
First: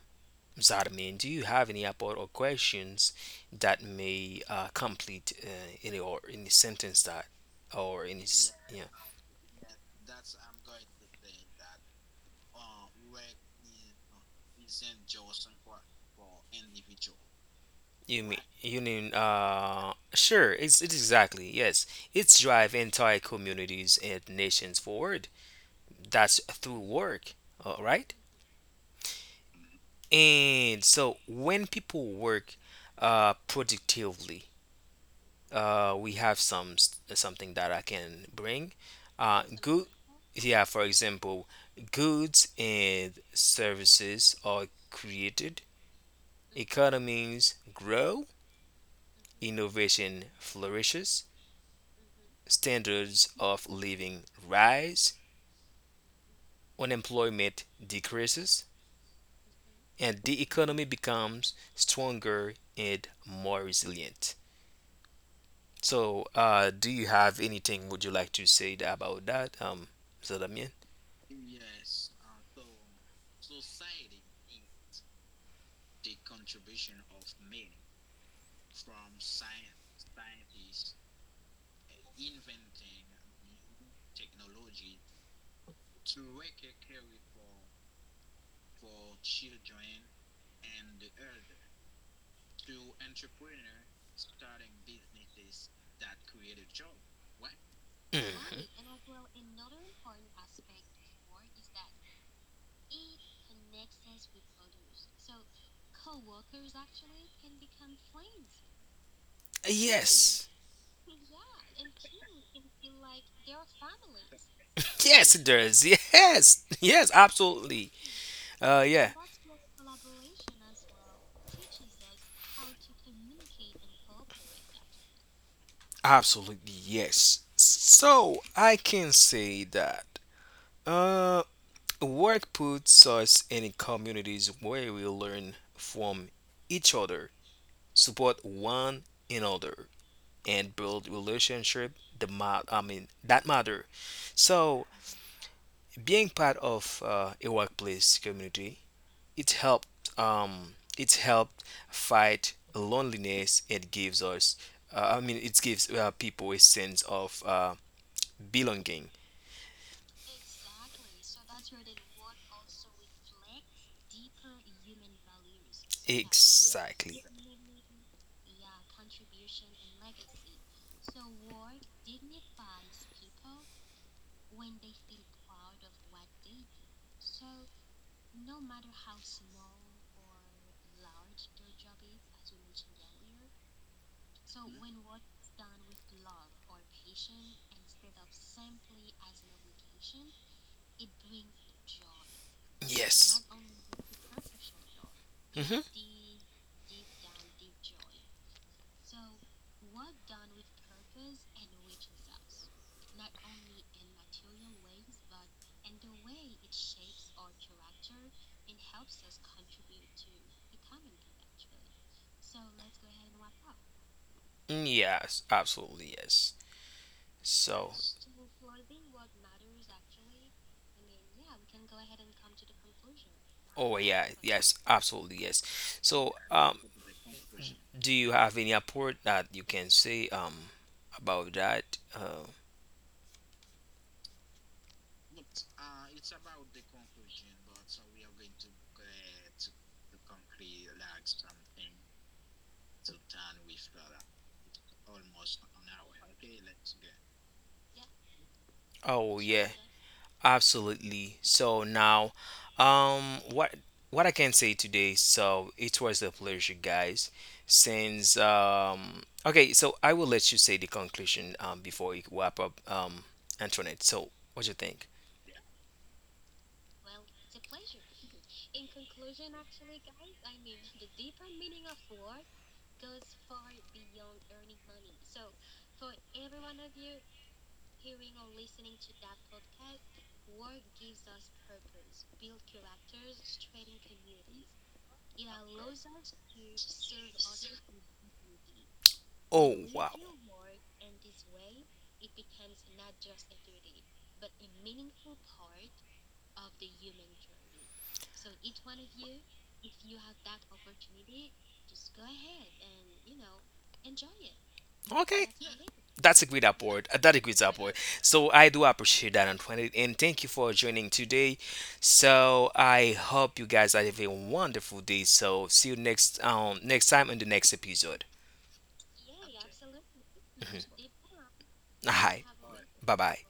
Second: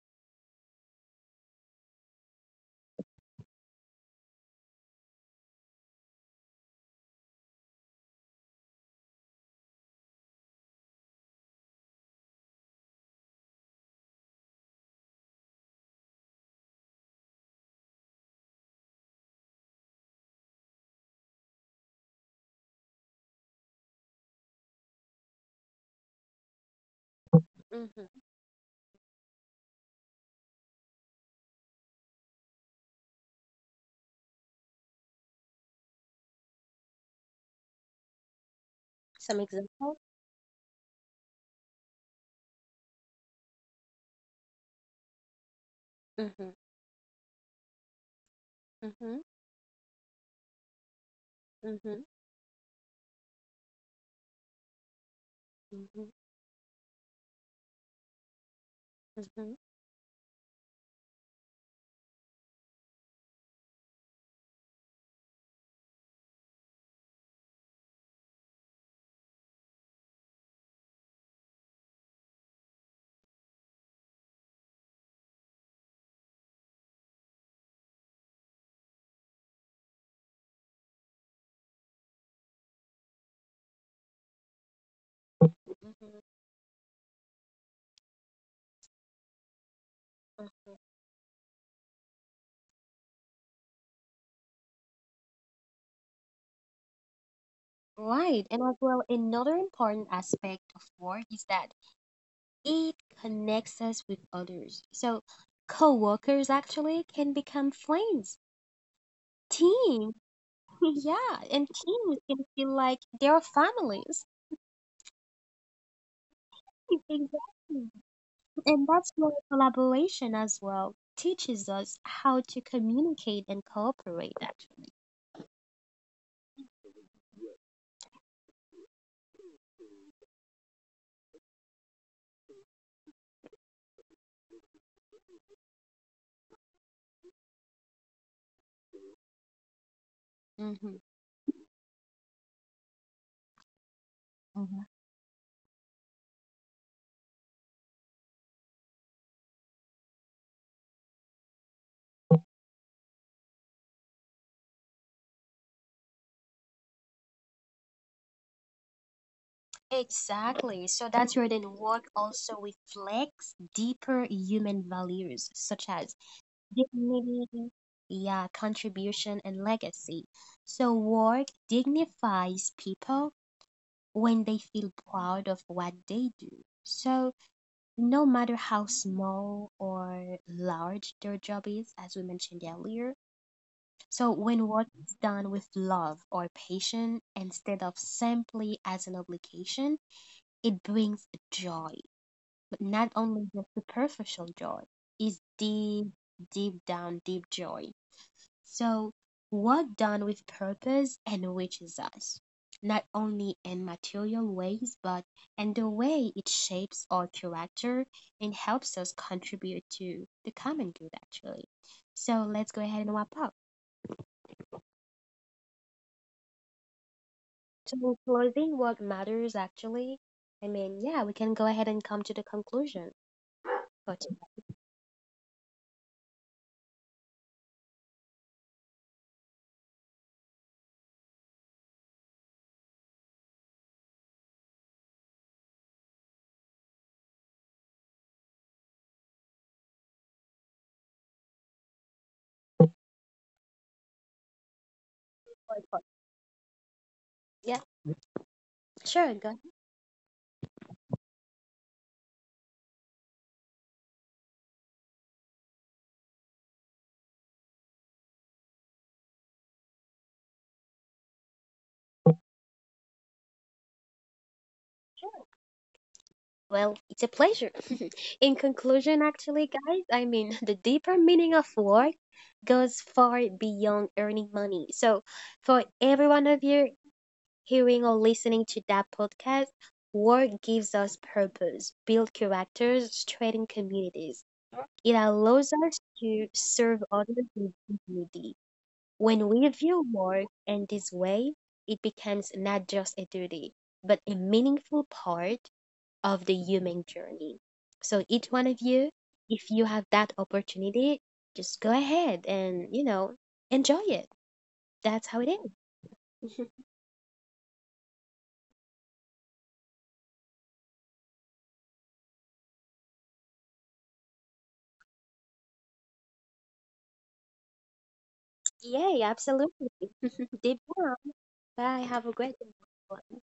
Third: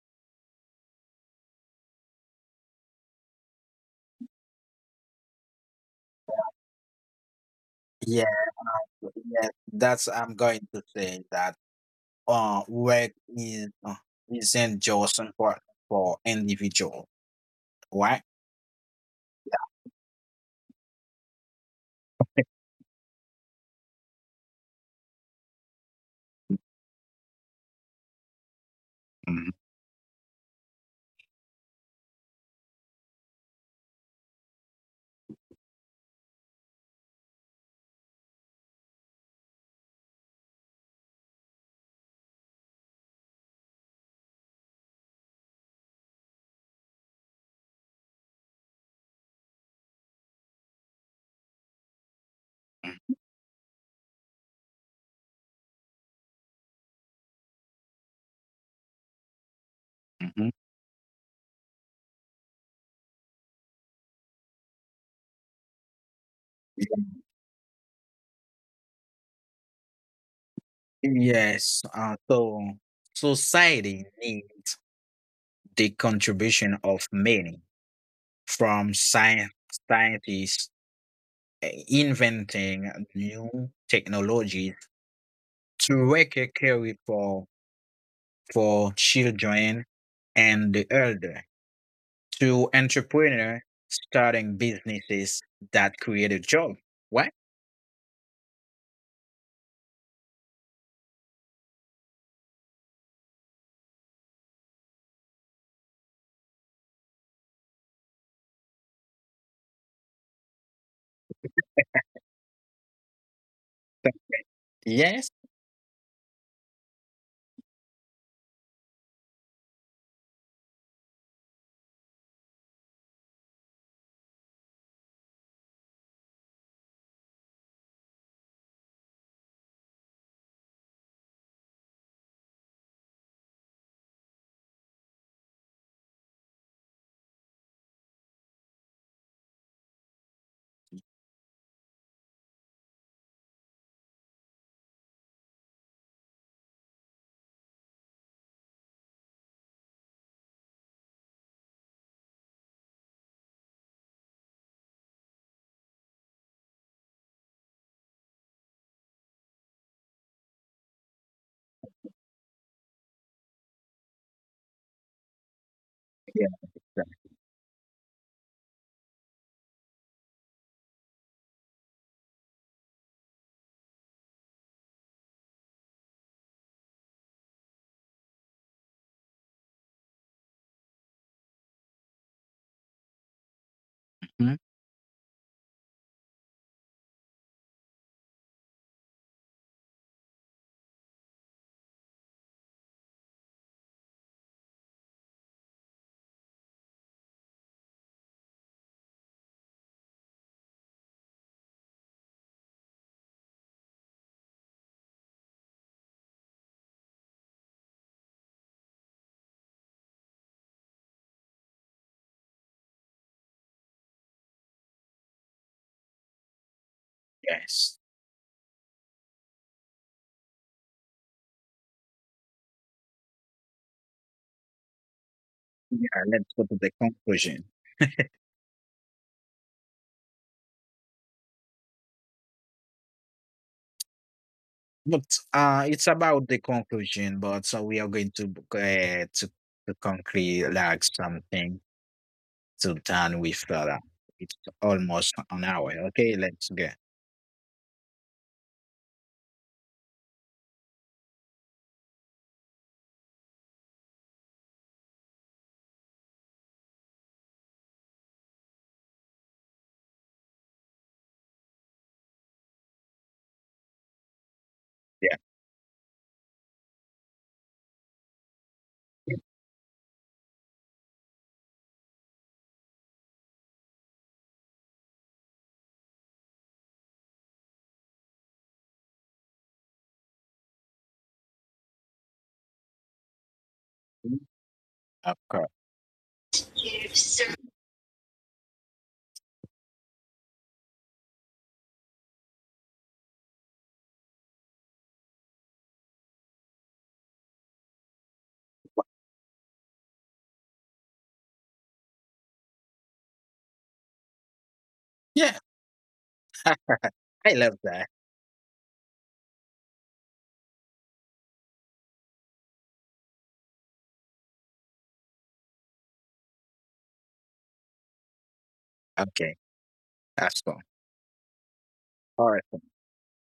Speaker 1: Zarmin? Do you have any part or questions that may complete any or any sentence that
Speaker 2: yeah,
Speaker 1: yeah,
Speaker 2: yeah. That's I'm going to say that. Work is isn't just important for individual,
Speaker 1: you
Speaker 2: right?
Speaker 1: mean sure, it's exactly, yes, it's drive entire communities and nations forward, that's through work, all right.
Speaker 3: Mm-hmm.
Speaker 2: Mhm,
Speaker 1: And so when people work productively, we have something that I can bring.
Speaker 3: Some
Speaker 1: Good,
Speaker 3: example.
Speaker 1: yeah. For example, goods and services are created,
Speaker 3: Mm-hmm,
Speaker 1: economies grow,
Speaker 3: mm-hmm,
Speaker 1: innovation flourishes,
Speaker 3: mm-hmm,
Speaker 1: standards of living rise,
Speaker 3: mm-hmm,
Speaker 1: unemployment decreases,
Speaker 3: mm-hmm.
Speaker 1: and the
Speaker 2: mhm.
Speaker 1: economy becomes stronger and more resilient. So, do you have anything would you like to say about that, Zadamian?
Speaker 2: Yes. So society needs the contribution of many. From science scientists inventing new technologies to
Speaker 3: Hmm.
Speaker 2: require care for children and the elder, to entrepreneur starting businesses that create a job, what?
Speaker 3: Right, and
Speaker 1: Mhm.
Speaker 3: as well, another important aspect of work is that it connects us with others. So, co workers actually can become friends, team,
Speaker 1: Yes.
Speaker 3: yeah, and teams can feel like they're families.
Speaker 2: Yes.
Speaker 1: Yes, it does. Yes. Yes, absolutely.
Speaker 3: Exactly. And
Speaker 1: Yeah.
Speaker 3: that's where collaboration as well teaches us how to communicate and cooperate, actually.
Speaker 1: Absolutely, yes. So I can say that uh, work puts us in communities where we learn from each other, support one another, and
Speaker 3: Hmm.
Speaker 1: build relationship. I mean that matter.
Speaker 3: Mhm.
Speaker 1: So being part of a workplace community, it helped it's helped fight loneliness. It gives us I mean it gives people a sense of belonging.
Speaker 3: Exactly. So that's where then work also reflects deeper human values such as
Speaker 1: Exactly.
Speaker 3: dignity, yeah, contribution and legacy. So work dignifies people when they feel proud of what they do. So no matter how small or large their job is, as we mentioned earlier. So,
Speaker 2: Mhm.
Speaker 3: when work is done with love or passion instead of simply as an obligation, it brings joy, but not
Speaker 1: Yes.
Speaker 3: only the superficial joy, it's
Speaker 1: Mm-hmm.
Speaker 3: deep, deep down, deep joy. So, what done with purpose enriches us, not only in material ways, but in the way it shapes our character and helps us contribute to the common good, actually. So, let's go ahead and wrap up.
Speaker 1: Mm, yes, absolutely yes. So,
Speaker 2: Yes.
Speaker 3: So, in closing, what matters actually? Yeah, we can go ahead and come to the conclusion.
Speaker 1: oh yeah,
Speaker 3: But,
Speaker 1: yes, absolutely yes.
Speaker 2: Yeah,
Speaker 1: So,
Speaker 2: let's go to the conclusion.
Speaker 1: do you have any report that you can say about that?
Speaker 2: But It's about the conclusion, but so we are going to uh, to, to conclude like something to done with that. It's almost an hour. Okay, let's go.
Speaker 3: yeah,
Speaker 1: Oh
Speaker 3: sure, go
Speaker 1: yeah. Absolutely. So now, um, what what I can say today, so it was a pleasure, guys. Since okay, so I will let you say the conclusion before we wrap up Antoinette. So what do you think?
Speaker 2: Yeah.
Speaker 3: well, it's a pleasure. In conclusion, actually, guys, the deeper meaning of work goes far beyond earning money. So, for every one of you hearing or listening to that podcast, work gives us purpose, build characters, strengthen
Speaker 2: Mhm.
Speaker 3: communities. It
Speaker 2: Of course.
Speaker 3: allows us to serve others with dignity. When we
Speaker 1: Oh
Speaker 3: view
Speaker 1: wow.
Speaker 3: work in this way, it becomes not just a duty, but a meaningful part of the human journey. So each one of you, if you have that opportunity, just go ahead and, you know, enjoy it. That's how
Speaker 1: Okay.
Speaker 2: Yeah,
Speaker 3: it is.
Speaker 1: That's a great upward. That a
Speaker 2: I
Speaker 1: great
Speaker 2: love
Speaker 1: upward.
Speaker 2: that.
Speaker 1: So I do appreciate that, Antoinette, and thank you for joining today. So I hope you guys are having a wonderful day. So see you next next time in the next episode.
Speaker 3: Yay,
Speaker 2: Okay,
Speaker 3: absolutely.
Speaker 2: that's all.
Speaker 3: Deep
Speaker 1: Mhm.
Speaker 3: down. Bye. Have a
Speaker 2: All
Speaker 1: Hi.
Speaker 3: great
Speaker 2: right.
Speaker 1: Bye
Speaker 3: day.
Speaker 1: bye.